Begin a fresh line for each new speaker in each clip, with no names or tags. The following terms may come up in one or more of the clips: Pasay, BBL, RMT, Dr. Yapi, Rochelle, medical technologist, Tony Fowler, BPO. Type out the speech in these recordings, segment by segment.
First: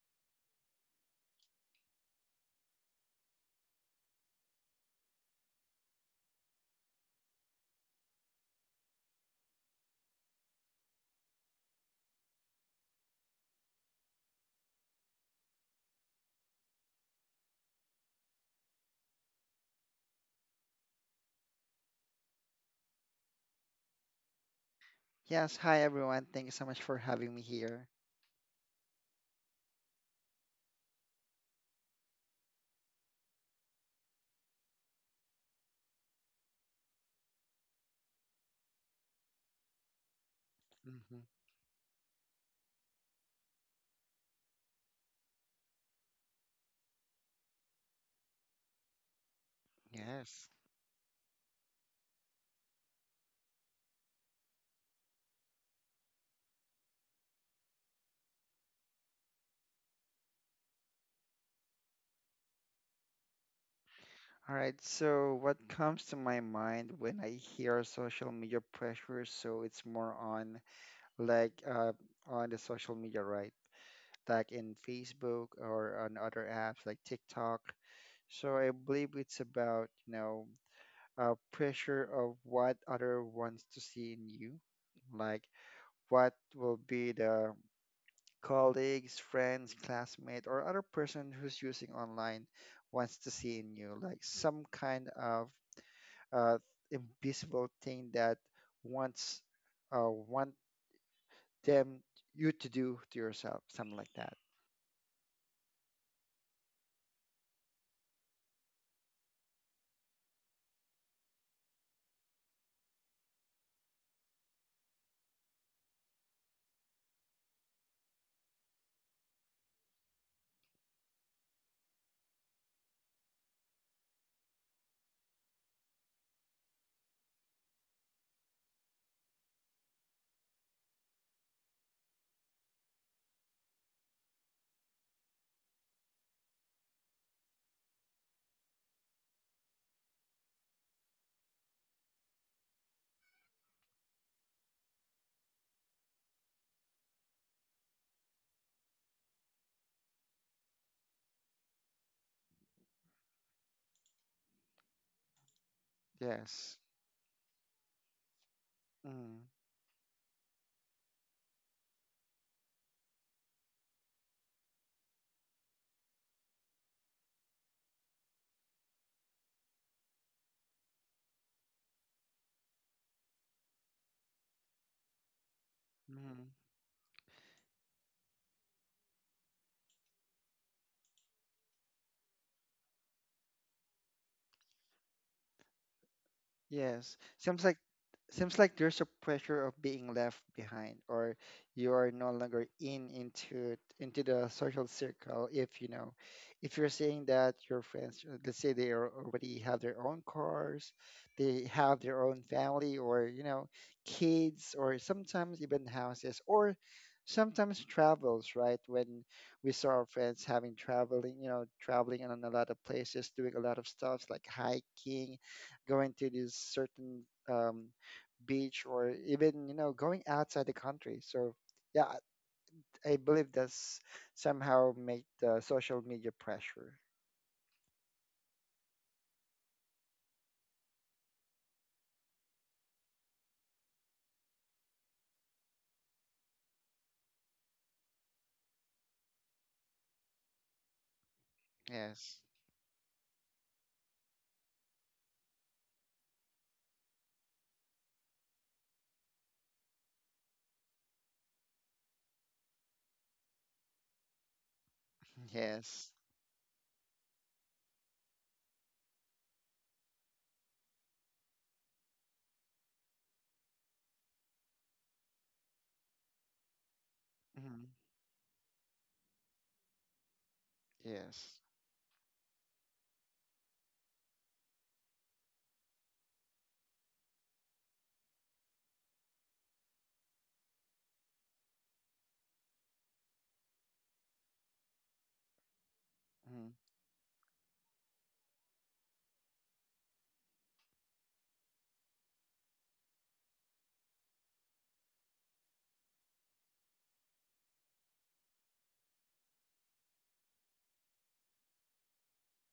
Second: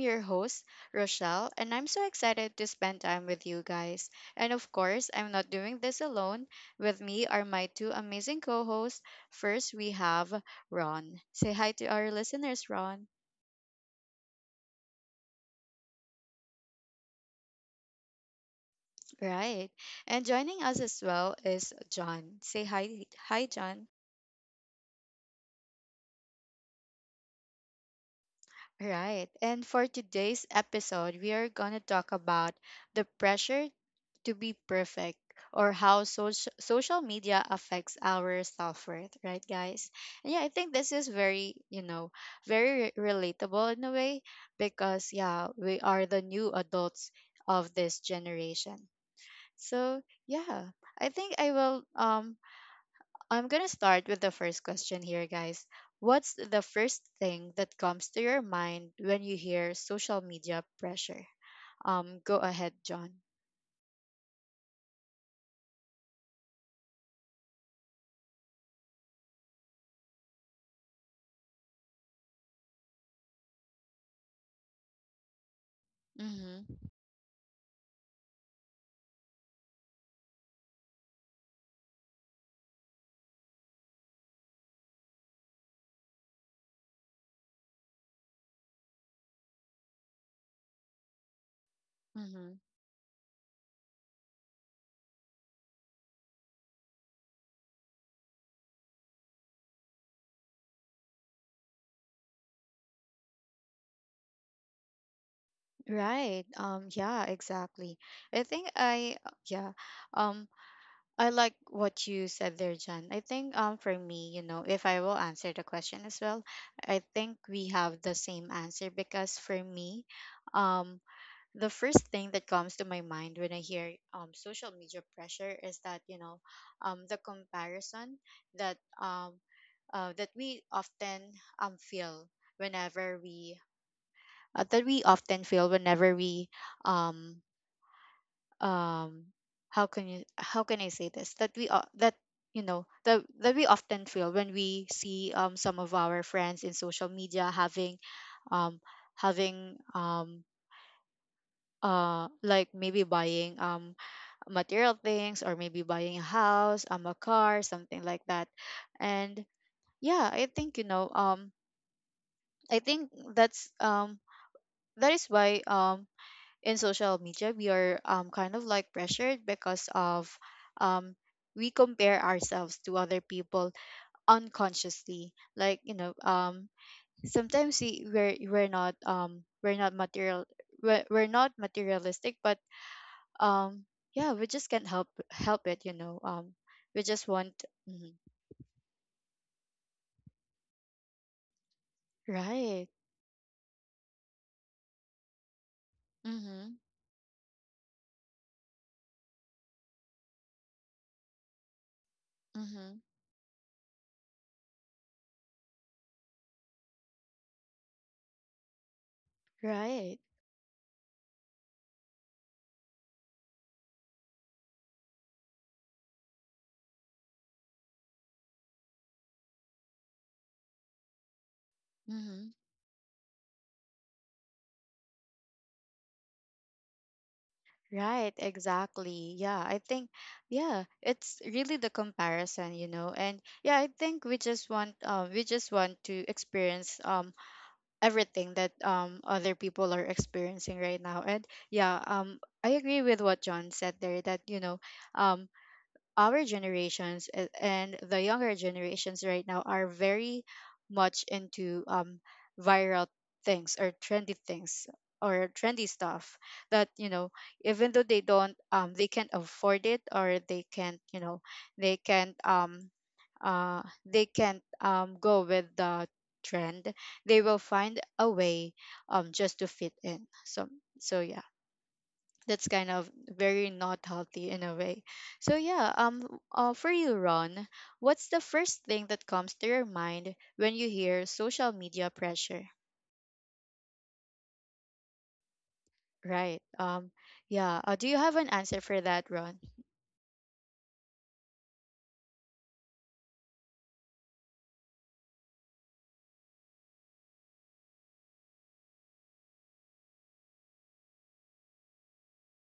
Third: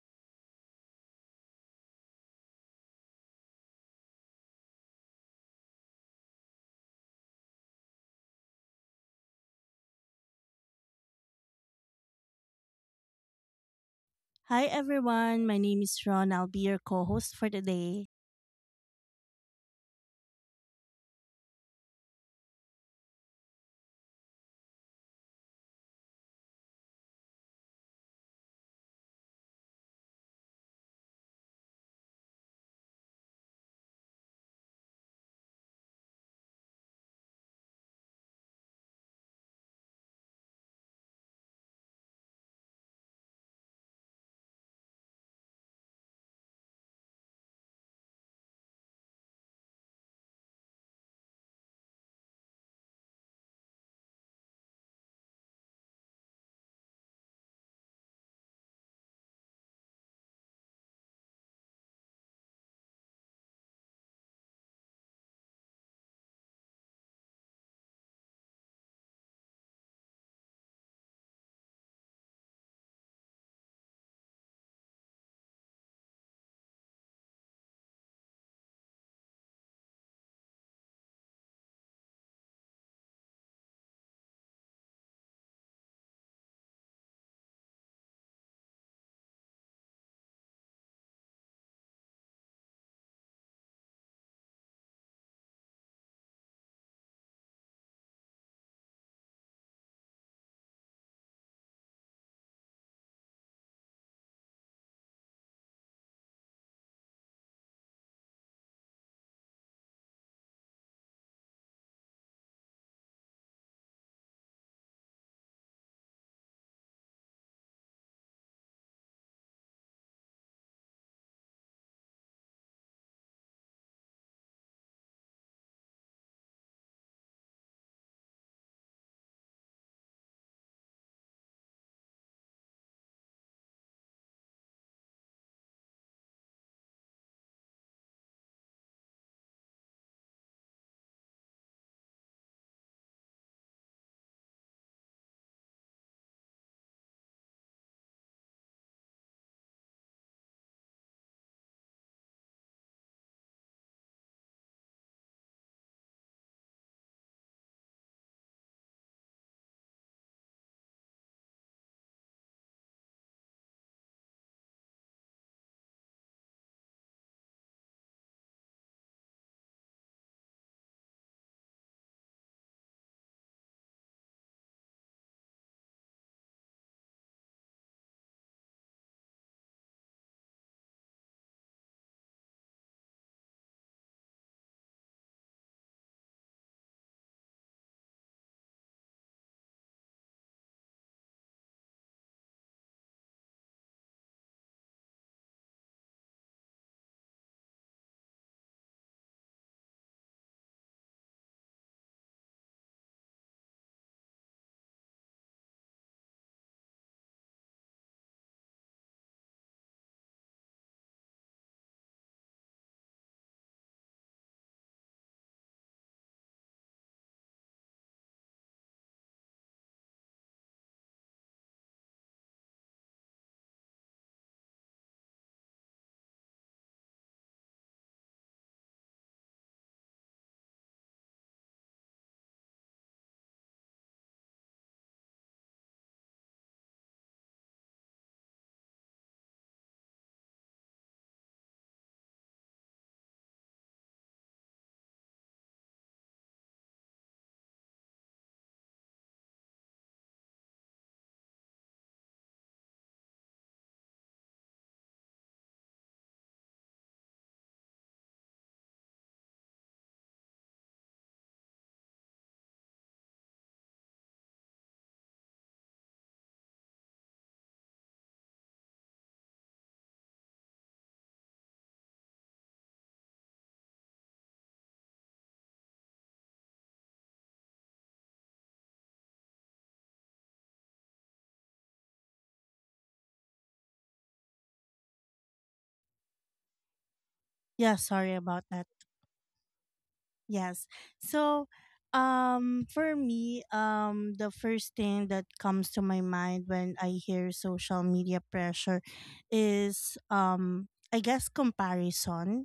your host, Rochelle, and I'm so excited to spend time with you guys. And of course, I'm not doing this alone. With me are my two amazing co hosts. First, we have Ron. Say hi to our listeners, Ron.
Hi everyone, my name is Ron. I'll be your co-host for today.
Right. And joining us as well is John. Say hi, John.
Yes, hi everyone. Thank you so much for having me here.
Right. And for today's episode, we are going to talk about the pressure to be perfect or how social media affects our self-worth, right guys? And yeah, I think this is
hmm
very, relatable in a way, because yeah, we are the new adults of this generation. So
Yes.
yeah, I think I will I'm gonna start with the first question here, guys. What's the first thing that comes to your mind when you hear social media pressure? Go ahead, John.
All right, so what comes to my mind when I hear social media pressure? So it's more on like on the social media, right? Like in Facebook or on other
Mm-hmm.
apps like TikTok. So I believe it's about, you know, pressure of what other wants to see in you, like what will be the colleagues, friends, classmate, or other person who's using online
Mm-hmm.
wants to see in you, like some kind of uh, invisible thing that wants want them you to do to yourself, something like that.
Right. Yeah, exactly. I think I yeah. Um, I like what you said there, Jen. I think for me, you know, if I will answer the question as well, I think we have the same answer, because for me, um the first thing that comes to my mind when I hear social media pressure is that, you know, the comparison that that we often feel whenever we that we often feel whenever we um um how can I say this, that that you know, that we often feel when we see some of our friends in social media having um having um like maybe buying material things, or maybe buying a
Yes.
house, a car, something like that.
Mm-hmm.
And yeah, I think, you know, I think that's that is why in social media we are kind of like pressured, because of um, we compare ourselves to other people unconsciously, like you know, sometimes we're not we're not material, we're not materialistic, but um, yeah, we just can't help it, you know. We
Yes.
just want,
Seems like
mhm.
seems like there's a pressure of being left behind or you are no longer
Right.
in into the social circle if you know
Mm-hmm.
if you're saying that your friends let's say they are already have their own cars, they have their own
Mm-hmm.
family or you know kids or sometimes even houses or sometimes travels, right? When we saw our
Right.
friends having traveling, you know, traveling in a lot of places doing a lot of stuff like hiking, going to these certain um, beach or even you know going outside the country. So yeah,
Mm-hmm.
I believe that's somehow made the social media pressure.
Right, exactly. Yeah, I think, yeah, it's really the comparison, you know. And yeah, I think we just want to experience everything that other people are experiencing right now. And yeah,
yes
I agree with what John said there, that you know, um, our generations and the younger generations right now are very much into viral things or trendy
yes
stuff, that you know, even though they don't they can't afford it, or they can't you know, they can't um they can't go with the trend, they will
hmm
find a way just to fit in. So so yeah,
yes
that's kind of very not healthy in a way. So yeah, for you, Ron, what's the first thing that comes to your mind when you hear social media pressure? Right.
hmm
Yeah.
Yeah,
Do you
sorry
have an
about
answer
that.
for that, Ron?
Yes. So, for me, the first thing that comes to my mind when I hear social media pressure is I guess comparison,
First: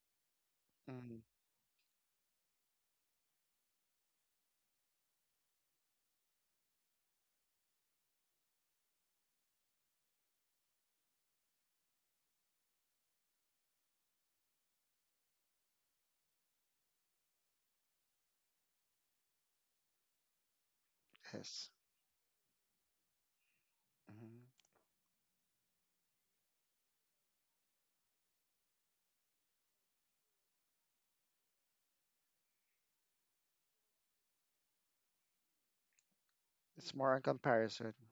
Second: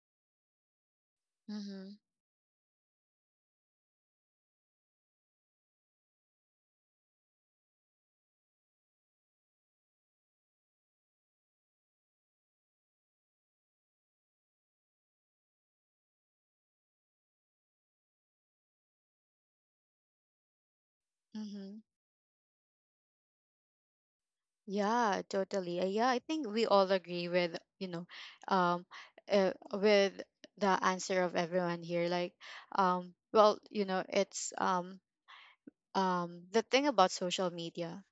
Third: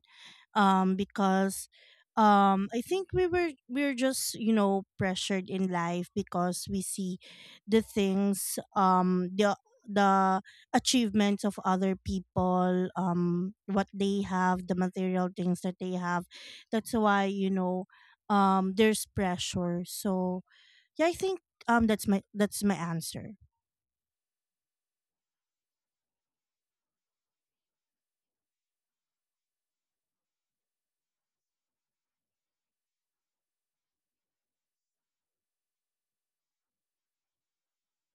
hmm
because
Mm-hmm.
I think we are just pressured in life because we see the things, the achievements of other people, what they have, the material things that they have. That's why, there's pressure. So yeah, I think
yes
Mm-hmm.
that's my answer.
hmm
Yeah, totally. Yeah, I think we all agree with, you know, um, with the answer of everyone here. Like, well, you know, it's the thing
it's
about
more a
social
comparison.
media,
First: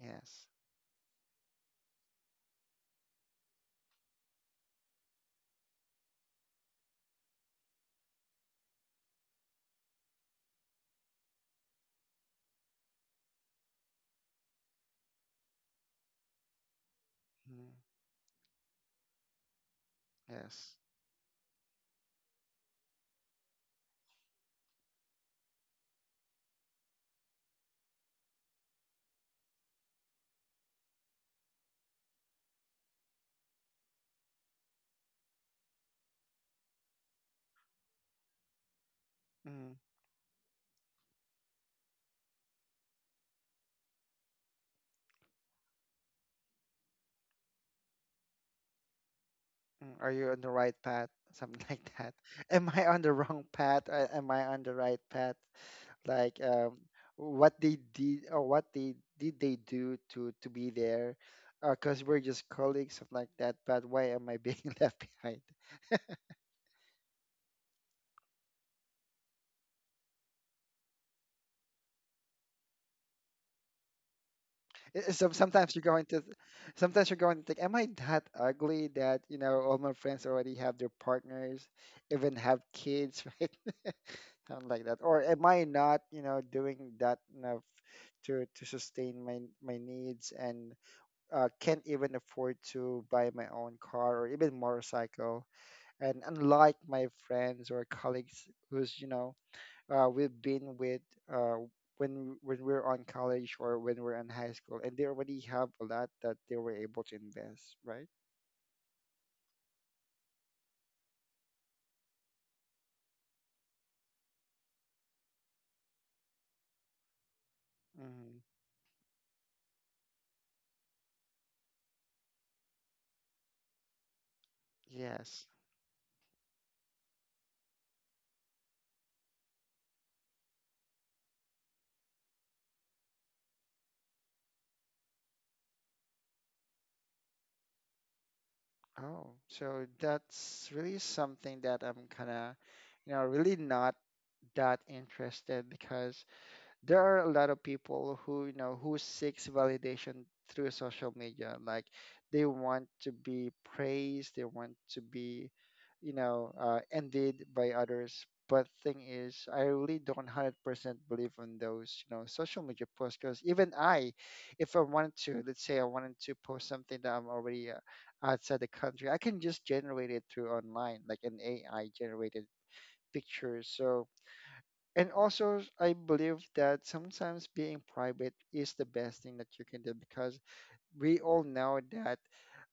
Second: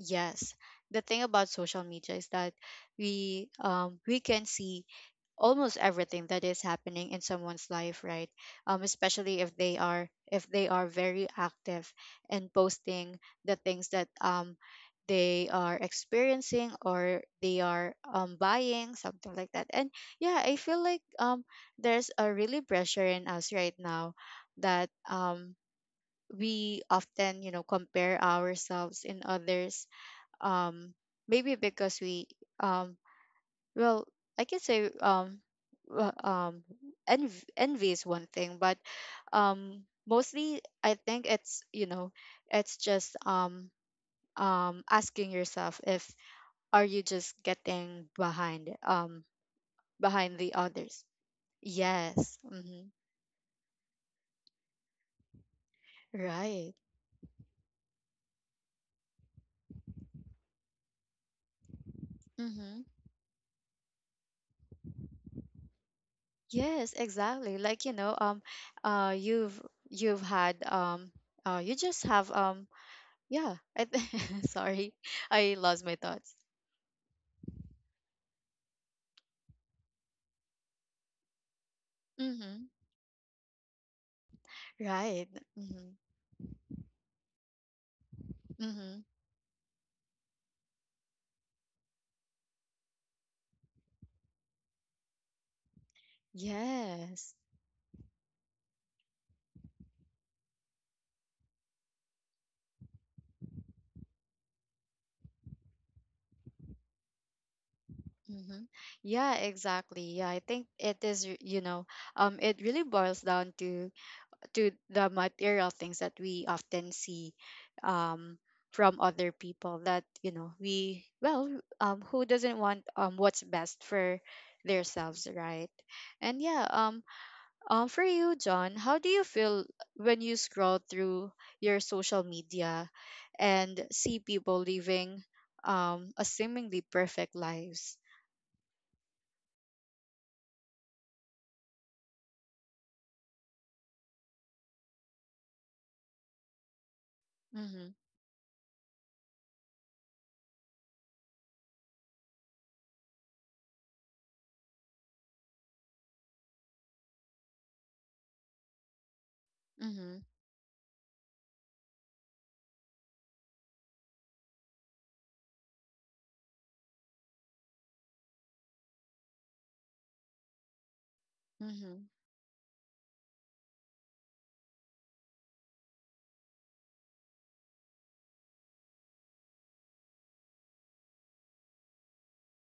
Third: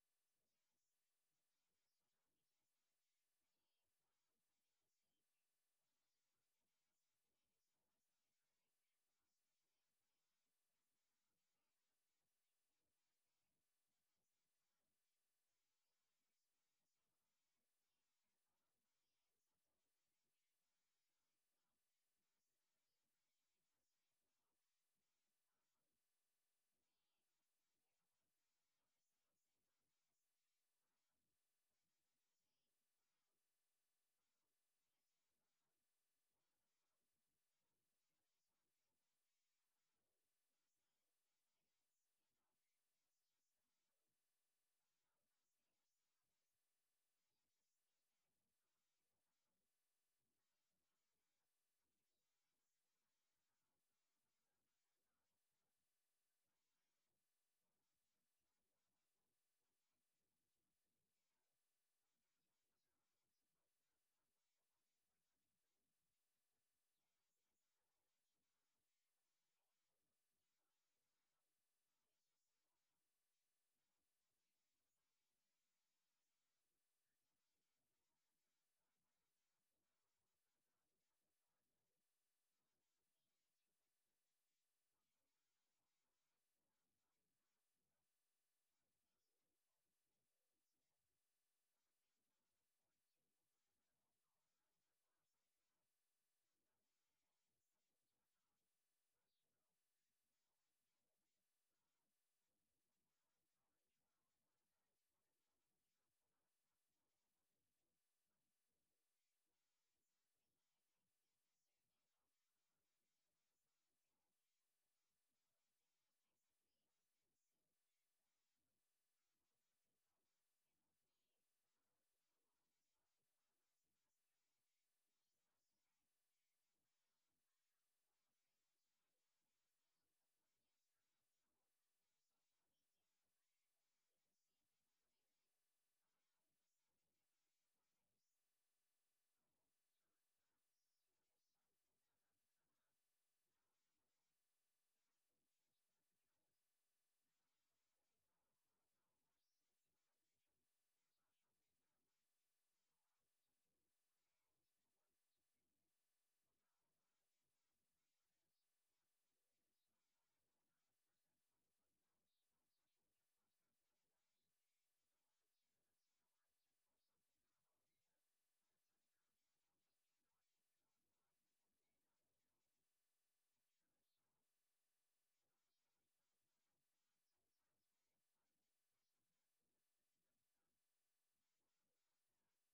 yes
the thing about social media is that we can see almost everything that is happening in someone's life, right? Especially if they are, if they are very active and posting the things that they are experiencing, or they are
hmm
buying something like that. And yeah, I
yes
feel like there's a really pressure in us right now, that we often, you know, compare ourselves in others. um Maybe because we um well, I can say, w- um envy is one thing, but
hmm
um mostly I think it's, you know, it's just asking yourself if, are you just getting behind,
Mm, are you
behind
on the
the
right
others?
path? Something like that.
Yes,
Am I
mm-hmm.
on the wrong path? Am I on the right path? Like,
Right.
what they did, or what they did they do to be there? Because we're just
Mm-hmm.
colleagues, something like that. But why am I being left behind?
Yes, exactly. Like, you know, uh, you've you've had um, you just have yeah. I th- sorry,
So
I
sometimes you're
lost my
going to,
thoughts.
sometimes you're going to think, am I that ugly that you know all my friends already have their partners, even have
Mm-hmm.
kids, right? Kind like that. Or
Right.
am I
Mm-hmm.
not, you know, doing that enough to
Mm-hmm.
sustain my my needs, and can't even afford to buy my own car or even motorcycle. And unlike my
Yes.
friends or colleagues who's, you know, we've been with uh, when we're on college or when we're in high school, and they already have a lot that they were able to invest, right?
Mm-hmm. Yeah, exactly. Yeah, I think it is, you know, it really boils down to the material things that we often see um,
hmm
from other people, that you know, we well who doesn't want what's best for themselves,
Yes.
right? And yeah, for you, John, how do you feel when you scroll through your social media and see people living a seemingly perfect lives?
Oh, so that's really something that I'm kind of, you know, really not that interested, because there are a lot of
Mm-hmm.
people who you know who seeks validation through social media. Like, they want to be praised, they want to be you know envied by others. But thing is, I really don't
Mm-hmm.
100% believe on those you know social media posts, because even I, if I wanted to, let's say I wanted to post something that I'm already outside the country, I can just generate it through online like an AI
Mm-hmm.
generated picture. So, and also, I believe that sometimes being private is the best thing that you can do, because we all know that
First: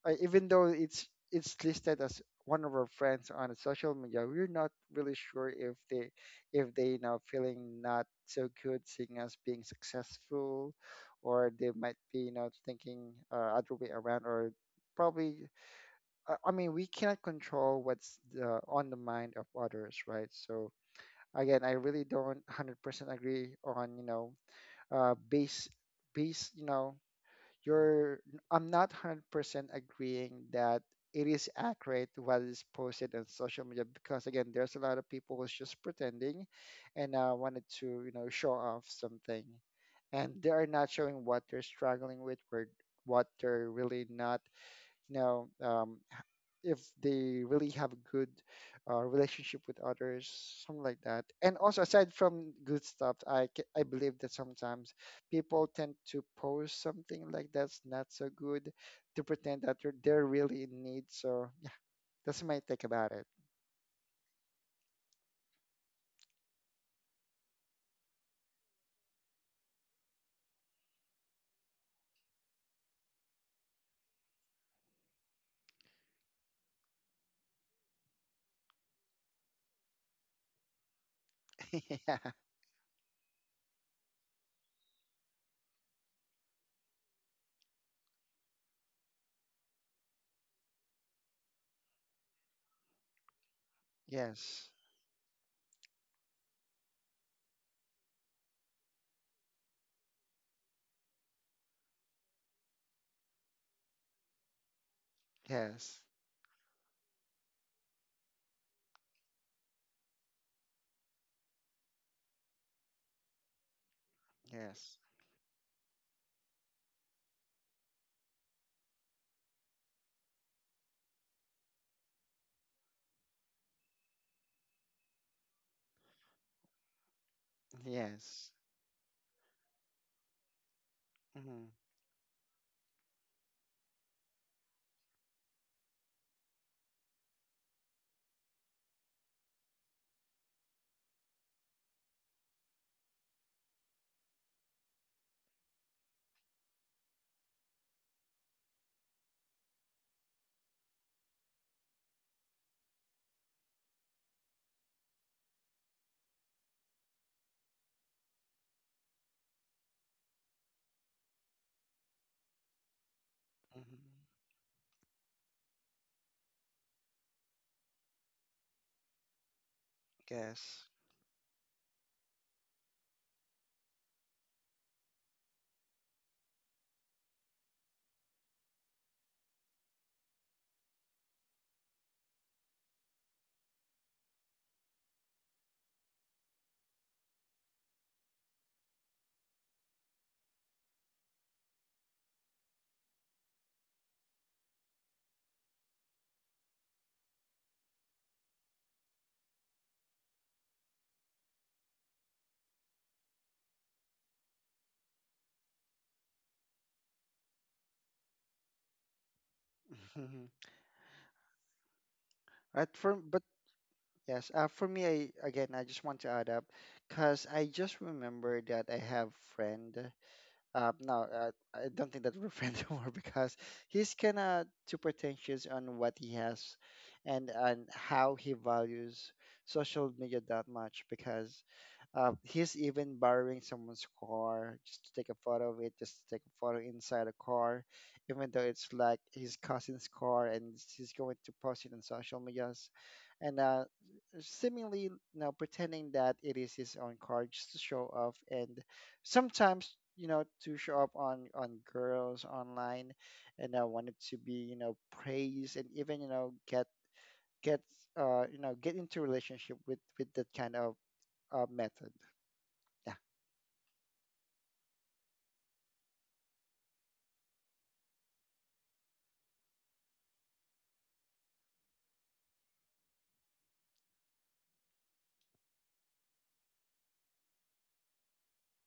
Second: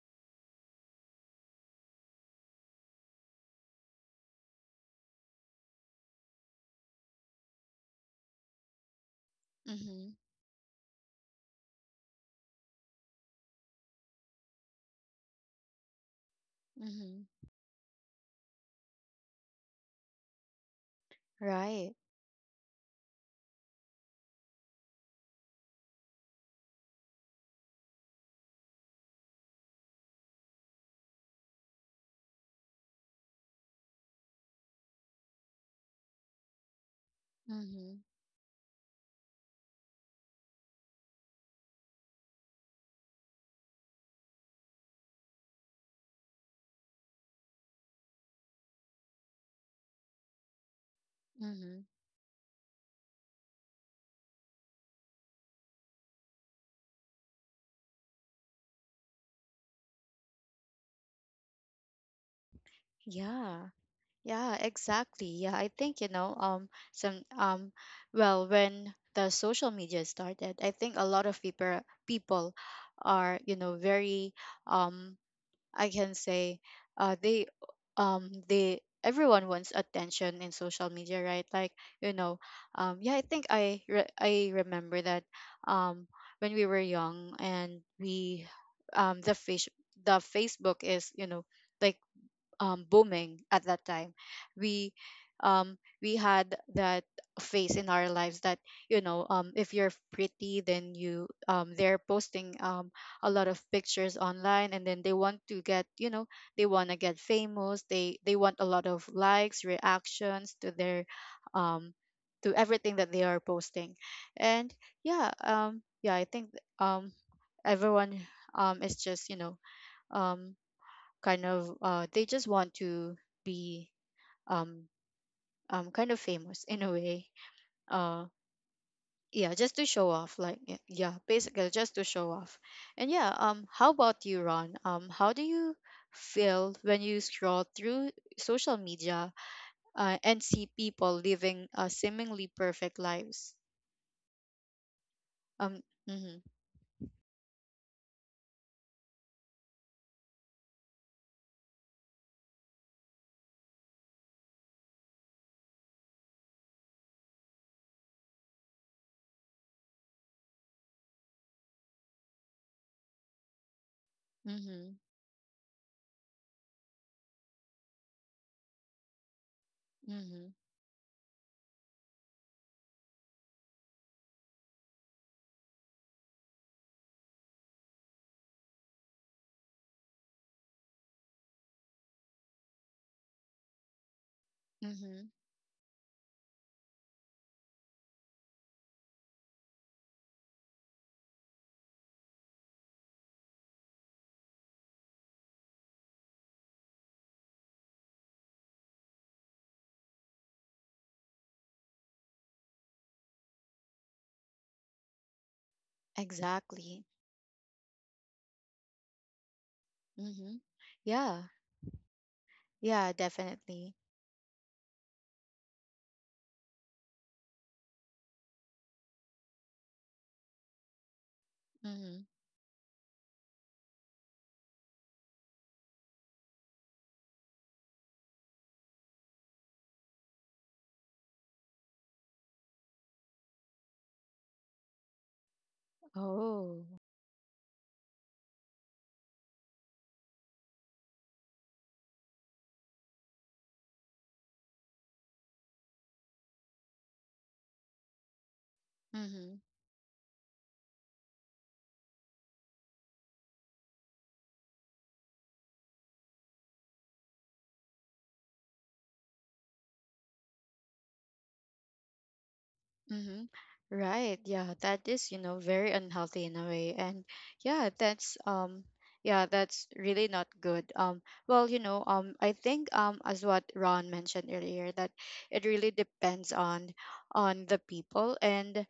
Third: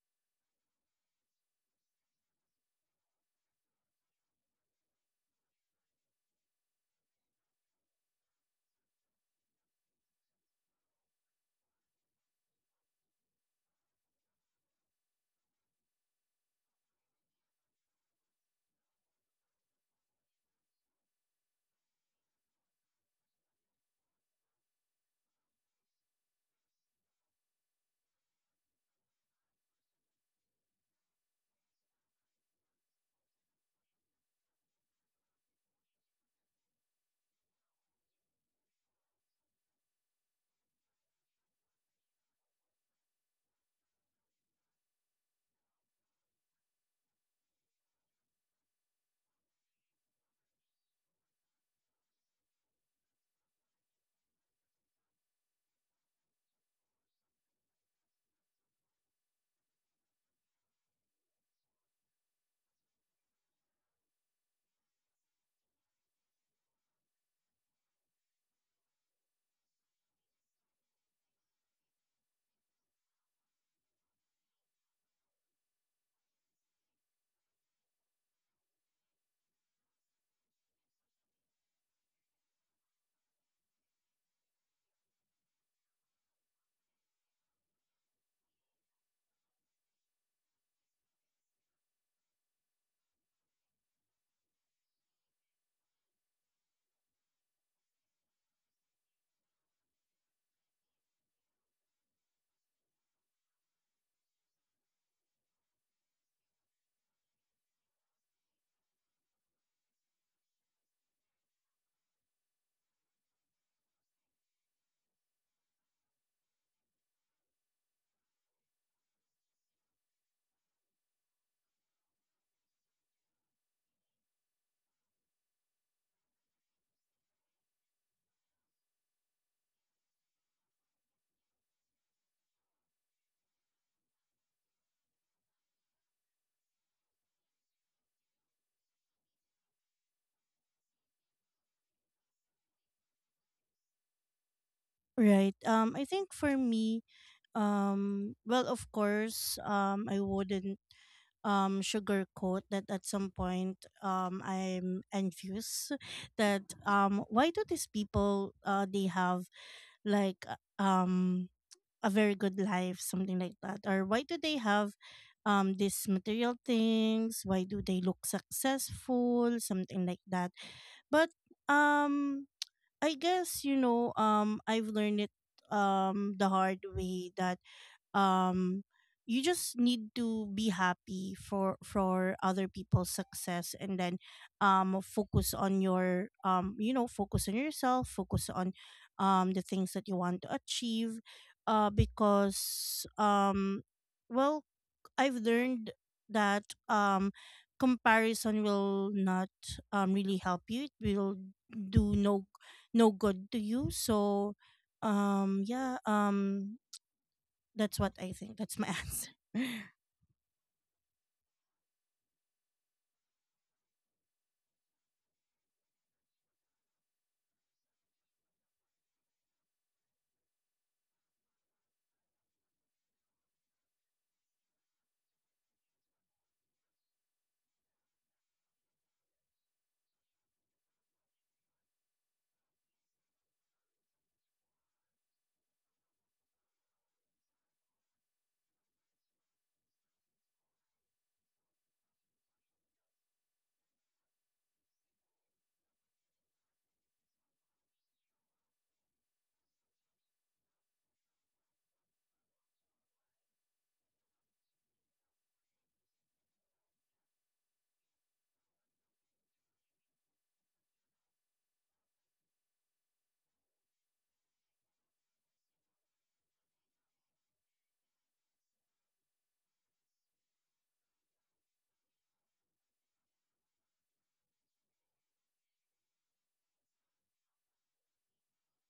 even though it's listed as one of our friends on a social media, we're not really sure if they now feeling not so good seeing us being
Mm-hmm.
successful, or they might be you know thinking other way around, or probably I mean we cannot
Mm-hmm.
control what's the, on the mind of others, right? So again, I
Right.
really don't 100% agree on, you know, uh, base, you know, your, I'm not 100% agreeing that it is accurate what is posted on social media, because, again, there's a lot of people who's just pretending and wanted to,
Mm-hmm.
you know, show off something. And they are not showing what they're struggling with, or what they're really not, you know, if they really have a good relationship with others, something like that. And also,
Mm-hmm.
aside from good stuff, I believe that sometimes people tend to post something like that's not so good to pretend that they're really in need. So yeah, that's my take about it.
Yeah. Yeah, exactly. Yeah, I think you know, well, when the social media started, I think a lot of people are, you know, very, um, I can say, uh, they, they everyone wants attention in social media, right? Like, you
Yeah.
know, yeah, I think I remember that, um, when we were young, and we, um, the face the Facebook is, you know, like booming at that time.
Yes.
We we had that phase in our lives, that you know, if you're pretty, then you they're posting a lot of pictures online, and then they want to get,
Yes.
you know, they want to get famous. They want a lot of likes, reactions to their um, to everything that they are posting, and
Yes.
yeah yeah, I think um, everyone is just, you know, um, kind of they just want to be um, kind of famous in a way, uh
Yes.
yeah, just to show off, like yeah, basically
Mm-hmm.
just to show off. And yeah, how about you, Ron, how do you feel when you scroll through social media and see people living seemingly perfect lives?
Right.
um
I think
mm-hmm.
for me, well, of course, I wouldn't sugarcoat that. At some point, I'm envious. That, why do these people, they have, like, a very good life, something like that? Or
Mm-hmm.
why do they have
Mm-hmm.
these material things? Why do they look successful, something like
Mm-hmm.
that?
Yes.
But um I guess, I've learned it the hard way that, um you just need to be happy for other people's success, and then
Mm-hmm.
focus on your, focus on yourself, focus on the things that you want to achieve, because, well, I've learned that comparison will not really help you. It will do no good to you, so yeah,
Exactly.
that's what I think. That's my answer.
Mm-hmm. Yeah.
Right.
Yeah,
For but
definitely.
yes, for me, I, again, I just want to add up because I just remember that I have friend. No, I don't
Mm-hmm.
think that we're friends anymore, because he's kind of too pretentious on what he has, and how he values social media that much, because he's even borrowing someone's car just to take a photo of it, just to take a photo
Oh.
inside a car, even though it's like his cousin's car, and he's going to post it on social medias, and seemingly you know pretending that it is his own car just to show off, and
Mm-hmm.
sometimes you know to show up on girls online, and I wanted to be you know praised and even you know get get into relationship with that kind of method. Yeah.
Mm-hmm. Right. Yeah, that is, you know, very unhealthy in a way. And yeah, that's um yeah, that's really not good. Well, you know, I think as what Ron mentioned earlier, that it really depends on the people, and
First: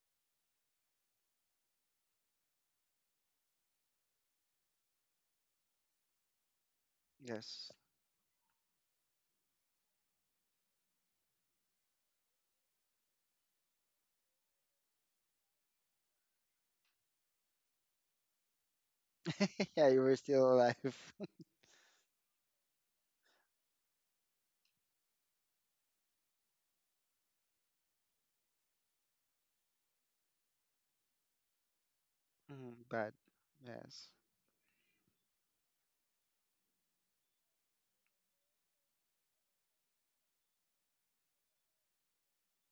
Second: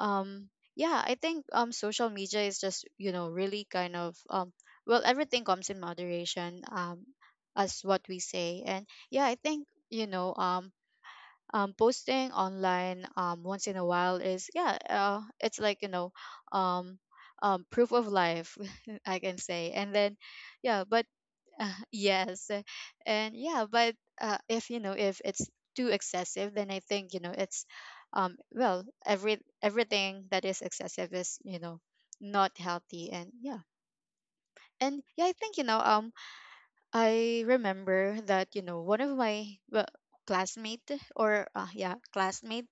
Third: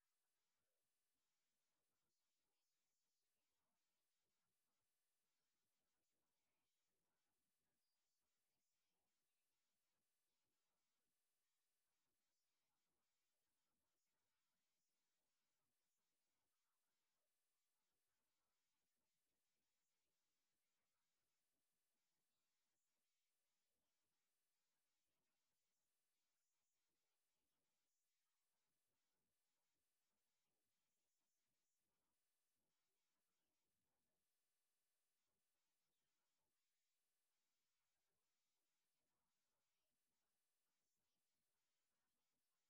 um yeah, I think social media is just, you know, really kind of well, everything comes in moderation,
Yes.
as what we say. And yeah, I think, you know, posting online once in a while is, yeah, it's like, you know, um, proof of life I can say,
Yeah,
and
you were
then
still
yeah, but
alive.
yes, and yeah, but if you know, if it's too excessive, then I think you know it's well, everything that is excessive is, you know, not
Mm-hmm.
healthy. And yeah,
Yes.
and yeah, I think, you know, I remember that, you know, one of my, well, classmate, or yeah, classmate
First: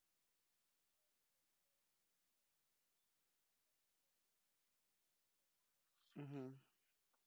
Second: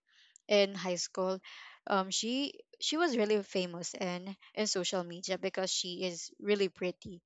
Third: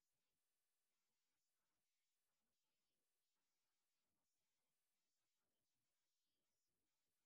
in high school, um she she was really famous in social media, because she is
Mm-hmm.
really pretty,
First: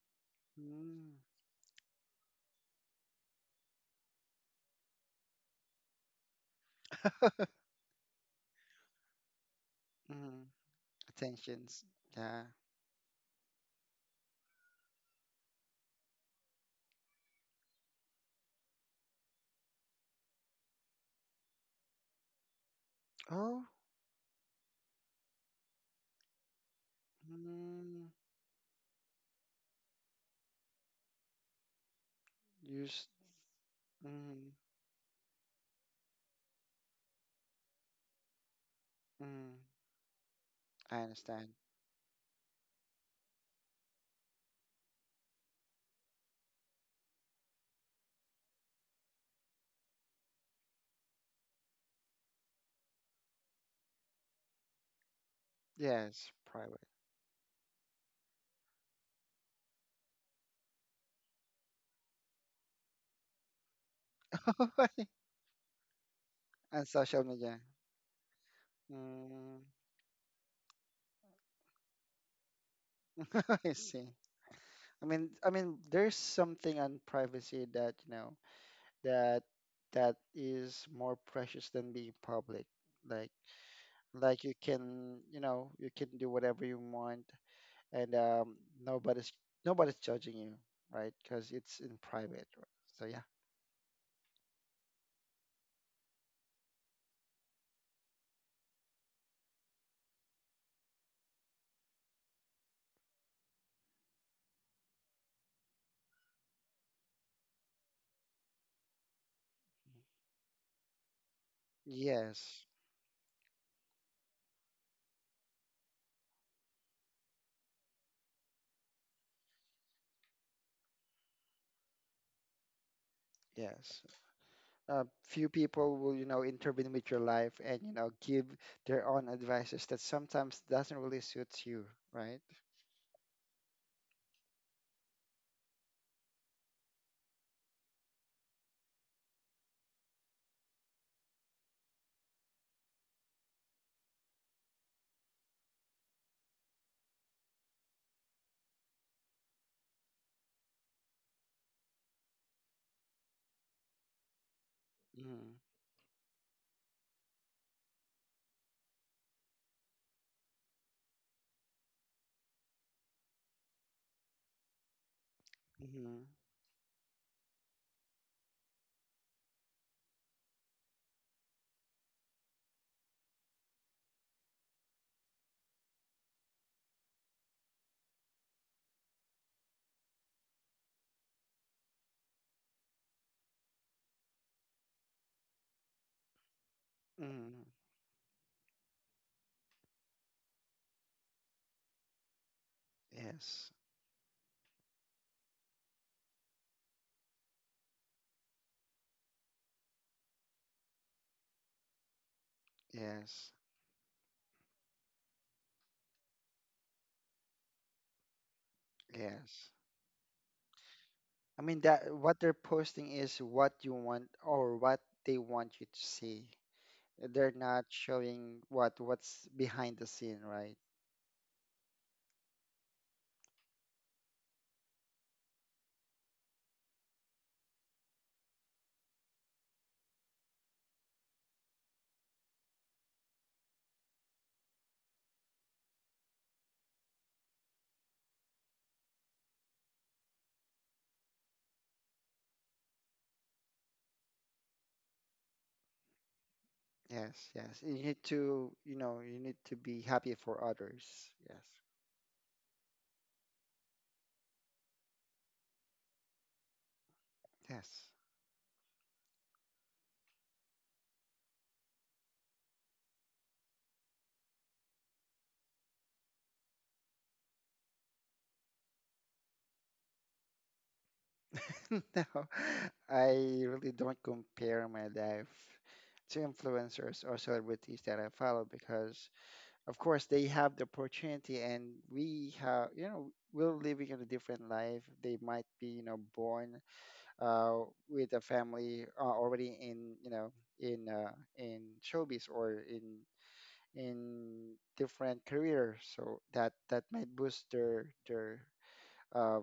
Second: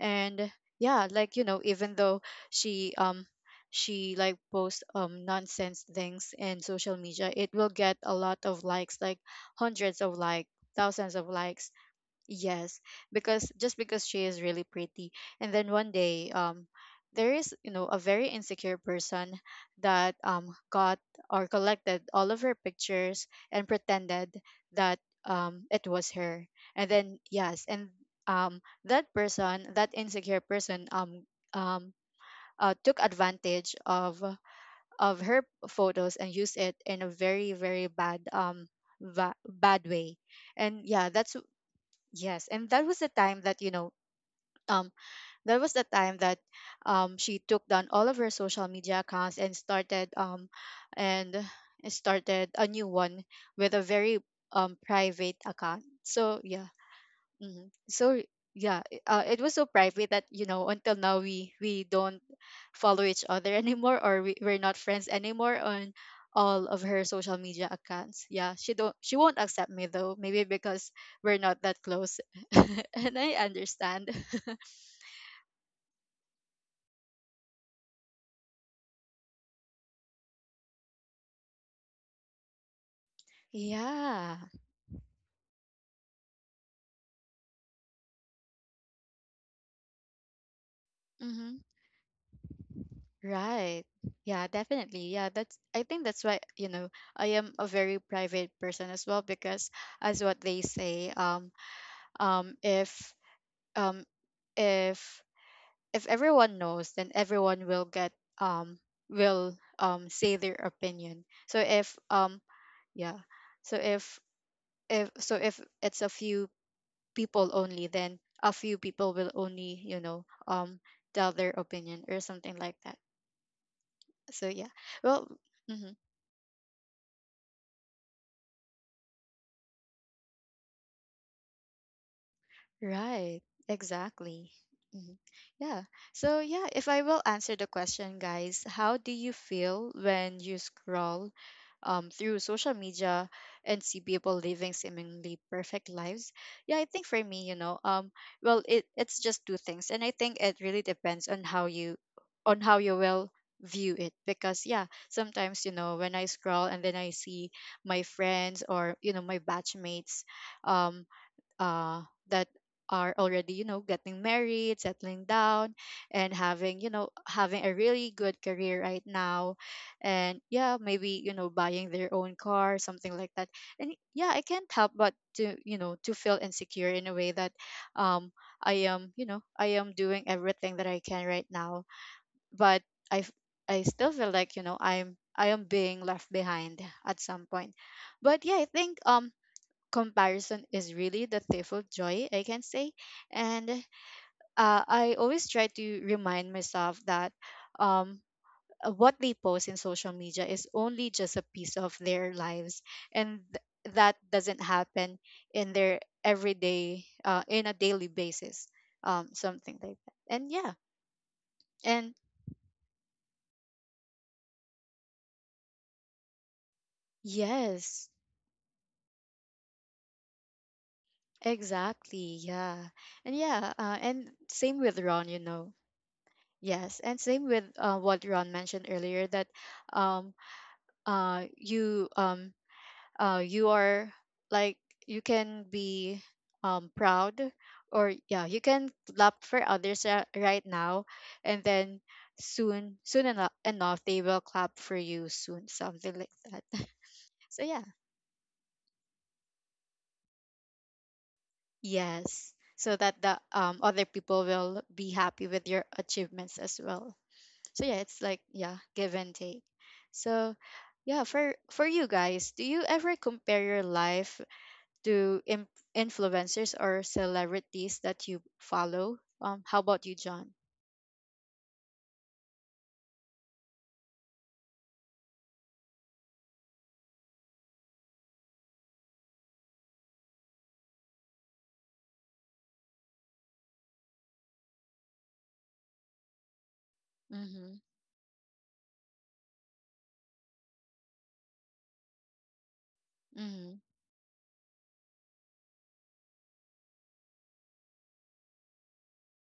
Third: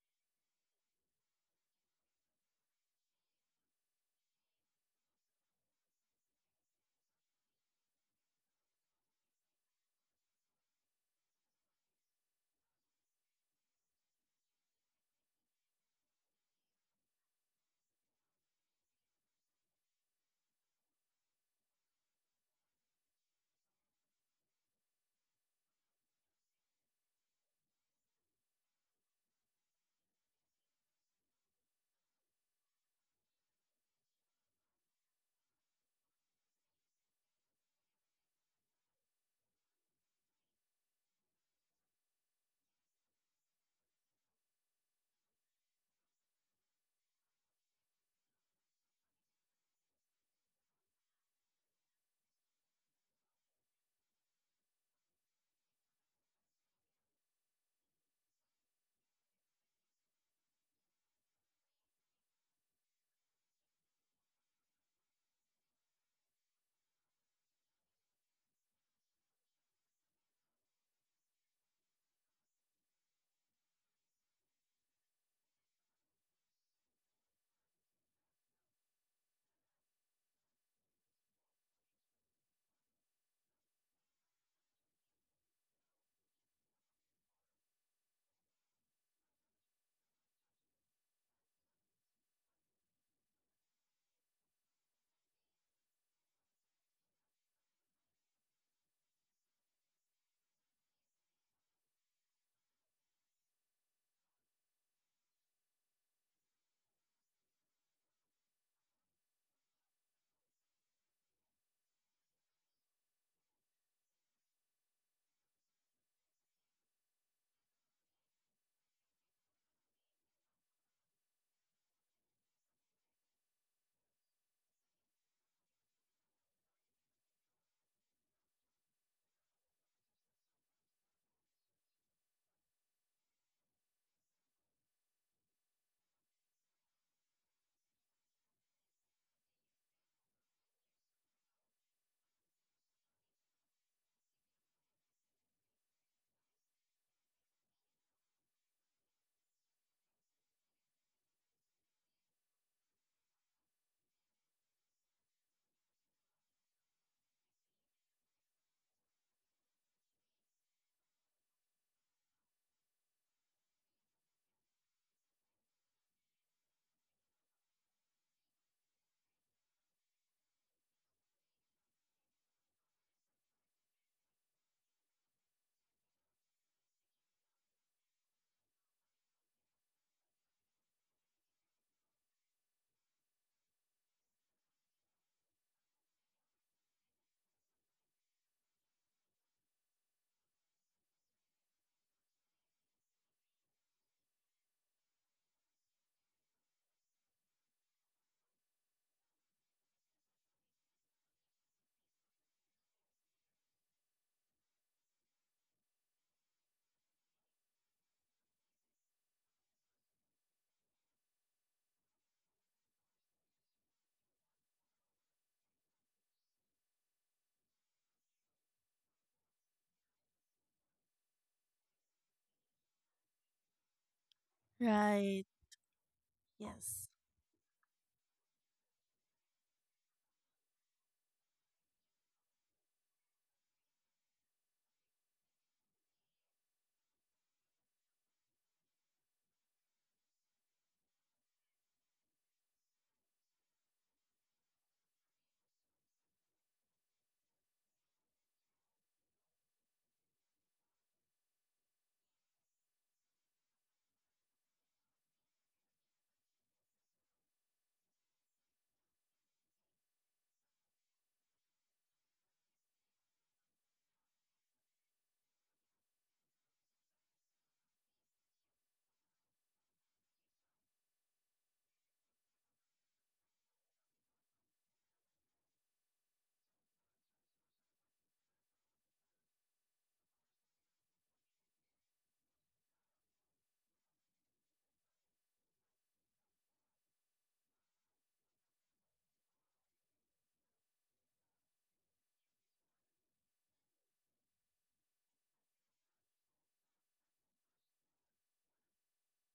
and yeah,
Mm.
like you know, even though she um she like posts nonsense things in social media, it will get a lot of likes, like hundreds of,
Mm-hmm.
like, thousands of likes.
Attentions, yeah.
Yes, because just because she is really pretty. And then one day, there is, you know, a very insecure person that got or collected all of her pictures and
Oh.
pretended that it was her. And then yes, and
Mm.
um that person, that insecure person, um
you
took
s-
advantage
Mm.
of her photos, and used it in a very very bad
Mm.
bad way. And
I
yeah, that's,
understand.
yes, and that was the time that, you know, um, that was the time that, she took down all of her social media accounts, and started a new one with a very private account.
Yes,
So yeah,
private.
hmm. So yeah, it was so private, that you know, until now we don't follow each other anymore, or we're not friends anymore on all of
And
her
social
social
media.
media accounts. Yeah, she won't
Mm.
accept me though, maybe because we're not that close. And I
I see.
understand.
I mean, there's something on privacy that, you know, that that is more precious than being public. Like,
Yeah.
like you can, you know, you can do whatever you want, and nobody's nobody's judging you, right? Because
Mm-hmm.
it's in private, right? So yeah.
Right. Yeah, definitely. Yeah, that's, I think that's why, you know, I am a very private person as well, because as what they say, if um if if everyone knows, then everyone will get um will say their opinion. So if
Yes.
yeah, so if, if it's a few people only, then a few people will only, you know, tell their opinion, or something like that.
Yes.
So yeah, well,
Few
mhm.
people will you know intervene with your life and you know give their own advices that sometimes doesn't really suit you, right?
Right, exactly. Mhm. Yeah. So, yeah, if I will answer the question, guys, how do you feel when you scroll through social media, and see people living seemingly perfect lives? Yeah, I think for me, you know, well, it's just two things, and I think it really depends on how you will view it. Because yeah,
Mm-hmm.
sometimes you know when I scroll and then I see my friends, or you know, my batchmates, um uh, that are already, you know, getting married, settling down,
Mm-hmm.
and having, you know, having a really good career right now, and yeah, maybe you know, buying their own car, something like that. And yeah, I can't help but to, you know, to feel insecure in a way that um I am, you know, I am doing everything that I can right now, but i f- I still feel like, you know, I am being left behind at some
Mm-hmm.
point. But yeah, I think comparison is really the thief of joy, I can say. And
Yes,
I always try to remind myself that um, what they post in social media is only just a piece of their lives, and
yes,
that doesn't happen in their everyday, in a daily basis,
yes.
something like that. And yeah,
I mean that
and
what they're posting is what you want or what they want you to see. They're not
yes,
showing what what's behind the scene, right?
exactly, yeah, and yeah, and same with Ron, you
Right.
know. Yes,
Yes.
and same with what Ron mentioned earlier, that um uh you um you are, like, you can be proud, or yeah, you can clap for others right now, and then soon enough they will clap for you soon, something like that.
Yes.
So
Yes,
yeah.
you need to, you know, you need to be happy for others. Yes.
Yes. So that the other people will be happy with your achievements as well. So
Yes.
yeah, it's like, yeah, give and take. So yeah, for you guys, do you ever compare your life to influencers or celebrities that you follow? How about you, John?
No, I really don't compare my life to influencers or celebrities that I follow because, of course, they have the opportunity, and we have, you know, we're living in a different life. They might be, you know, born uh,
Mm-hmm.
with a family already in, you know, in uh, in showbiz or
Mm-hmm.
in different career. So that that might boost their uh,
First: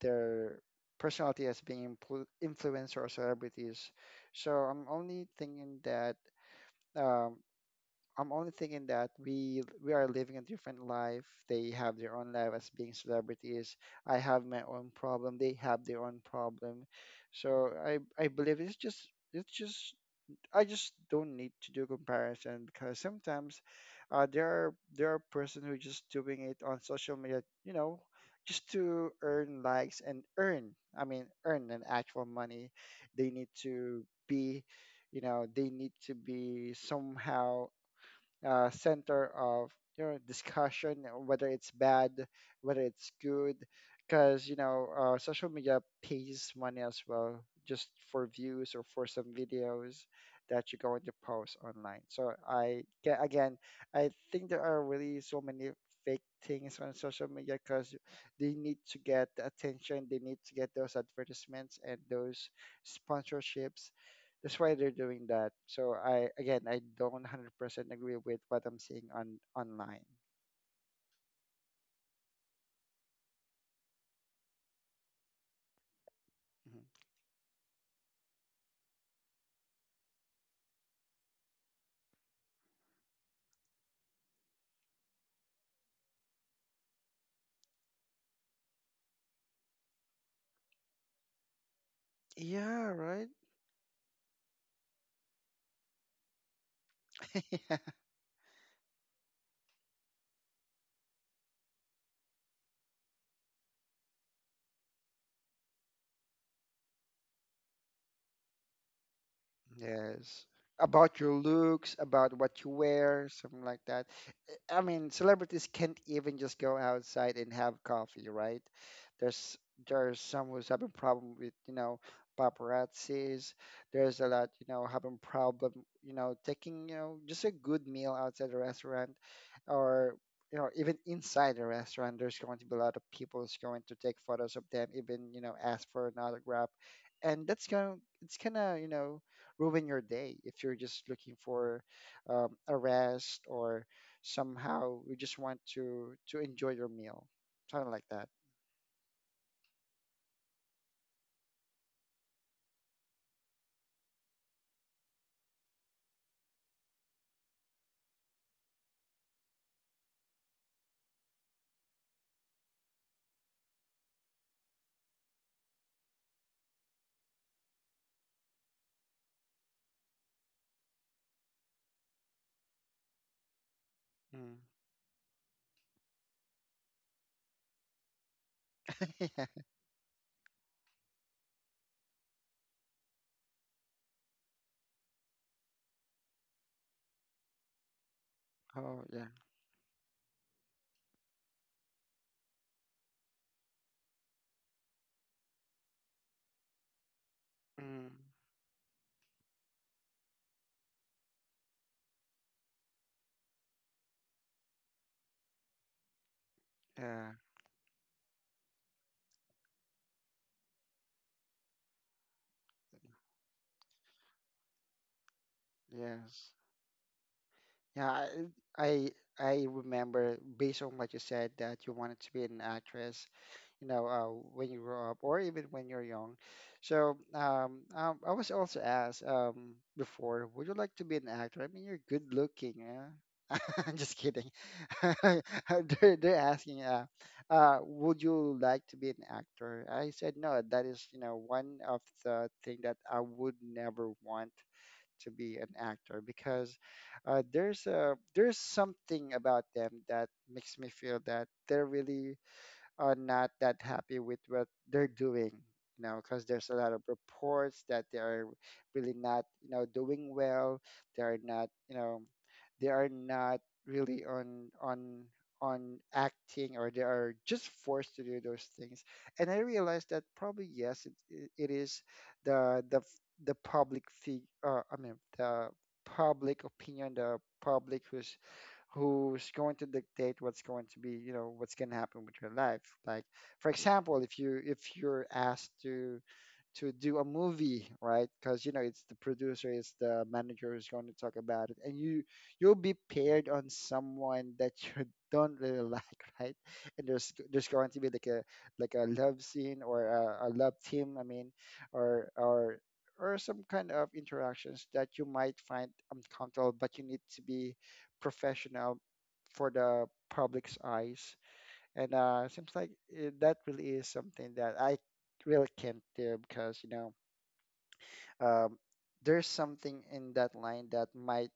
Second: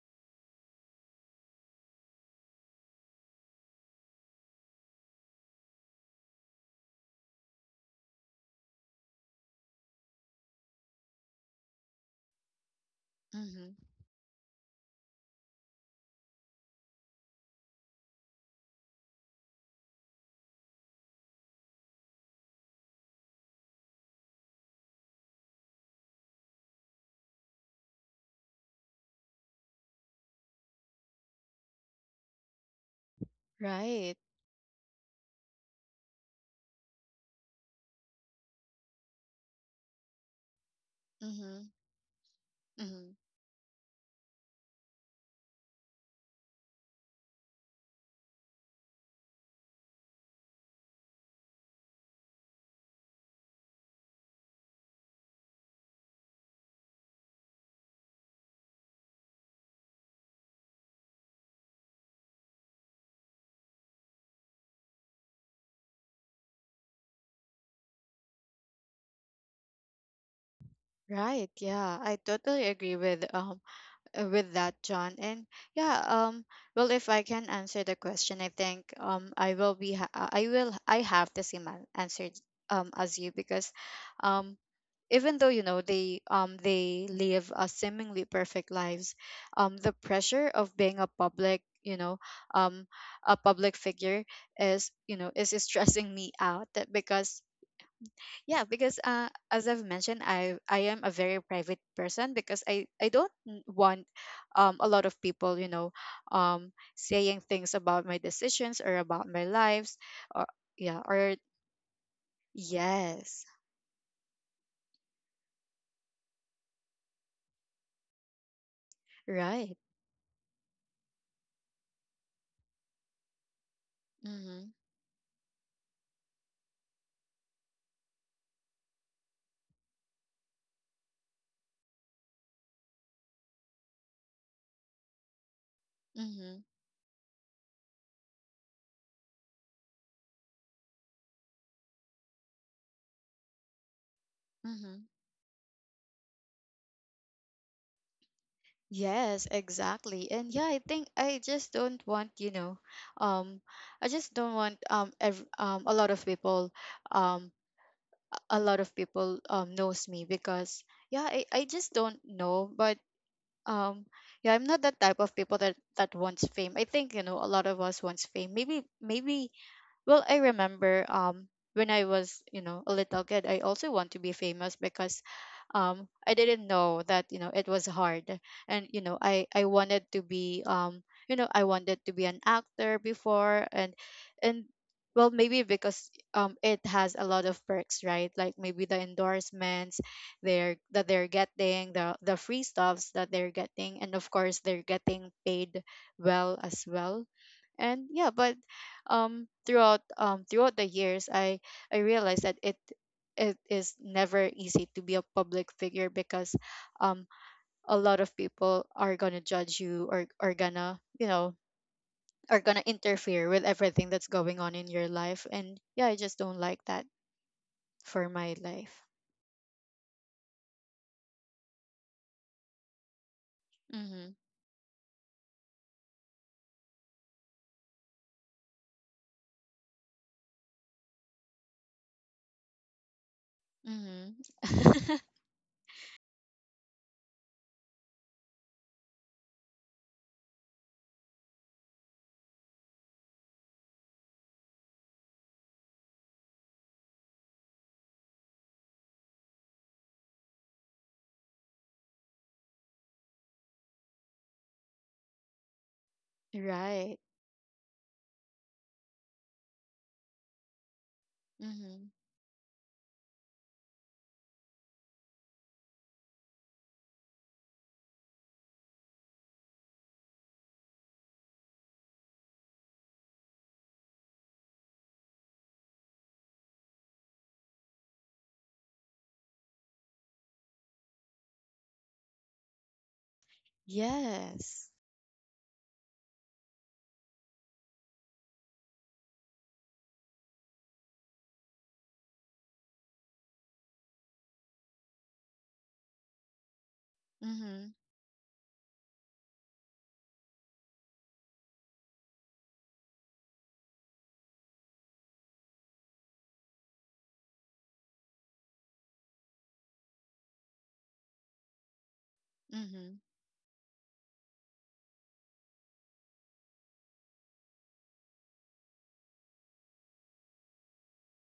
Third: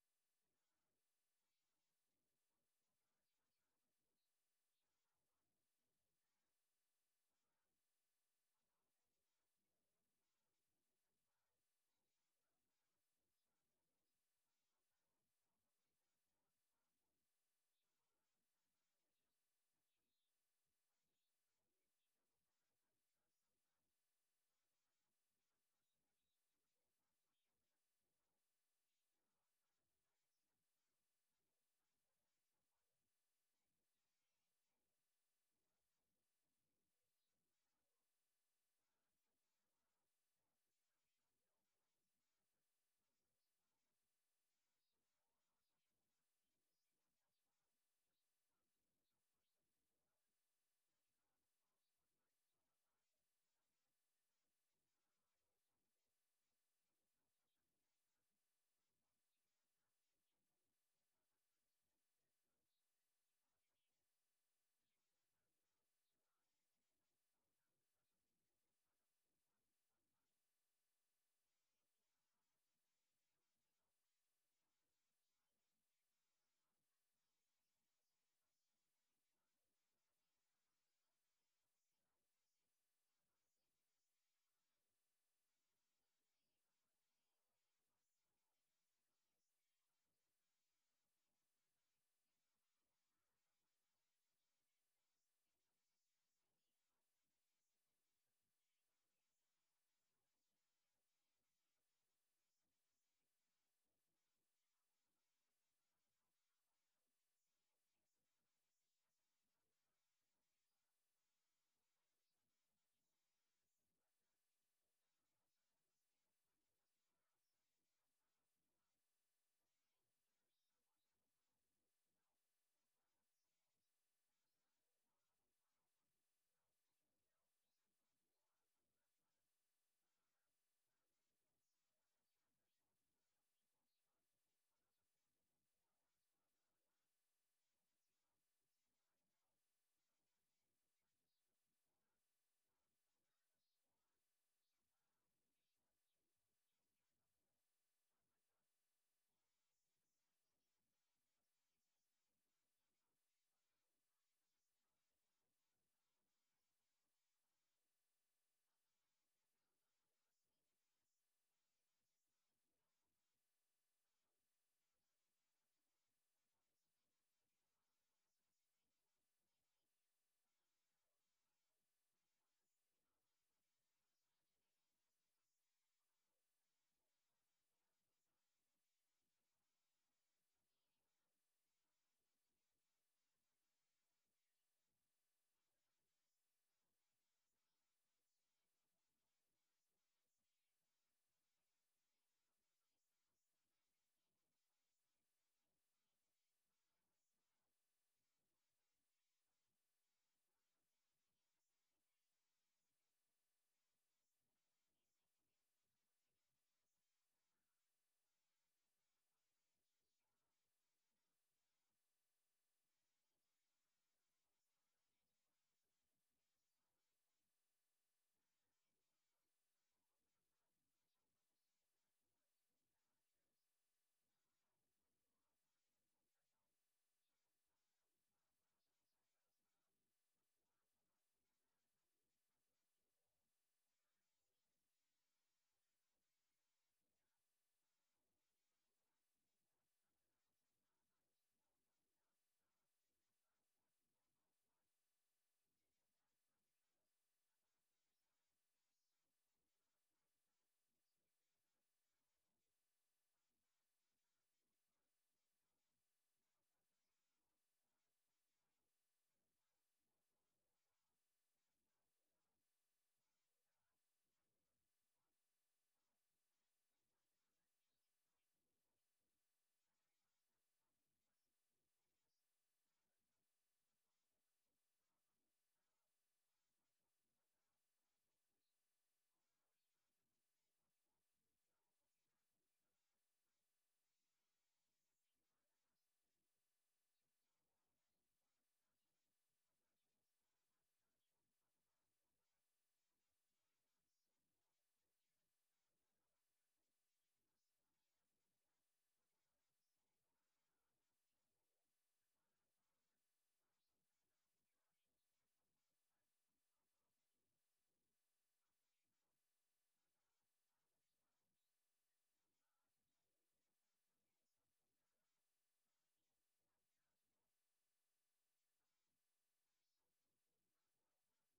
their personality as being influencer or celebrities. So I'm only thinking that um, we are living a different life. They have their own life as being celebrities.
Mm-hmm.
I have my own problem. They have their own problem. So I believe it's just it's just I just don't need to do comparison, because sometimes there are person who just doing it on social media, you know, just to earn likes and earn. I mean, earn an actual money. They need to
Right.
be, you know, they need to be somehow center of you know discussion, whether
Mm-hmm.
it's bad, whether it's
Mm-hmm.
good, because you know social media pays money as well, just for views or for some videos that you're going to post online. So again, I think there are really so many fake things on social media, because they need to get the attention, they need to get those advertisements and those sponsorships. That's why they're doing that. So I, again, I don't 100% agree with what I'm seeing on online.
Right. Yeah, I totally agree with that, John. And yeah,
Mhm.
well, if I can answer the question, I think I will be I will, I have the same answer as you. Because um even though, you know, they live a seemingly perfect lives, the pressure of being a public, you know, um
Yeah, right.
a public figure is, you know, is stressing me out. That because yeah, because as I've mentioned, I am a very private person, because I don't want a lot of people, you know, saying things about my decisions or about my lives, or
Yes.
yeah,
About your
or
looks, about what you wear,
yes,
something like that. I mean, celebrities can't even just go outside and have coffee, right? There's
right,
there's some who's having problem with, you know, paparazzis. There's a lot, you
mm-hmm,
know, having problem, you know, taking, you know, just a good meal outside the restaurant or you know, even inside the restaurant, there's going to be a lot of people who's going to take photos of them, even, you know, ask for an
mm-hmm,
autograph. And that's going, it's gonna, you know, ruin your day if you're just looking for a rest, or somehow
hmm,
you just want to enjoy your meal, something like that.
yes, exactly. And yeah, I think I just don't want, you know, um I just don't want a lot of people, um a lot of people knows me. Because yeah, I just don't know. But um yeah, I'm not that type of people that wants fame. I think, you know, a lot of us wants fame, maybe, maybe. Well, I remember when I was, you know, a little kid, I also want to be
Mm.
famous, because I didn't know that, you know, it was hard. And you know, I
Yeah.
I wanted to be you know, I wanted to be an actor before. And well, maybe because it has a lot of perks, right? Like maybe the
Oh yeah.
endorsements they're getting, the free stuffs that they're getting, and of course they're getting paid well as well. And
Mm.
yeah, but throughout throughout the years, I realized that it is never easy to be a public figure. Because um
Yeah.
a lot of people are gonna judge you, or are gonna, you know, are gonna interfere with everything that's going on in your life. And yeah, I just
Yes.
don't like that
Yeah,
for
I
my
I
life.
I remember, based on what you said, that you wanted to be an actress, you know,
Mm-hmm.
when you grow up or even when you're young. So I was also asked before, would you like to be an actor? I mean, you're good looking. Yeah? I'm just kidding.
Mm-hmm.
They're asking, would you like to be an actor? I said no. That is, you know, one of the thing that I would never want to be an actor, because there's a there's something about them that makes me feel that they're really not that happy with what they're doing. You know, because there's a lot of
Right.
reports that they are really not, you know, doing well. They are not, you
Mm-hmm.
know, they are not really on acting, or they are just forced to do those things. And I realized that probably yes, it is the f- the public fig I mean, the public opinion, the public who's going to dictate what's going to happen with your life. Like, for example, if you if
Yes.
you're asked to do a movie, right? Because, you know, it's the producer, it's the manager who's going to talk about it, and you'll be paired on someone that you don't really like, right? And there's
Mm-hmm.
going to be like a love scene, or a love team, I mean, or some kind of interactions that you might find uncomfortable, but you need to be professional for the public's eyes. And seems like
Mm-hmm.
it, that really is something that I really can't do because, um, there's something in that line that might,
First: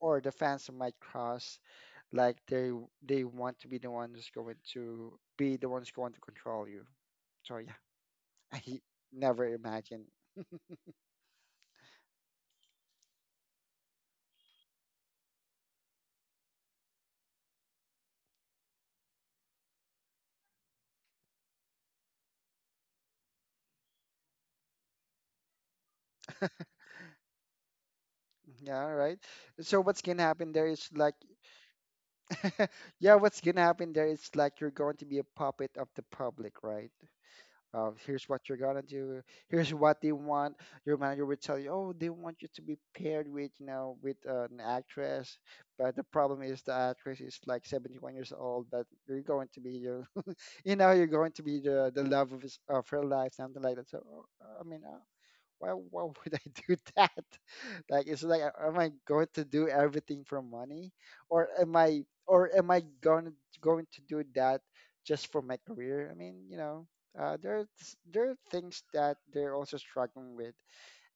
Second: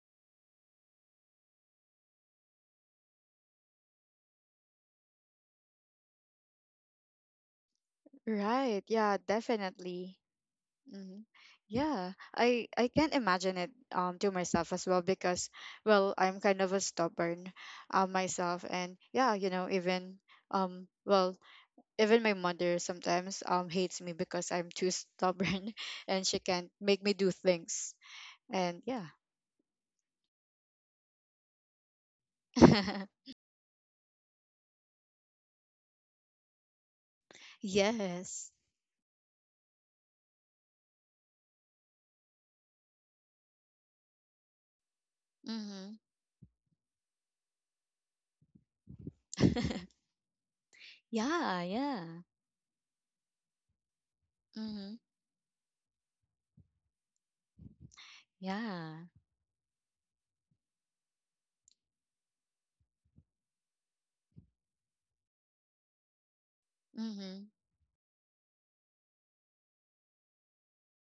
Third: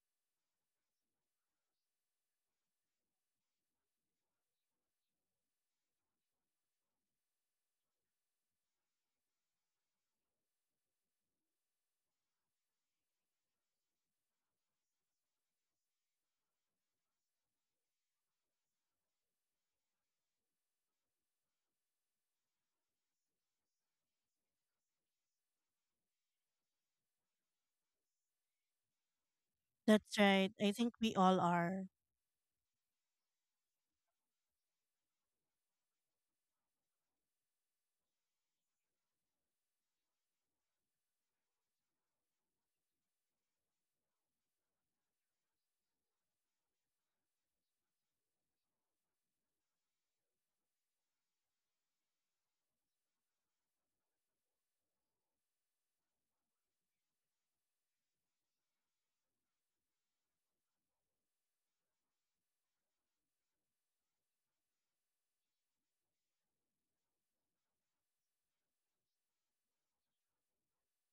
or the fans might cross, like they want to be the one who's going to be the ones going to control you. So yeah, I
Right, yeah,
never imagine.
definitely. Mhm. Yeah, I can't imagine it to myself as well. Because well, I'm kind of a stubborn myself. And yeah, you know, even well, even my mother sometimes hates me because I'm too stubborn and she can't make me do things.
Mm-hmm.
And
Yeah,
yeah.
right. So what's
That's
gonna happen
right.
there
I
is
think
like,
we all are.
yeah, what's gonna happen there is like you're going to be a puppet of the public, right? Here's what
Yes.
you're gonna do. Here's what they want. Your manager will tell you, "Oh, they want you to be paired with an actress." But
Mm-hmm.
the problem is the actress is like 71 years old. But you're going to be your, you're going to be
Yeah,
the
yeah.
love of her life, something like that. So, I mean,
Mm-hmm.
why would I do that? Like it's like am I
Yeah.
going to do everything for money? Or am I going to do that just for my career? I mean, you know,
Hmm.
there are things that they're also struggling with,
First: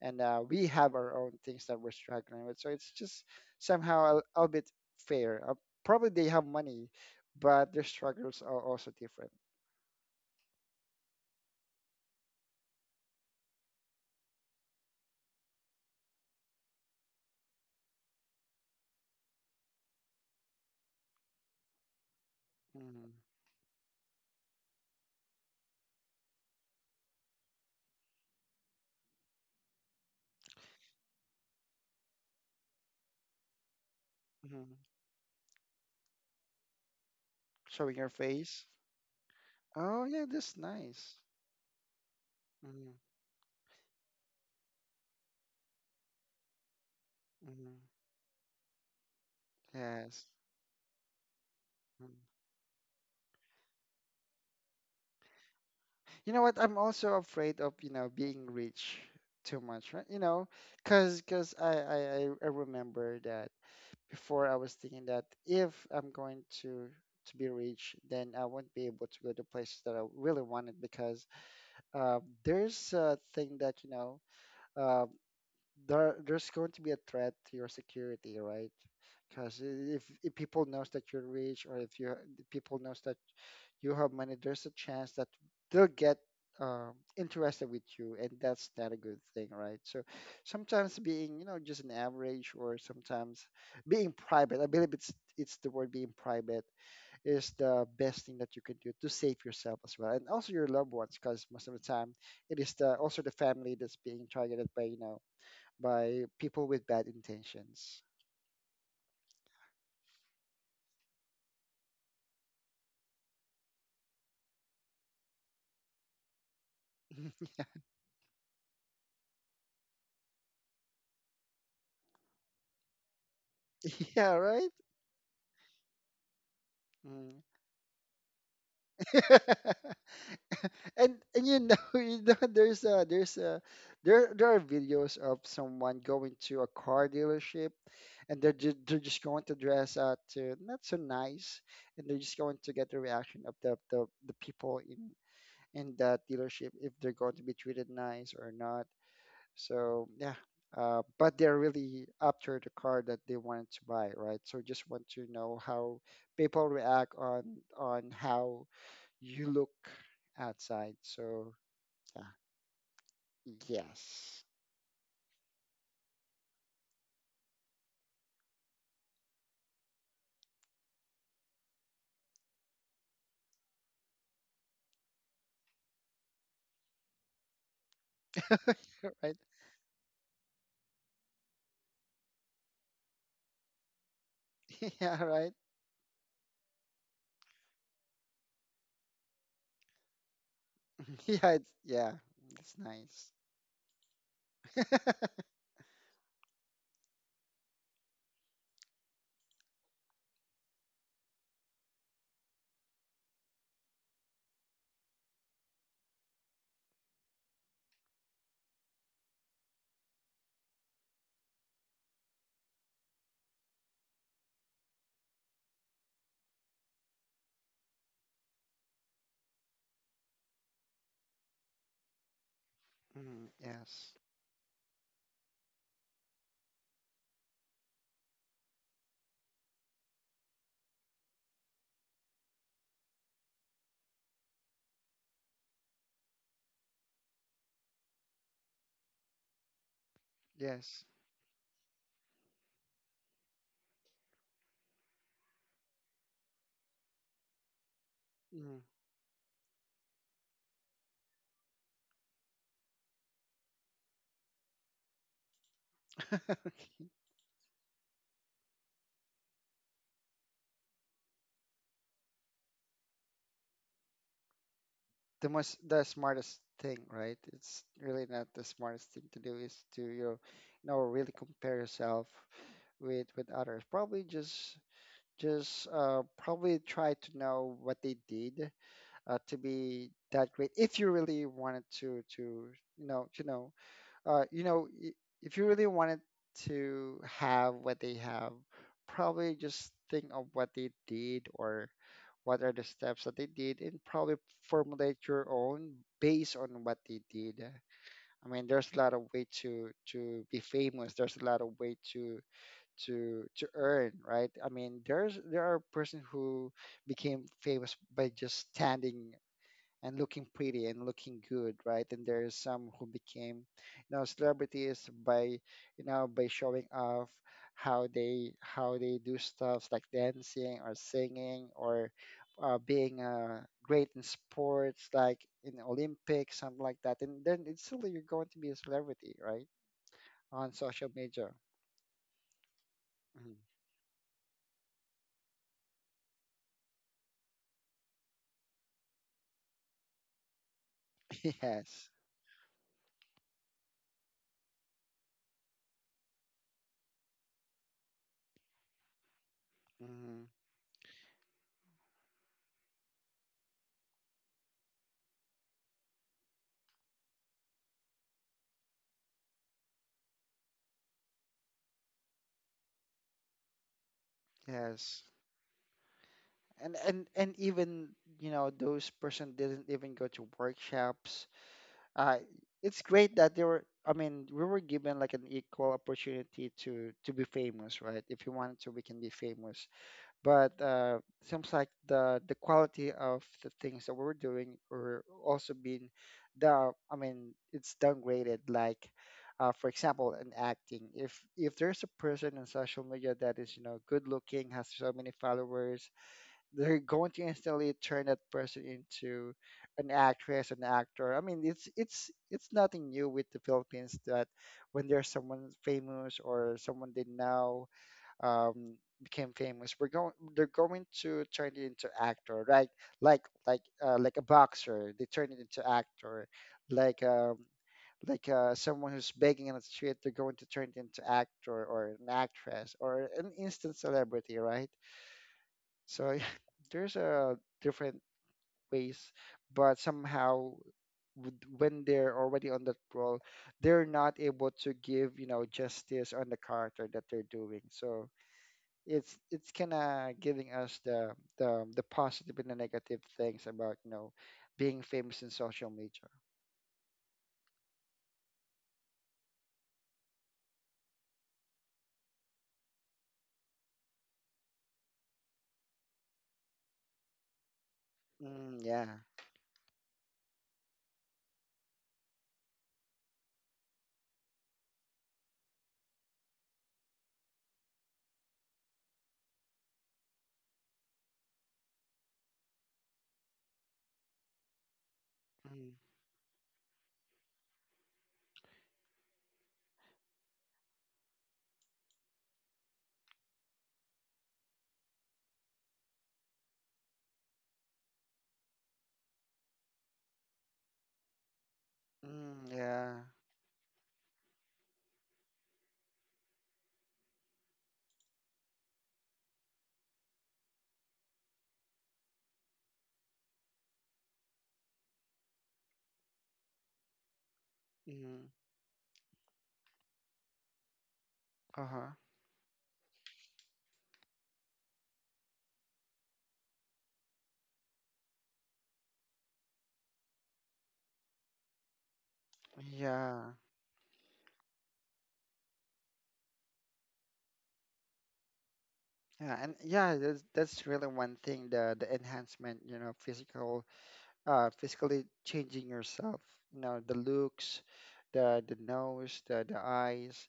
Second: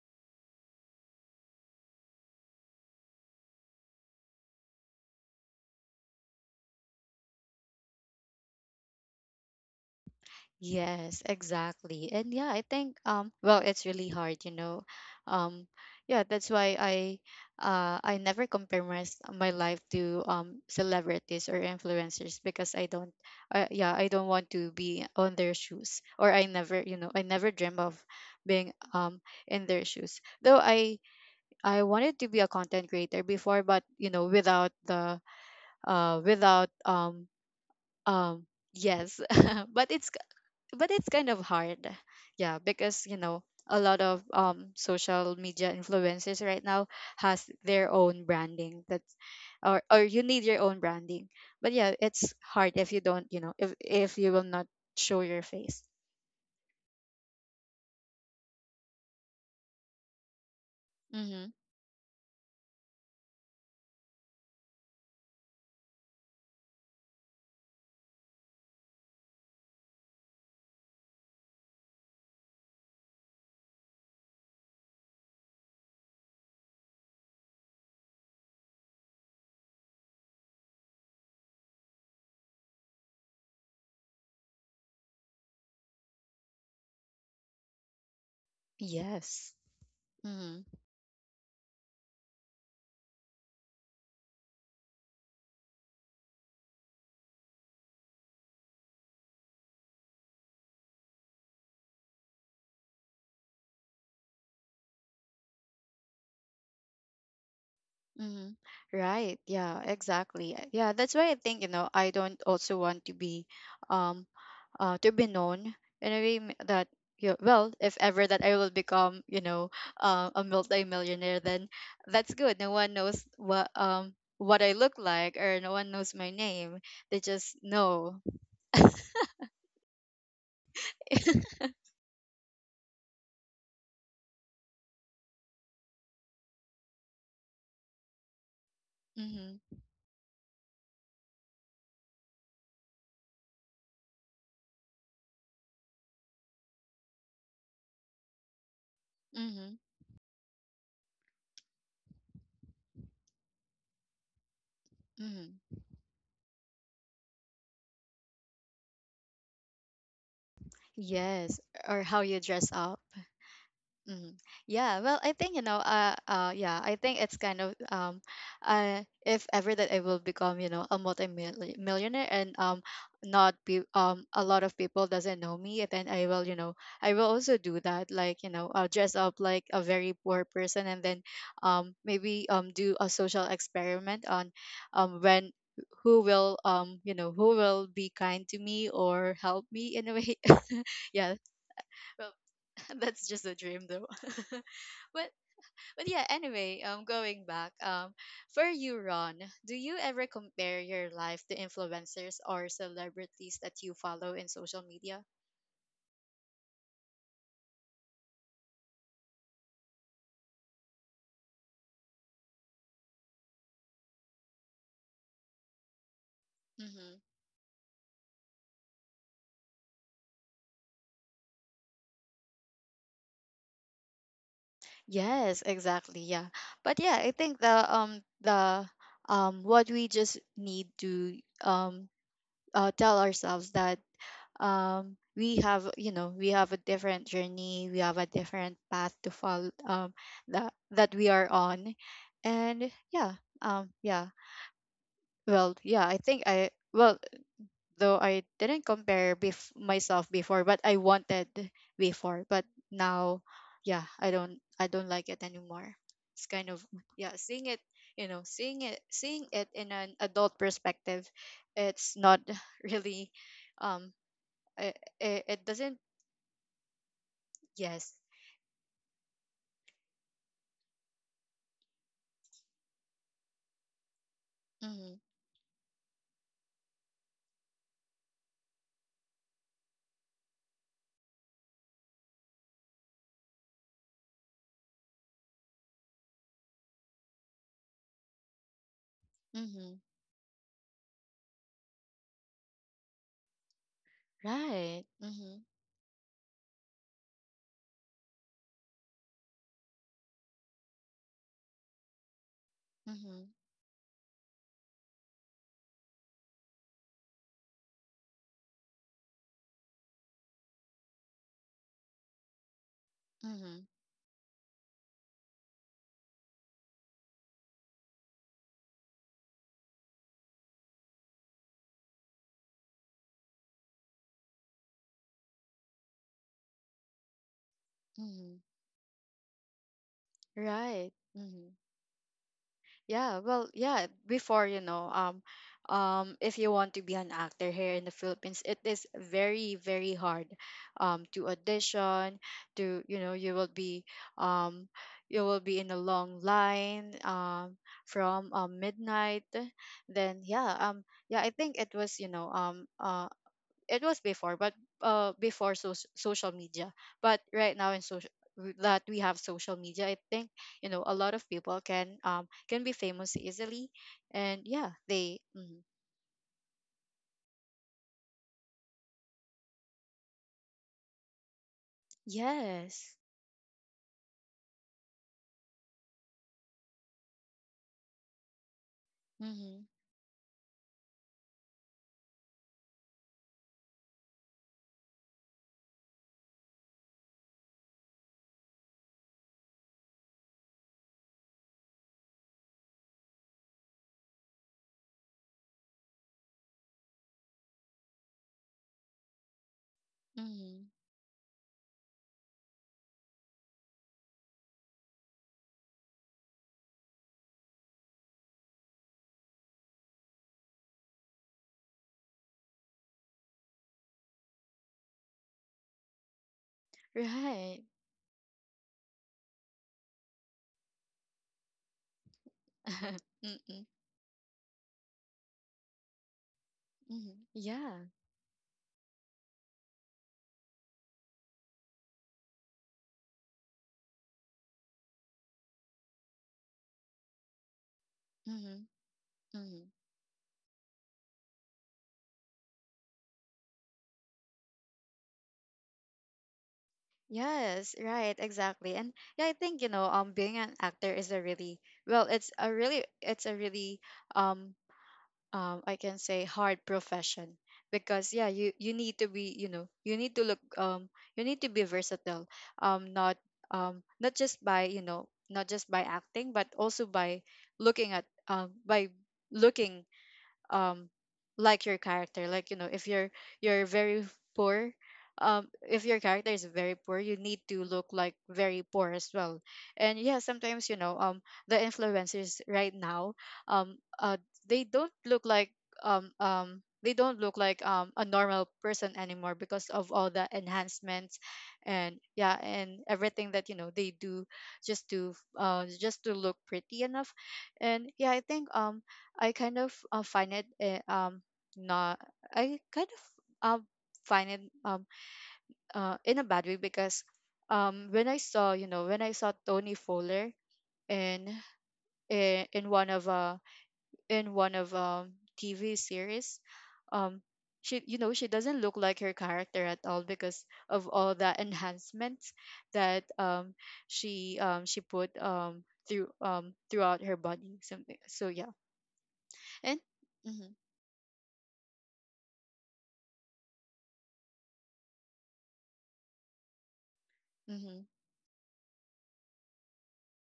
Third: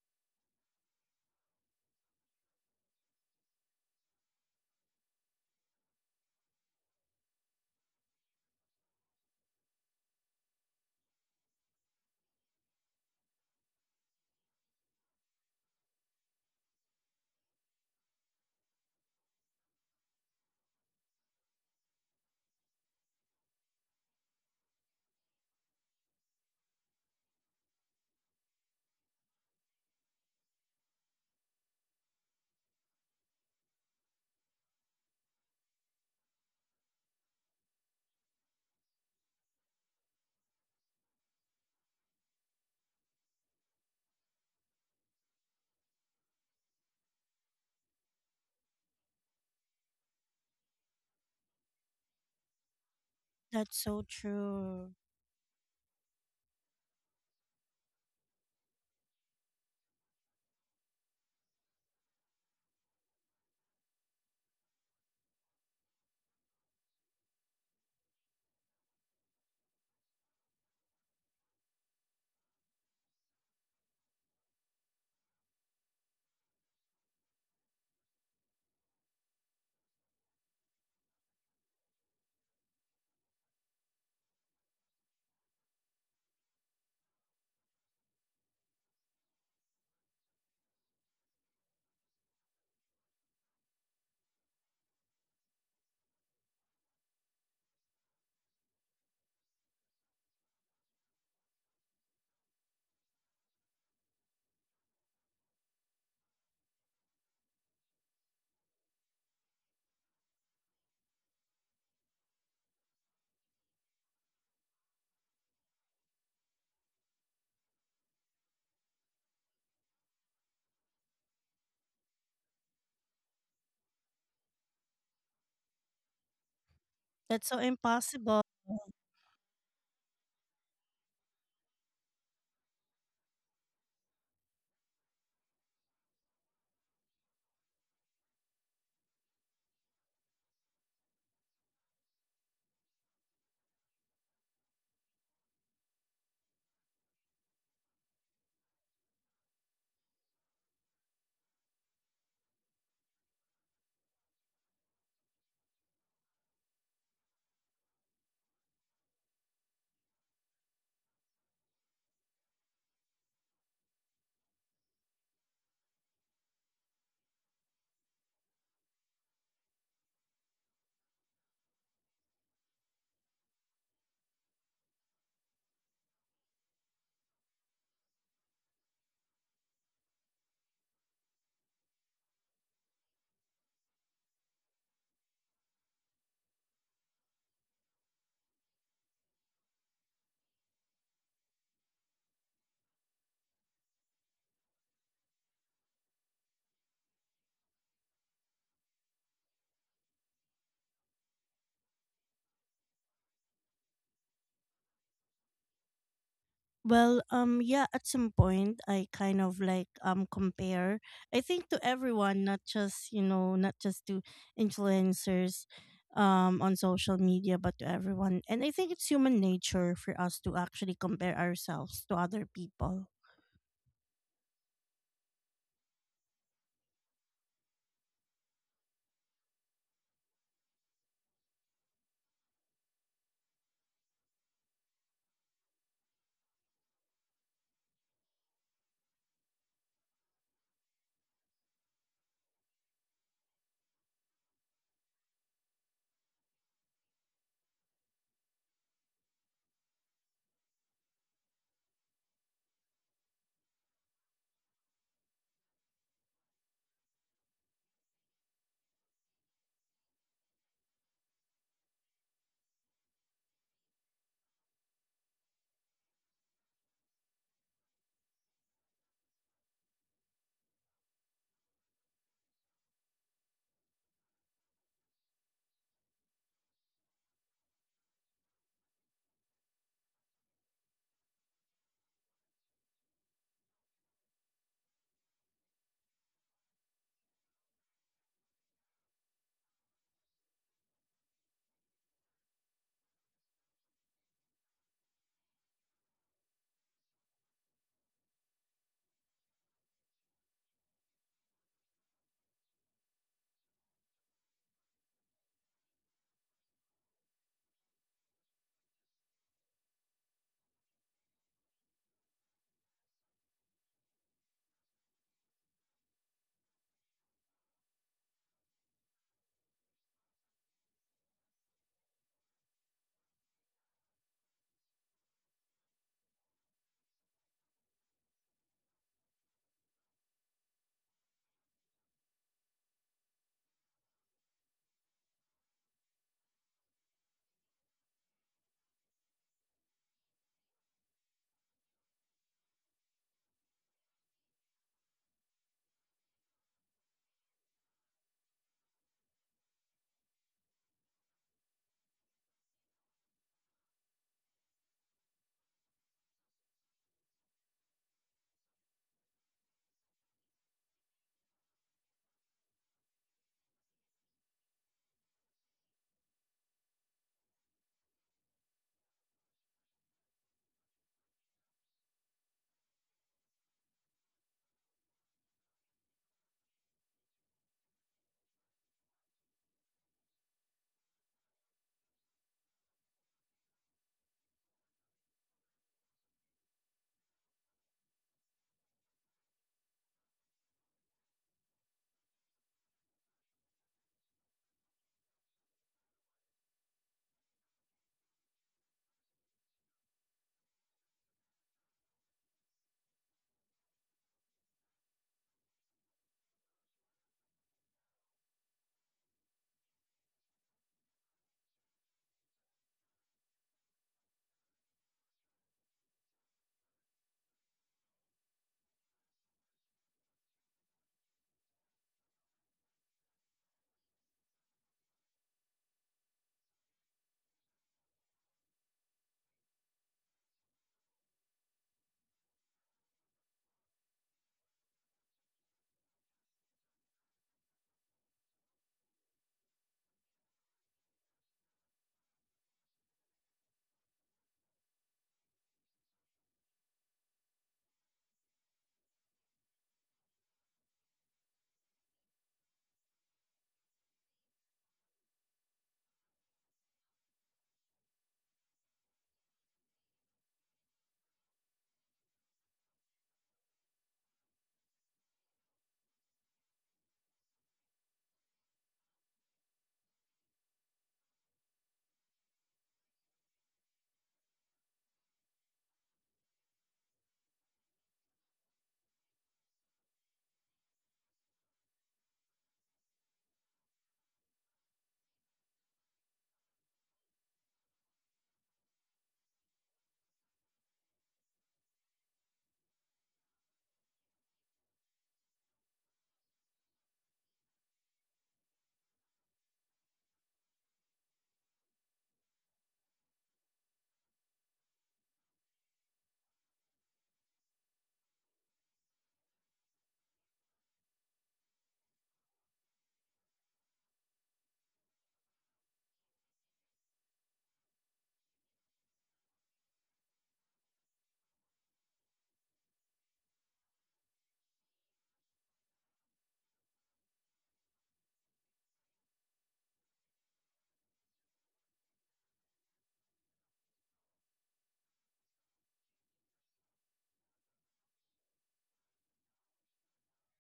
and we have our own things that we're struggling with. So it's just somehow a bit fair. Probably they have money, but their struggles are also different.
Yes, exactly. And yeah, I think well, it's really hard, you know. Um yeah, that's why I never compare my, my life to celebrities or influencers, because I
Hmm.
don't yeah, I don't want to be on their shoes, or I never, you know, I never dream of being in their shoes. Though I wanted to be a content creator before, but you know, without
Hmm.
the without
Showing your
um
face.
yes, but
Oh
it's,
yeah, that's
but it's
nice.
kind of hard. Yeah,
Mm-hmm.
because you know, a lot of social media influencers right now has
Mhm.
their own branding, that's, or you
Yes.
need your own branding. But yeah,
Mm.
it's hard if you don't, you know, if
That's so
you will not
true.
show your face.
You know what? I'm also afraid of being rich too much, right? You know, because
Mm-hmm.
cause I remember that before I was thinking that if I'm going to be rich, then I won't be able to go to places that I really wanted because uh, there's a thing that, uh, there's going to be a threat to your security, right? Because if people knows that you're rich, or if you people knows that you have money, there's a chance that they'll get interested with you, and that's not a good thing,
Yes.
right? So
Mm-hmm.
sometimes being just an average, or sometimes being private. I believe it's the word being private is the best thing that you can do to save yourself as well, and also your loved ones, because most of the time it is the also the family that's being targeted by you know by people with bad intentions.
Mm-hmm. Right, yeah, exactly. Yeah, that's why I think, you know, I don't also want um to be known in a way that you, well, if ever that I will become, you know, a multi-millionaire, then that's good. No one knows
Yeah,
what
right.
I look like, or no one knows my name. They
Mm.
That's
just
so
know.
impossible.
and and you know, you know there's a there there are videos of someone going to a car dealership, and they're just going to
Mm-hmm,
dress up to not so nice, and they're just going to get the reaction of the people in that dealership if they're going to be treated nice or not.
mm-hmm,
So yeah. But they're really after the car that they wanted to buy, right? So just want to
mm-hmm.
know how people react on how you look outside. So
Yes. Or how
yeah,
you dress up. Mm.
yes,
Yeah, well, I think you know, yeah, I think it's kind of if ever that I will become, you know, a multi-millionaire, and not be a lot of people doesn't know me, then I will, you know, I will also do that. Like, you know, I'll dress
right.
up like a very poor person, and then maybe do a social experiment on
Yeah,
when
right.
who will you know, who will be kind to me or help me in a way. Yeah.
Yeah,
Well,
it's
that's
nice.
just a dream though. but but yeah, anyway, going back, for you, Ron, do you ever compare your life to influencers or celebrities that you follow in social media?
Well, yeah, at some point I kind of like, compare, I think, to everyone, not just to influencers on
Mm-hmm.
social media, but to everyone. And I think it's human nature for us to actually compare ourselves to other people.
Mm, yes,
Yes, exactly. Yeah. But yeah, I think the what we just need to tell ourselves that we have, you know, we have a different journey, we have a different path to follow, that
yes.
we are on. And yeah, yeah. Well, yeah, I think I, well, though I didn't
Mm.
compare myself before, but I wanted before, but now, yeah, I don't, I don't like it anymore. It's kind of, yeah, seeing it, you know, seeing it in an adult perspective, it's not really um it,
the
it
most,
doesn't.
the smartest thing, right? It's
Yes.
really not the smartest thing to do is to really compare yourself with others. Probably just
Mhm.
probably try to know what they did to be that great. If you really wanted to you know you know uh, you know, i- if you really wanted to have what they have, probably just
Mhm.
think of what they did or what are the steps that they did, and probably
Right.
formulate your
Mhm.
own based on what they did. I mean, there's a lot of way to be famous. There's a lot of way to to
Mhm.
to earn, right? I mean, there are person who became famous by just standing and looking pretty and looking good, right? And there's some who became
Mhm.
celebrities by showing off how they do stuff like dancing or singing or being great in sports, like in Olympics, something like that. And then it's still you're going to
Mhm.
be a celebrity, right? On social
Right.
media.
Mhm. Yeah,
Mhm.
well, yeah, before, you know, if you want to be an actor here in the Philippines, it is very, very hard to
Yes.
audition, to, you know, um you will be in a long line from midnight. Then
Hmm.
yeah, yeah, I think it was, you know, it was before. But before social media, but right now in social, that we have social media, I think, you know, a lot of people can be famous easily. And yeah,
Yes.
they mm,
And even, you know, those person didn't even go to workshops. uh, it's
yes,
great that they were I mean we were given like an equal opportunity to be famous, right? If you wanted to, we can be
mm-hmm,
famous. But seems like the quality of the things that we're doing are also being the I mean it's downgraded, like for example in acting, if there's a person in social media that is, you know, good looking, has so many followers, they're going to instantly turn that person into an actress,
mm-hmm,
an actor. I mean, it's nothing new with the Philippines, that when there's someone famous or someone they know um, became famous, we're going they're going to turn it into actor, right? Like, like a boxer, they turn it into actor. Like,
right,
someone who's begging on the street, they're going to turn it into actor or an actress or an
mm-hmm,
instant celebrity, right? So there's
mm-hmm,
a
yeah,
different ways, but somehow when they're already on that role, they're not able to give, you know, justice on the character that they're doing. So
mm-hmm,
it's
mm-hmm.
kind of giving us the positive and the negative things about, you know, being famous in social media.
Yes, right, exactly. And yeah, I think, you know, being an actor is a really, well, it's a really, it's a really um I can say, hard profession. Because yeah, you
Mm,
you
yeah.
need to be, you know, you need to look you need to be versatile, not, not just by, you know, not just by acting, but also by looking at, by looking um like your character. Like, you know, if you're, you're very poor,
Mm,
if your character is very poor, you need to look like very poor as well. And yeah, sometimes, you know, the influencers right now, um uh they don't look like they don't look like a normal person anymore, because of all the enhancements. And yeah,
mm,
and
yeah.
everything that, you know, they do just to, just to look pretty enough. And yeah, I think I kind of find it not, I kind of uh, find it in a bad way. Because when I
Mm,
saw, you know, when I saw Tony Fowler in,
uh-huh.
in, in one of uh in one of TV series, um she, you know, she doesn't look like her character at all, because of all the enhancements that
Yeah.
she put through throughout her body, something. So yeah,
Yeah, and
and
yeah, that's
mm-hmm,
that's really one thing, the enhancement, you know, physical physically changing yourself. You know, the looks,
mm-hmm,
the nose, the eyes.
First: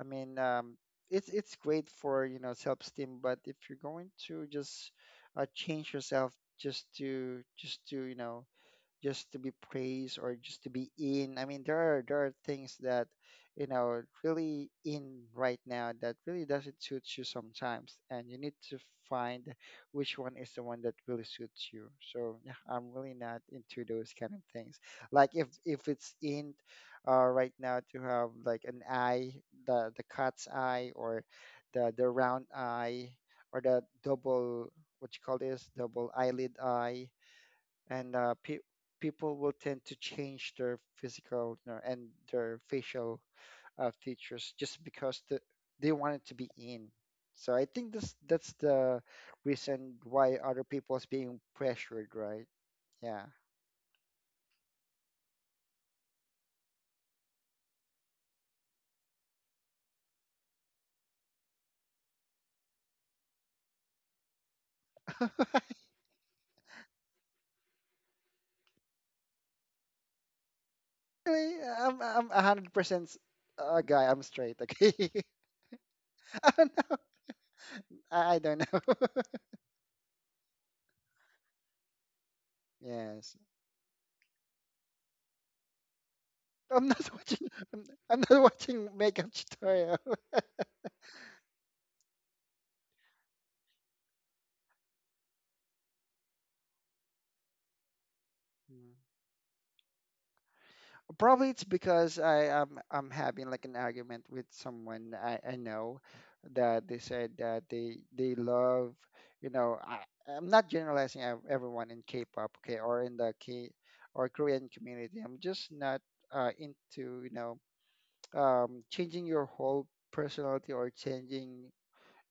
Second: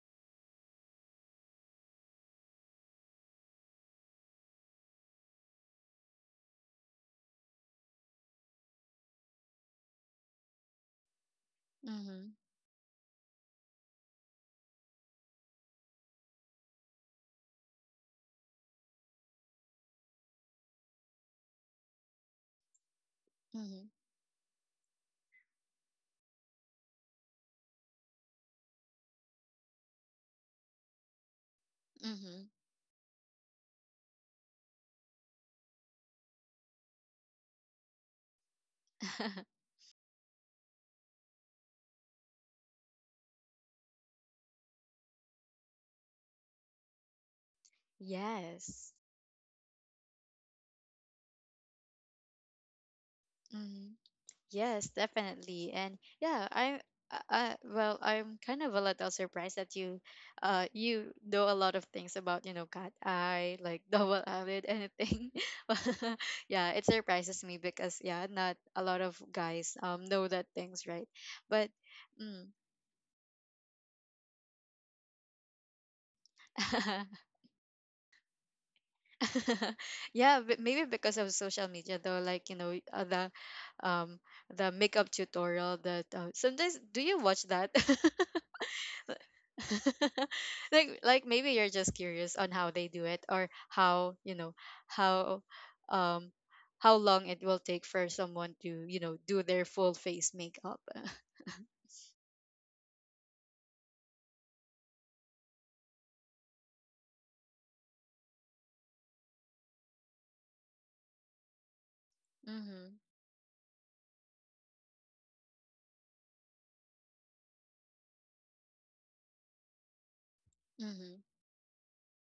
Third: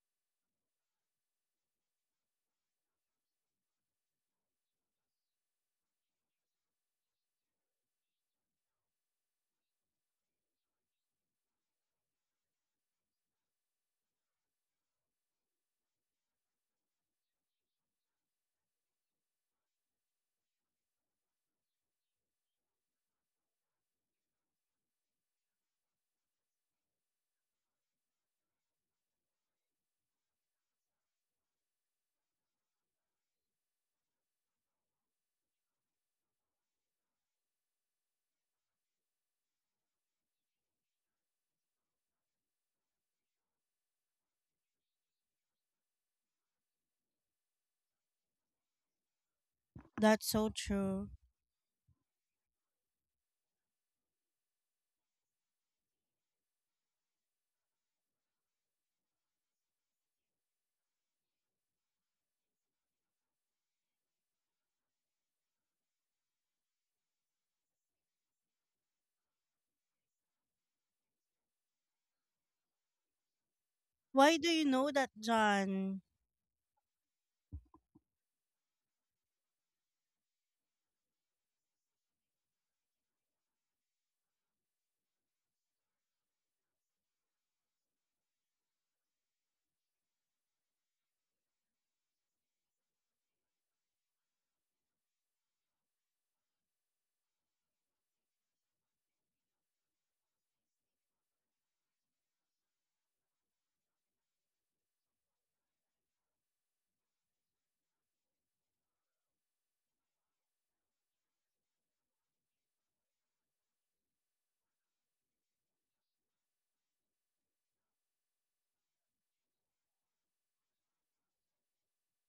I mean, it's great for self esteem, but if you're going to just change yourself just to just to you know just to be praised or just to be in. I mean, there are
mm-hmm.
things that, you know, really in right now that really doesn't suit you sometimes, and you need to find which one is the one that really suits you. So yeah, I'm really not
Mm-hmm.
into those kind of things. Like, if it's in right now to have like an eye, the cat's eye or the round
Mm-hmm.
eye or the double, what you call this, double eyelid eye, and people will tend to change their physical, and their facial features just because they want it to be in. So I think this that's
Yes.
the reason
That's
why
so
other people is
true.
being pressured, right? Yeah.
Mm-hmm. Yes, definitely. And yeah, I, well, I'm kind of a little surprised that you you know a lot of things about, you know, cat eye, like double-eyelid, anything. But yeah, it surprises me because, yeah, not a lot of guys know that things, right?
Really,
But
I'm a
mm,
hundred percent a guy. I'm
Why do
straight.
you know
Okay.
that, John?
I don't know. I don't know.
yeah, but maybe because of social media, though, like you know,
Yes,
um the makeup tutorial that sometimes
I'm not
do you watch
watching.
that?
I'm not watching makeup tutorial.
Like maybe you're just curious on how they do it, or how you know how um how long it will take for someone to,
Mm.
you know, do their full face makeup.
Probably it's because I am I'm having like an argument with someone I know that they said that they love, you know. I'm not generalizing everyone in K-pop, okay,
Mm-hmm.
or in the K or Korean community. I'm just not into changing your whole personality or
Mm-hmm.
changing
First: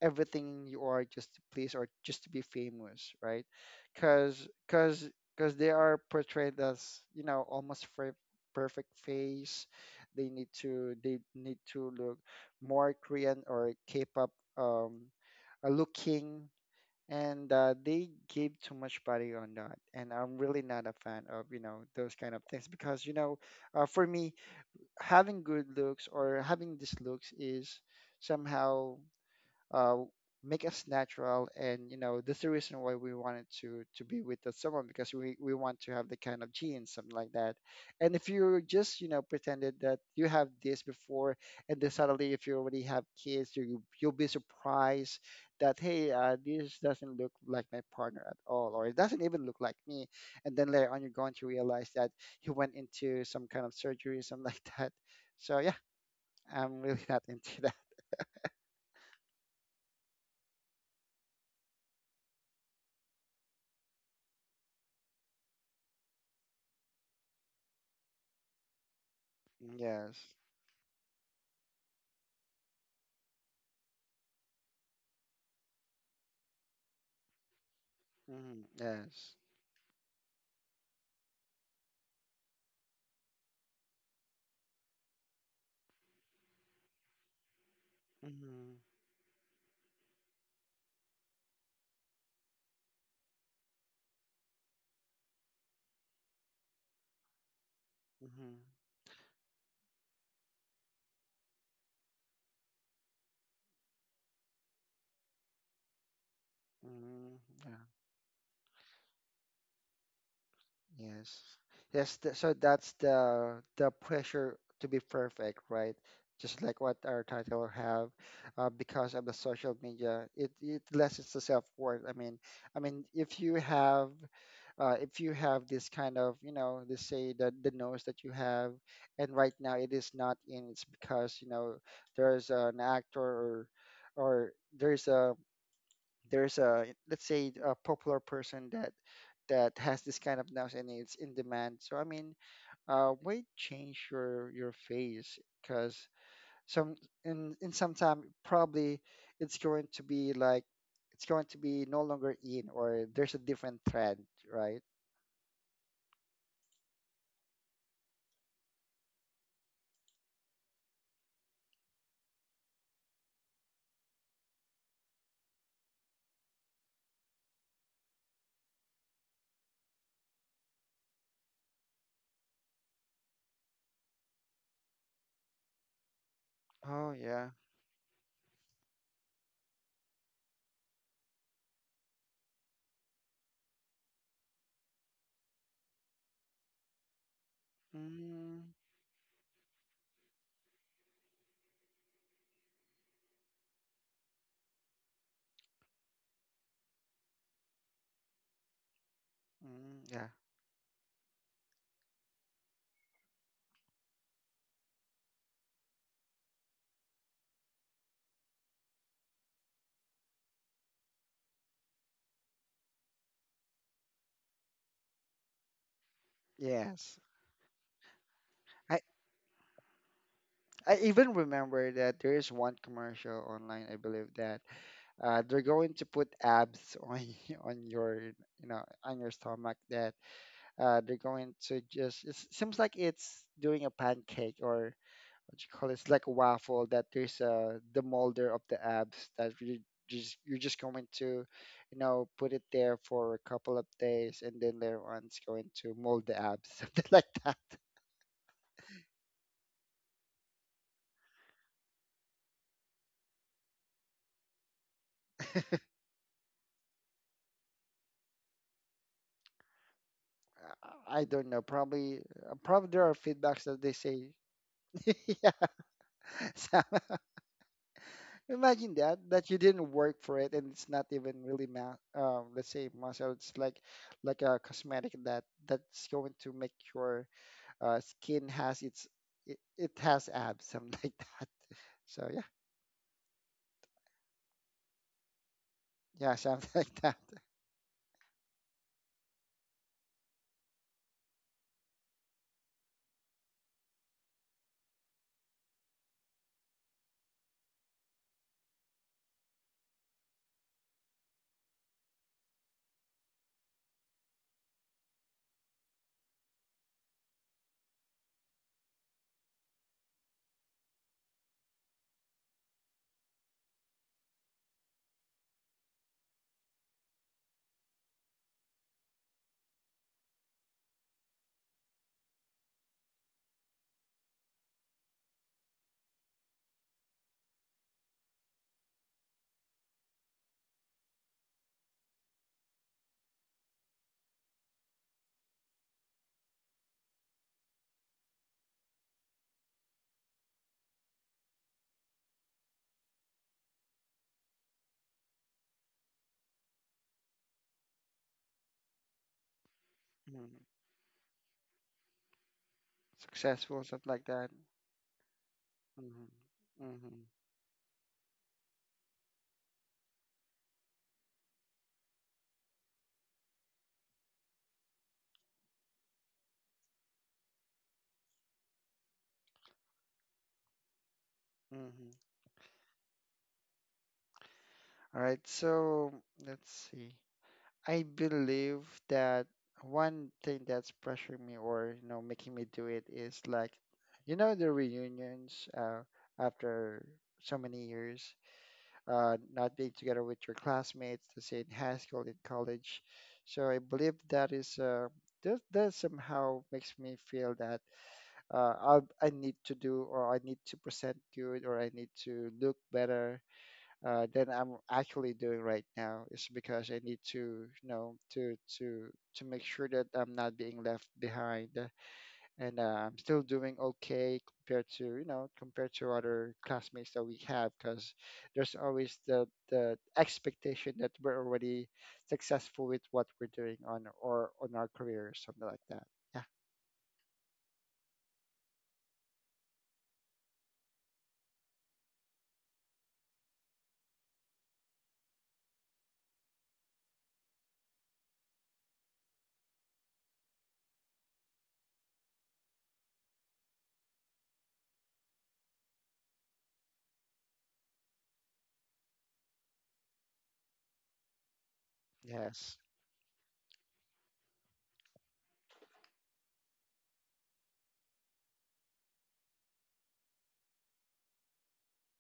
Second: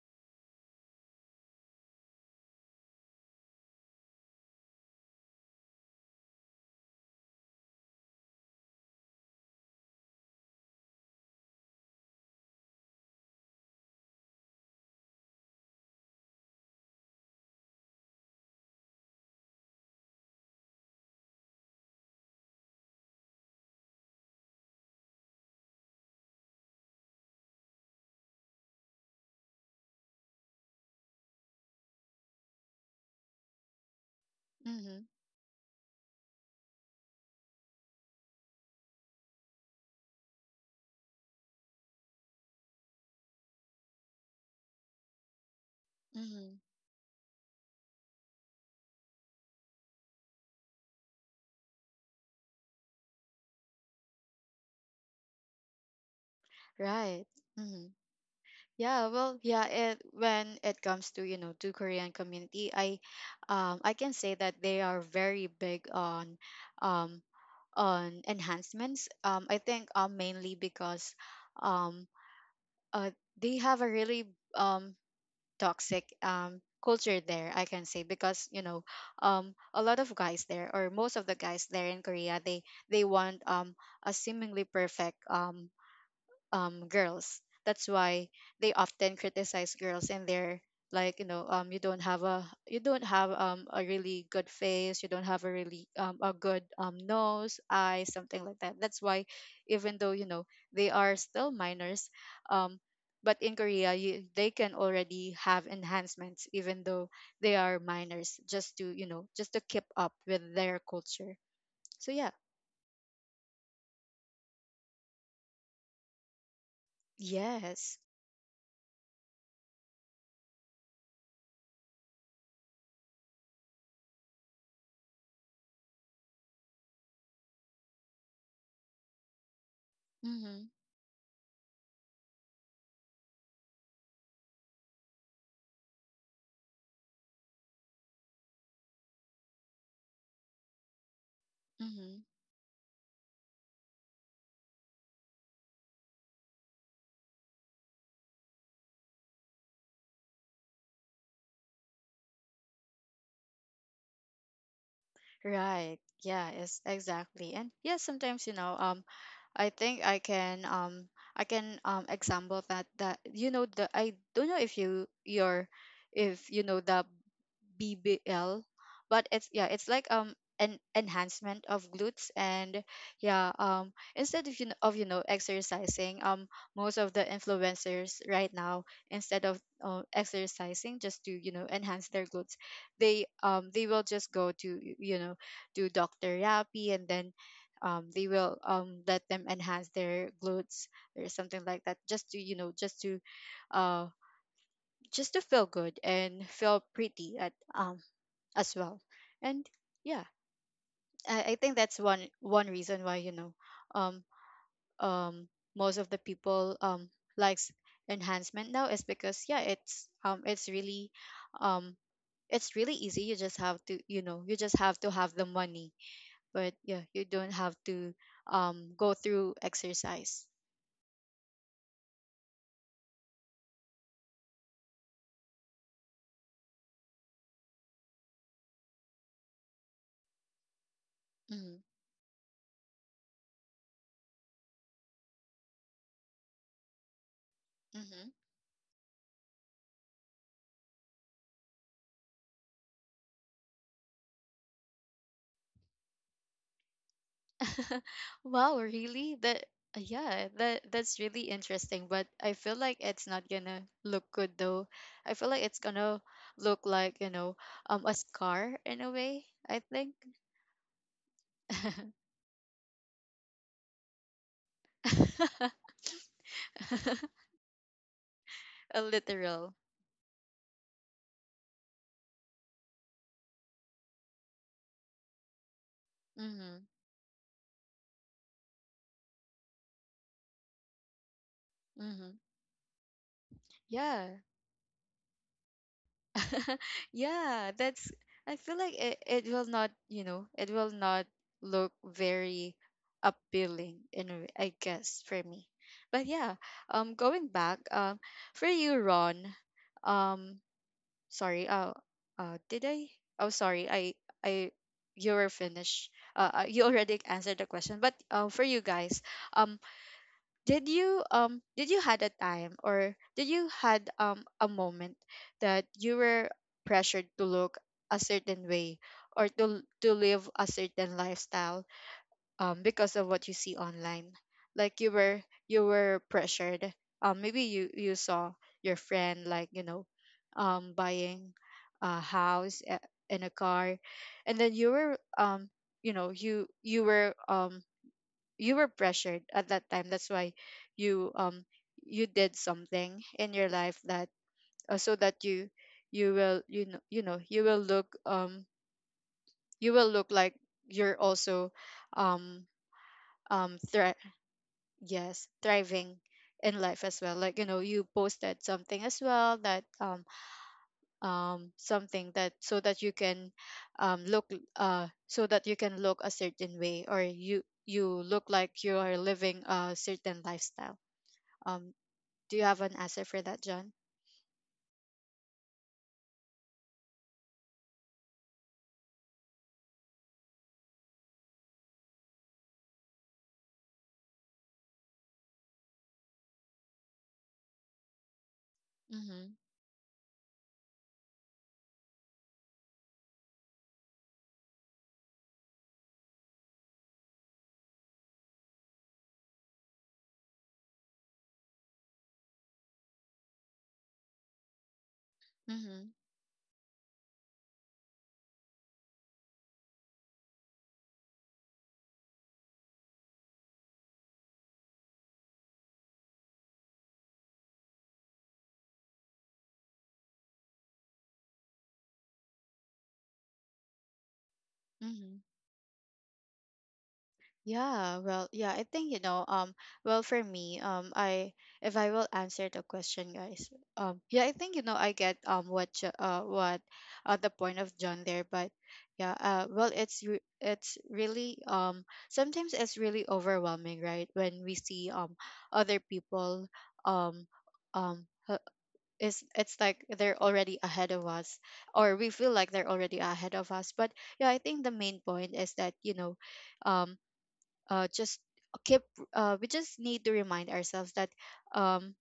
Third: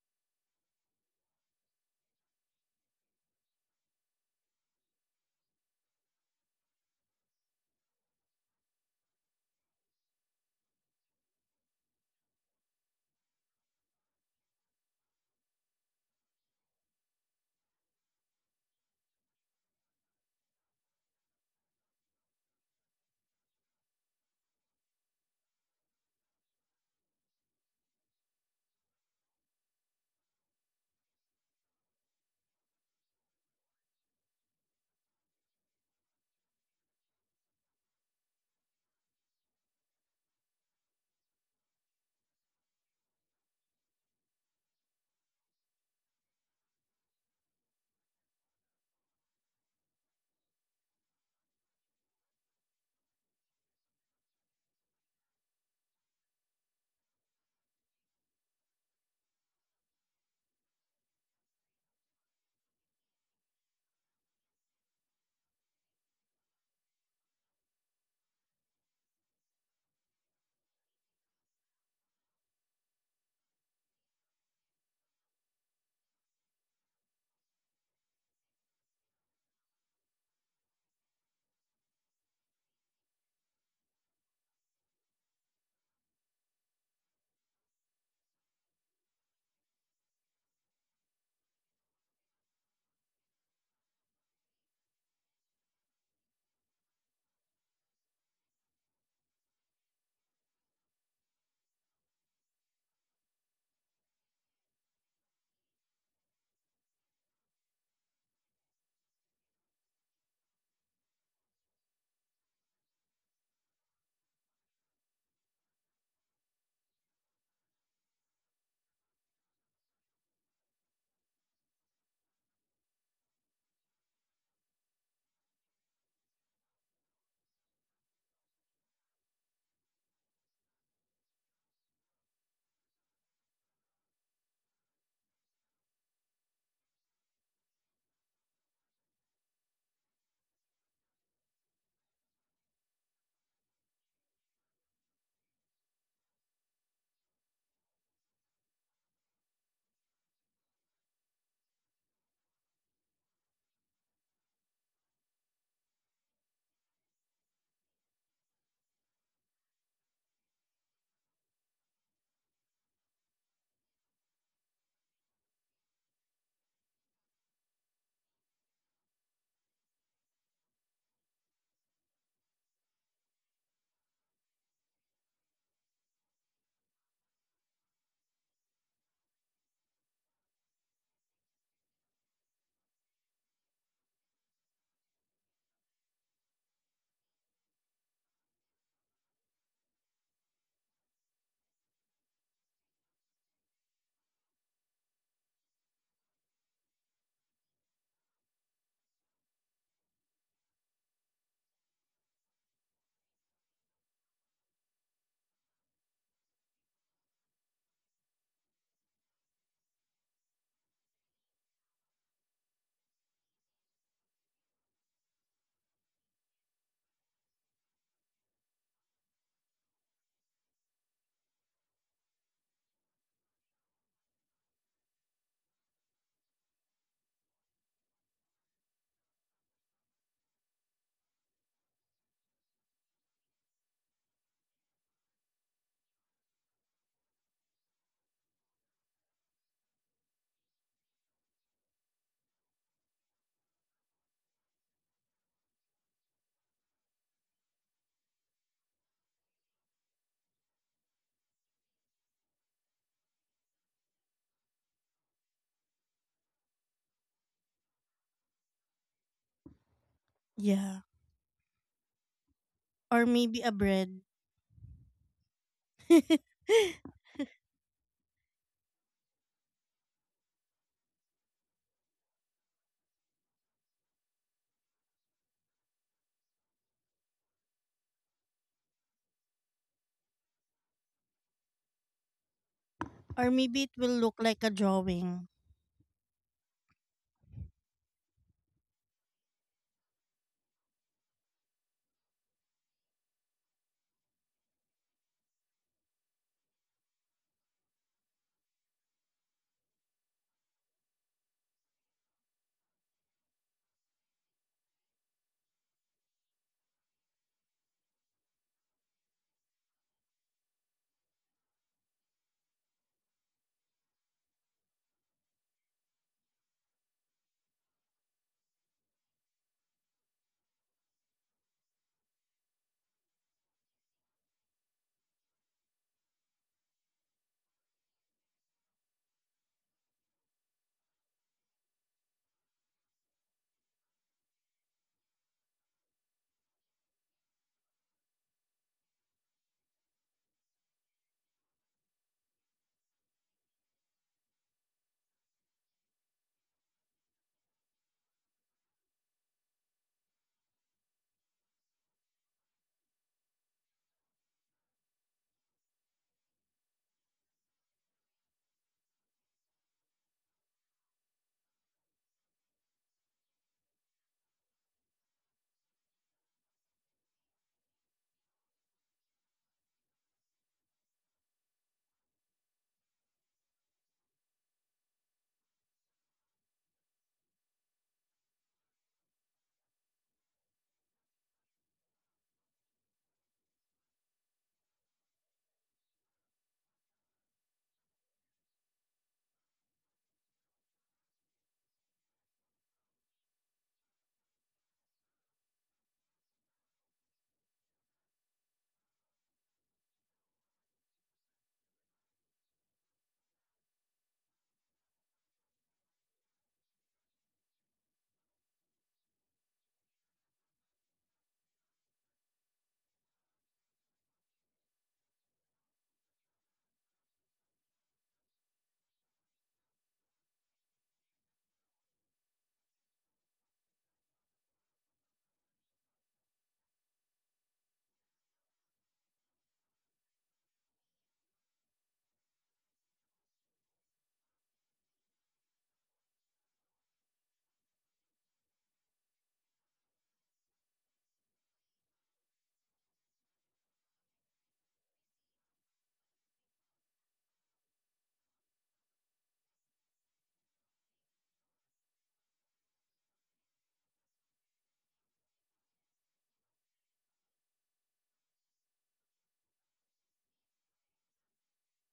everything you are just to please or just to be famous, right? Because because because they are portrayed as, you know, almost perfect face. They need to look more Korean or K-pop um, looking, and they gave too much body on that. And I'm really not a fan of those kind of things because for me, having good looks or having these looks is somehow, uh, make us natural. And you know that's the reason why we wanted to be with that someone,
Mm-hmm.
because we want to have the kind of genes, something like that. And if you just, you know, pretended that you have this before, and then suddenly if you already have kids, you'll be surprised that, hey,
Mm-hmm.
this doesn't look like my partner at all, or it doesn't even look like me. And then later on you're going to realize that he went into some kind of surgery, something like that. So yeah, I'm really not
Right.
into that.
Mm-hmm. Yeah, well, yeah, it when it comes to, you know, to Korean community, I can say that they are very big um on enhancements. I think
Yes.
mainly because um uh they have a really um toxic culture there, I can say, because you
Mm-hmm.
know
Yes.
a lot of guys there, or most of the guys there in Korea, they want a seemingly perfect girls. That's why they
Mm-hmm.
often criticize girls, and they're like, you know, you don't have a you don't have a really good face, you don't have a really a good nose, eyes, something
Mm-hmm.
like that. That's why, even though, you know, they are still minors, um, but in Korea, they can already have enhancements, even though
Mm-hmm.
they are
Yeah.
minors, just to, you know, just to keep up with their culture.
Yes.
So
Yes.
yeah.
Th so that's the pressure to be perfect, right? Just like what our title
Yes.
have, because of the social media, it lessens the self-worth. I mean, if you have this kind of, you know, they say that the nose that you have, and right now it is not in, it's because, you know, there's an actor, or there's a there's a, let's say, a popular person that that has this kind of nose and it's in demand. So I
Mm-hmm.
mean, why change your face? Because some, in some time, probably it's going to be like it's going to be no longer in, or there's a different trend, right?
Right. Yeah, it's exactly. And yeah, sometimes, you know, I think I can example that you know the I don't know if you your if you know the BBL, but it's, yeah, it's like an enhancement of glutes. And yeah um instead of, you know, exercising, most
Oh
of the
yeah.
influencers right now, instead of exercising just to, you know, enhance their glutes, they will just go to to Dr. Yapi, and then they will
Mm.
let them enhance their glutes, or something like that, just to, you know, uh just to feel good and feel pretty, at as well. And
Mm,
yeah,
yeah.
I think that's one reason why, you know, um um most of the people likes enhancement now, is because, yeah, it's really um easy. You just have to, you know, you just have to have the money, but yeah,
Yes.
you don't have to
I,
go through exercise.
I even remember that there is one commercial online, I believe, that they're going to put abs on on your, you know, on your stomach. That they're going
Mm-hmm.
to just, it seems like it's doing a pancake, or what you call it, it's like a waffle, that there's, the
Mm-hmm.
molder of the abs that you just, you're just going to, you know, put it there for a couple of days, and then later on it's going to mold the abs something like that.
Wow, really? That's really interesting, but I feel like it's not gonna look good, though. I feel like it's gonna look like, you know, a scar in a way, I think.
Yeah.
I don't know. Probably, probably there are
Or
feedbacks
maybe a
that they
bread.
say, yeah, so- Imagine
A
that that you
literal.
didn't work for it, and it's not even really let's say muscle. It's like a cosmetic that that's going to make
Mhm.
your skin has its, it has abs, something like that. So
Mhm.
yeah,
Or maybe it will
Yeah.
look like a drawing.
yeah, something like that.
Yeah, that's I feel like it will not, you know, it will not look very appealing in a way, I guess, for me. But yeah, going back, for you, Ron, um sorry, did I, oh sorry, I you were finished. You already answered the question, but for you guys, um, did you did you had a time, or did you had a moment that you were pressured to look a certain way, or to live a certain lifestyle because of what you see online? Like you were pressured. Maybe you saw your friend, like, you know, buying a house and a car, and then you know you were pressured at that time, that's why you um you did something in your life, that so that you know you will look,
Mm.
like you're also, um um
Successful, something
thri-
like that.
yes, thriving
Mm-hmm.
in life as
Mm-hmm.
well, like, you know, you posted something as well, that something, that so that you can look, so that you can look a certain way, or you look like you are living a certain lifestyle. Um,
Mm-hmm.
do you have an answer for that, John?
All right, so let's see. I believe that one thing that's pressuring me, or you know, making me do it, is like, you know, the reunions, after so many years,
Mm-hmm.
not being together with your classmates, to say, in high school, in college. So I believe that is that, that somehow makes me feel that, I need to do, or I need to present good, or I need to look better, than I'm actually doing right
Mm-hmm.
now, is because I need to, you know, to to make sure that I'm not being left behind, and I'm still doing okay, compared to, you know, compared to other classmates that we have, because there's always the expectation that we're already successful with what we're doing on, or on our career,
Mm-hmm.
or something like that. Yeah.
Yeah, well, yeah, I think, you know, well, for me, I, if I will answer the question, guys, yeah, I think, you know, I get what what the point of John there, but yeah, well, it's really sometimes it's really overwhelming, right? When we see other people, um um uh, is it's like they're already ahead of us, or we feel like
Yes.
they're already ahead of us, but yeah, I think the main point is that, you know, um just keep, we just need to remind ourselves that, um,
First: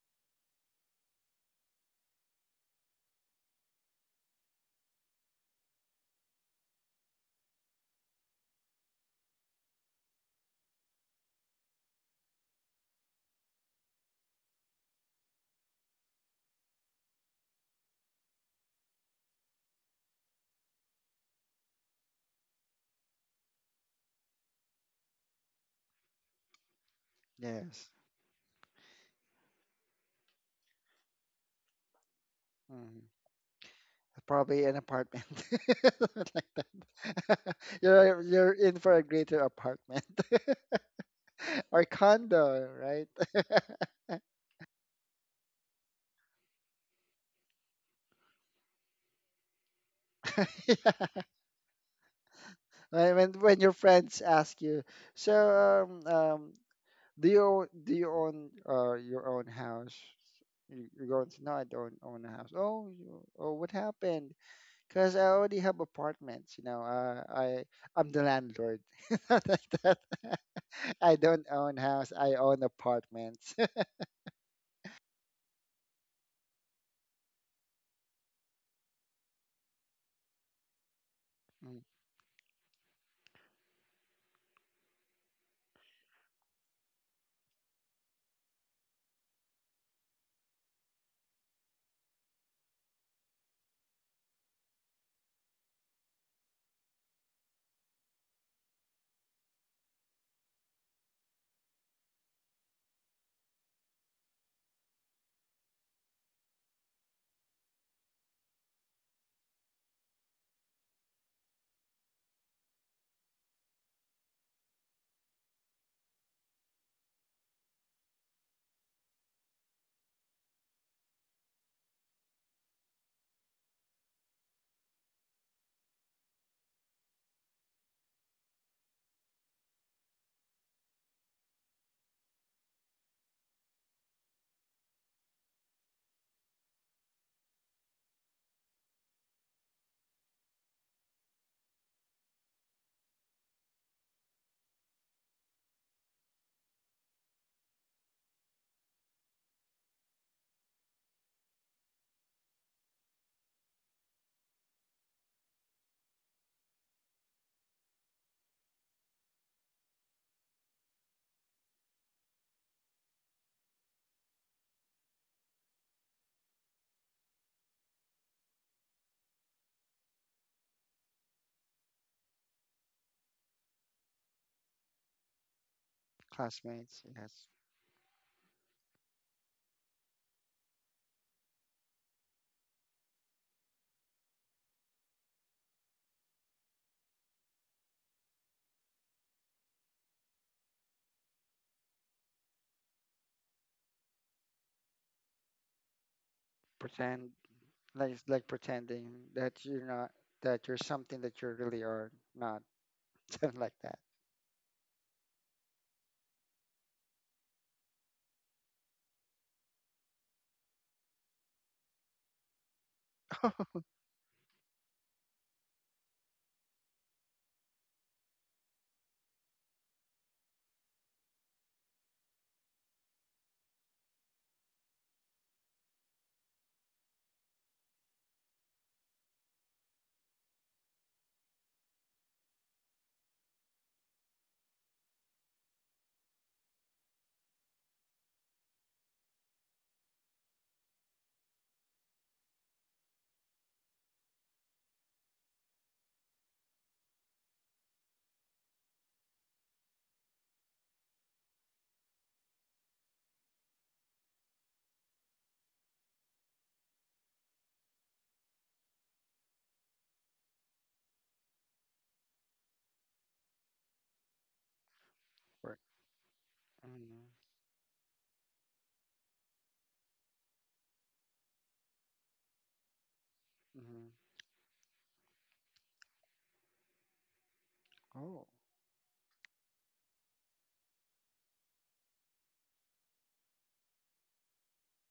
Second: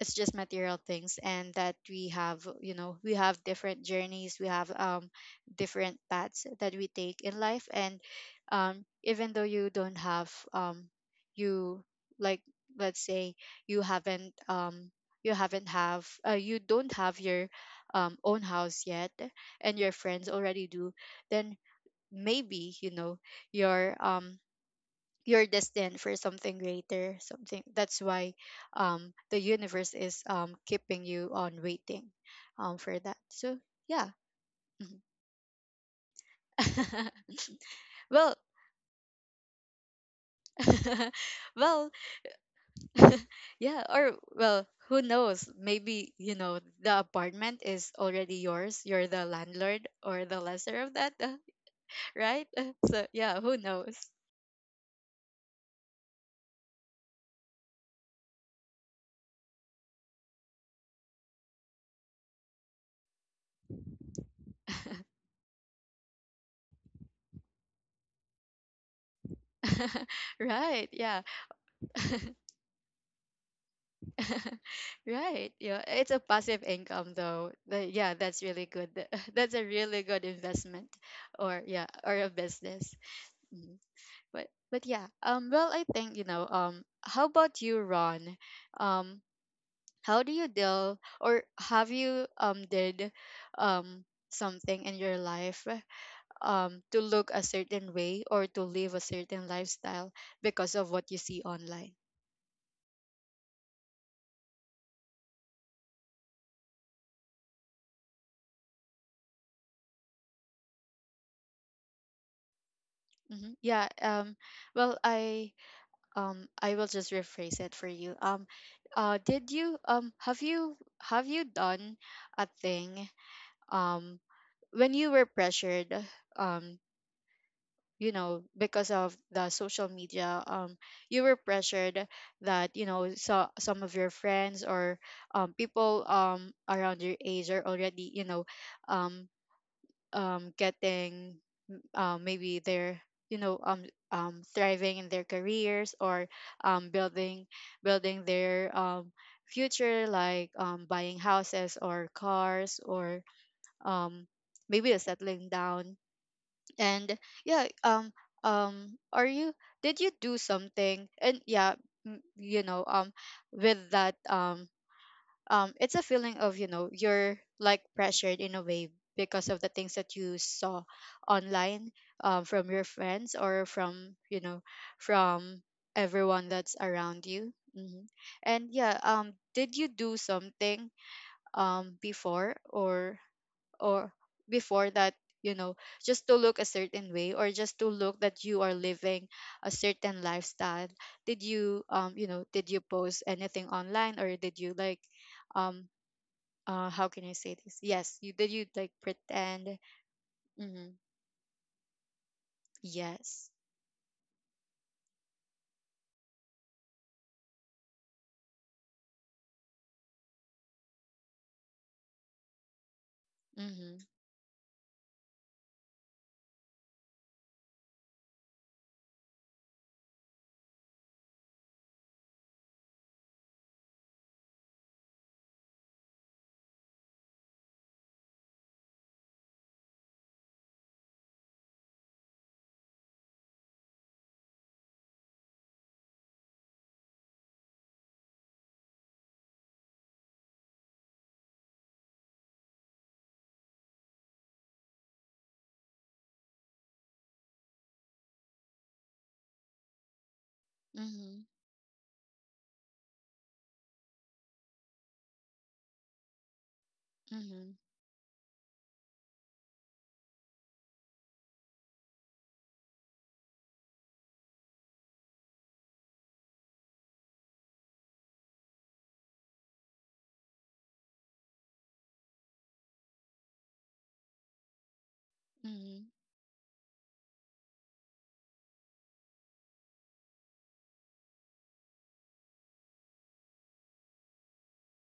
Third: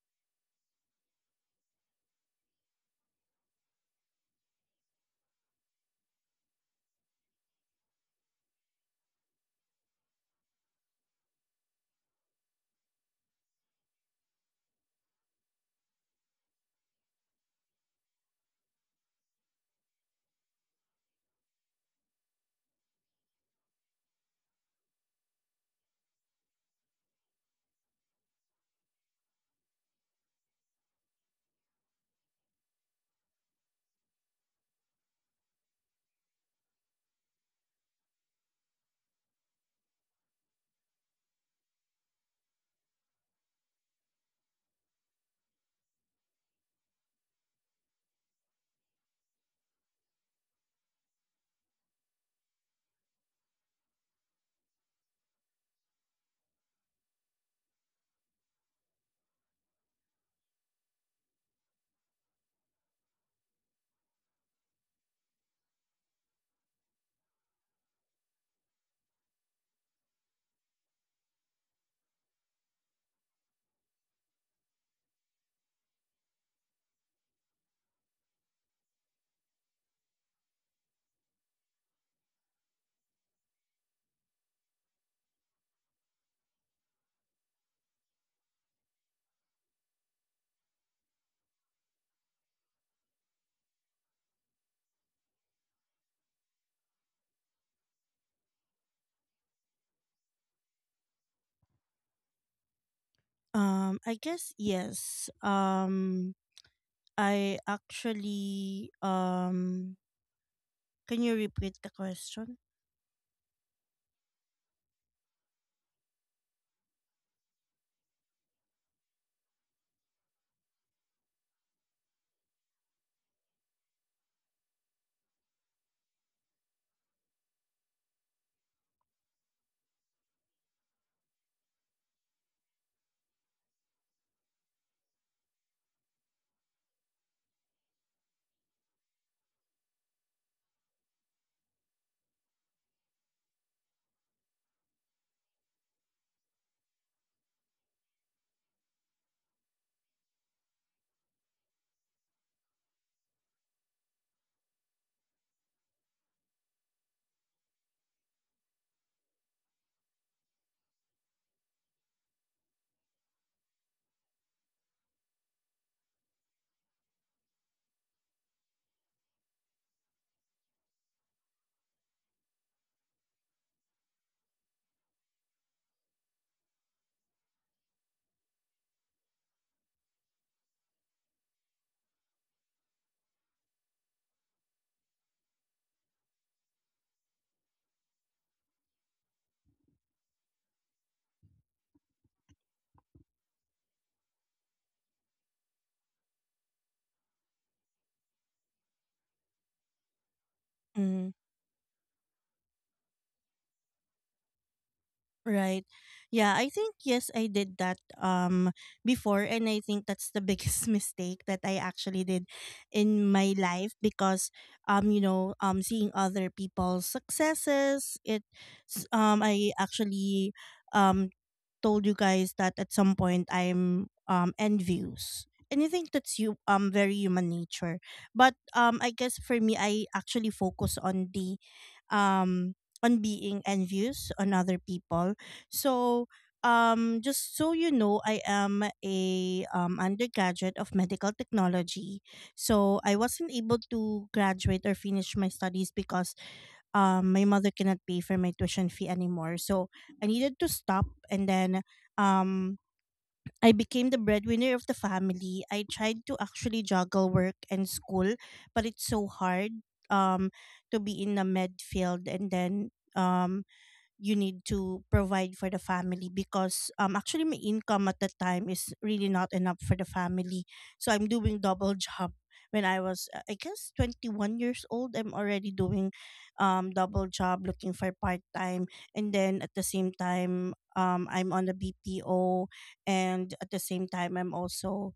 it's just material things, and that we have, you know, we have different journeys, we have different paths that we take in life. And even though you don't have, you, like, let's say, you haven't um, you haven't have, you don't have your own house yet, and your friends already do, then maybe, you know, your you're destined for something greater, something,
Yes.
that's why the universe is keeping you on waiting for that. So yeah.
Probably an
Mhm.
apartment. Like that.
Well.
You're in for a greater apartment or
Well.
condo, right?
Yeah, or well, who knows, maybe, you know, the apartment is already yours, you're the landlord or the lesser of that.
Yeah.
Right. So
When when
yeah, who
when your
knows.
friends ask you, so um, um, do you own your own house? You- You're going to, no, I don't own a house. Oh, you, oh, what happened? Because I already have apartments. You know, I'm the landlord. Not Like that.
Right.
I
Yeah.
don't own house. I own apartments.
Right. Yeah, it's a passive income, though. But yeah, that's really good. That's a really good investment, or
Mm,
yeah, or a business. Mhm. But yeah, well, I think, you know, how about you, Ron? Um how do you deal, or have you did something in your life to look a certain way or to live a certain lifestyle because of what you see online?
I guess yes. I actually can you repeat the question?
Hmm. Yeah, well, I, I will just rephrase it for you. Um, did you, have you, have you done a thing um when you were pressured, um you know, because of the social media, you were pressured, that, you know, so some of your friends, or people around your age are already, you know, um getting, maybe they're, you know, thriving in their careers, or building, their future, like buying houses or cars, or um maybe a settling down, and yeah, are you, did you do something, and yeah, you know, with that, it's a feeling of, you know, you're like pressured in a way because of the things that you saw online, from your friends, or from, you know, from everyone that's
classmates,
around
yes.
you. Hmm. And yeah, did you do something before, or or before that, you know, just to look a certain way, or just to look that you are living a certain lifestyle? Did you, you know, did you post anything online, or did you, like, um how can
Pretend,
I say this?
like
Yes,
it's
you,
like
did you like
pretending that
pretend?
you're not, that you're
Mm-hmm.
something
Mm.
that you really are not.
Yes.
Something like that.
Right. Yeah, I think yes, I did that before, and I think that's the biggest mistake that I actually did in my life,
Mm-hmm.
because seeing other people's successes, I actually, um told you guys that at some point I'm envious. And I think that's you very human nature. But I guess for me, I actually focus um on being envious on other people. So, just so you know, I am a, undergraduate of medical technology. So I wasn't able to graduate or finish my studies because, my mother cannot pay for my tuition fee anymore. So I needed to stop.
Mm-hmm.
And then, um, I became the breadwinner of the family. I tried to actually juggle work
Mm-hmm.
and school, but it's so hard, um, to be in the med field, and then, um, you need to provide for the
Or-
family, because
Mhm,
actually my income at the time is really not enough for the family. So I'm doing double job. When I was, I guess,
mhm.
21 years old, I'm already
Mm-hmm.
doing double job, looking for part
Oh.
time. And then at the same time, I'm on the BPO, and at the same time I'm also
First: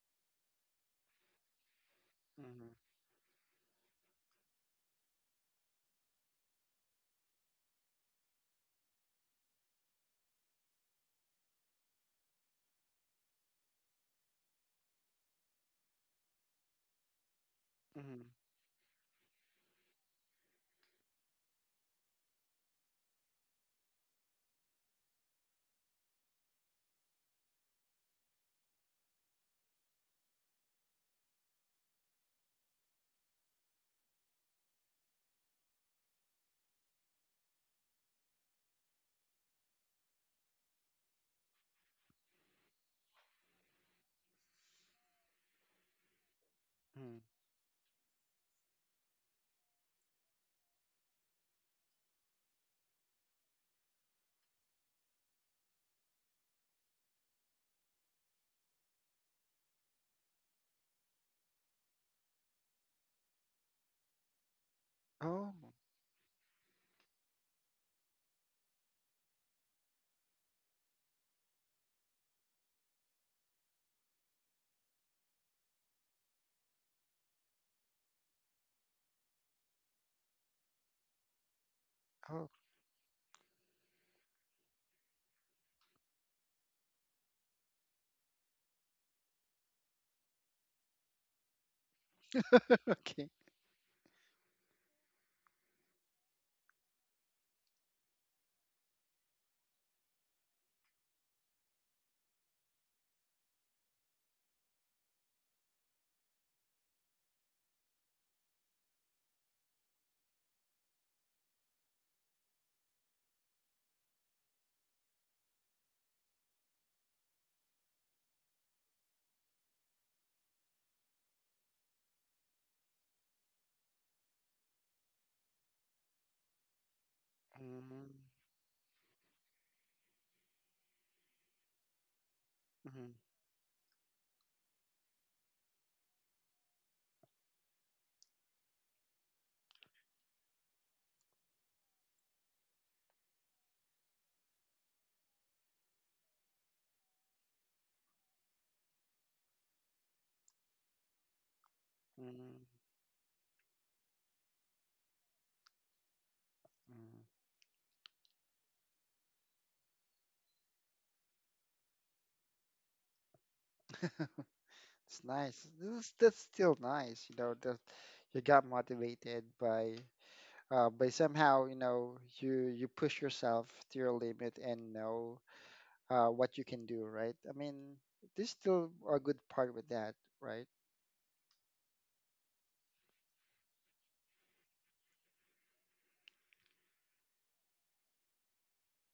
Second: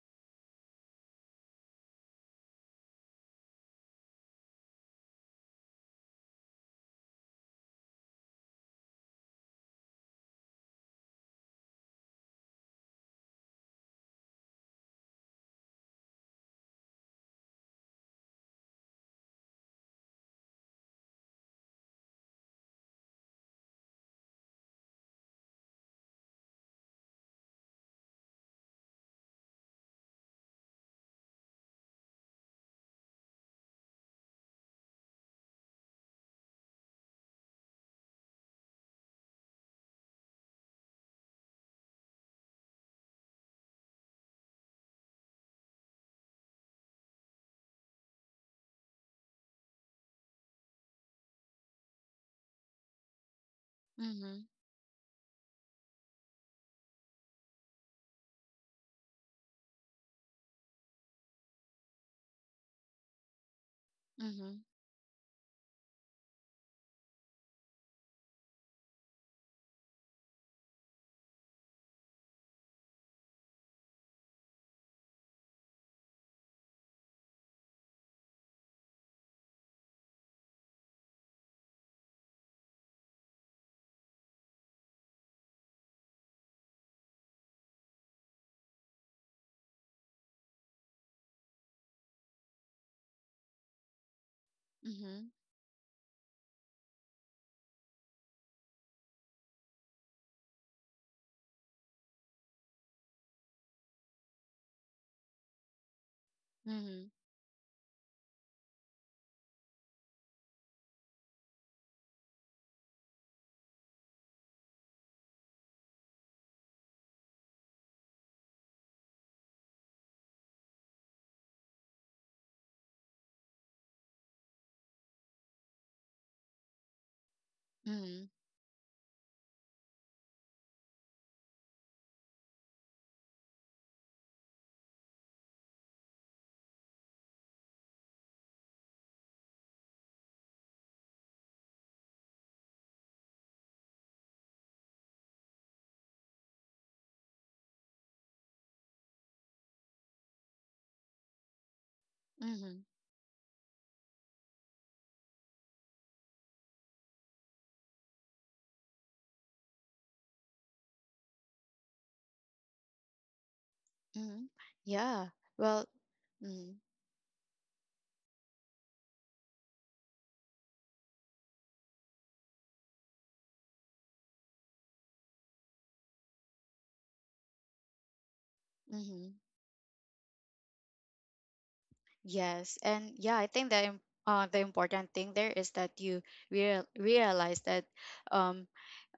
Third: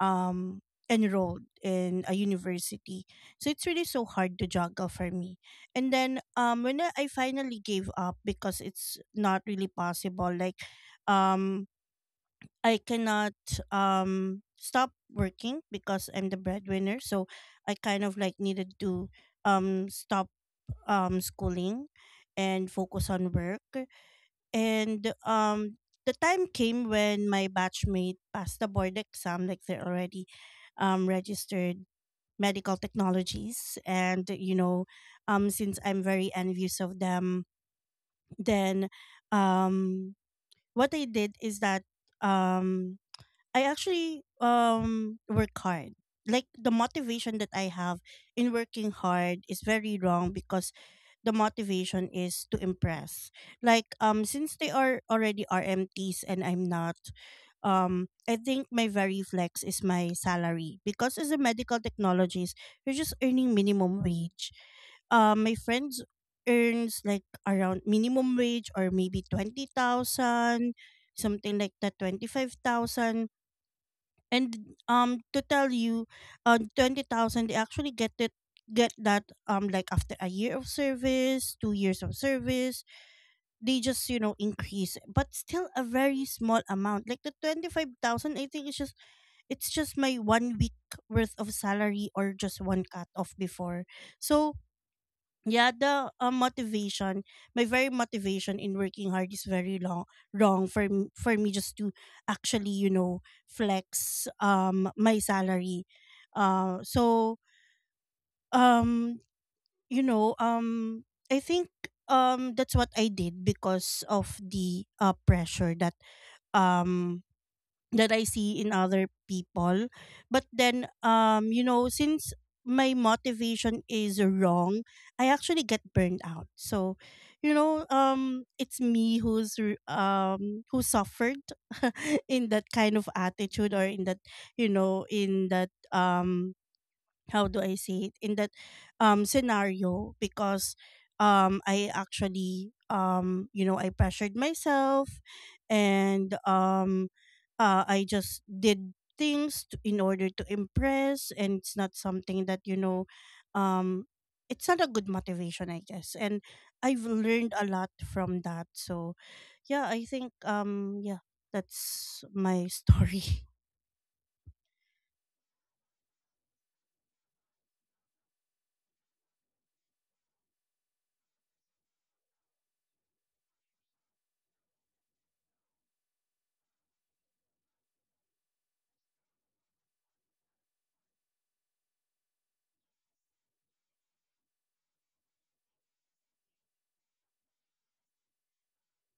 um enrolled in a
Mhm,
university. So it's really so hard to juggle for me. And then when I finally gave up, because it's not really possible. Like, um I cannot stop working, because I'm the breadwinner. So I kind of
mhm,
like needed to stop schooling, and focus on work. And the time came when my batchmate passed the board exam. Like, they're already registered medical technologies, and since I'm very envious of them, then, um what I did is that, um I actually work hard. Like, the
mhm.
motivation that I have in working hard is very wrong, because the motivation is to impress. Like,
Mm-hmm.
since they are already RMTs and I'm not, I think my very flex is my salary, because as a medical technologist you're just earning minimum wage.
Mm-hmm.
My
Oh.
friends earns like around minimum wage, or maybe 20,000, something like that, 25,000. And, to tell you, 20,000 they actually get that, like, after a year of service, 2 years of
Oh.
service. They just increase, but still a very small amount. Like the 25,000, I think it's just my one week worth of salary, or just one cut off
Okay.
before. So
Mm-hmm.
yeah, the motivation my very motivation in working hard is very long wrong for me just to actually flex my salary. uh
Mm-hmm.
so um you know um I think, that's what I did because of the pressure um that I see in other people. But then, since my motivation is wrong, I actually get burned out. So,
Mhm,
Mm-hmm.
it's me who suffered in that kind of
mhm,
attitude, or in that, you know, in that um how do I say it, in that scenario, because I actually, I pressured myself. And I just did things in order to impress. And it's not something
mhm,
that you
Mm-hmm.
know um it's not a good motivation, I guess. And I've
mhm.
learned a lot from that. So yeah, I think, yeah, that's my story.
Mm-hmm. Yeah.
It's nice.
Well,
That's
mm-hmm.
still nice, you know, that you got motivated by somehow, you know, you push yourself to your limit and know what you can do, right? I mean, there's still a
Mm-hmm.
good part with that, right?
Yes. And yeah, I think the the important thing there is that you realize that um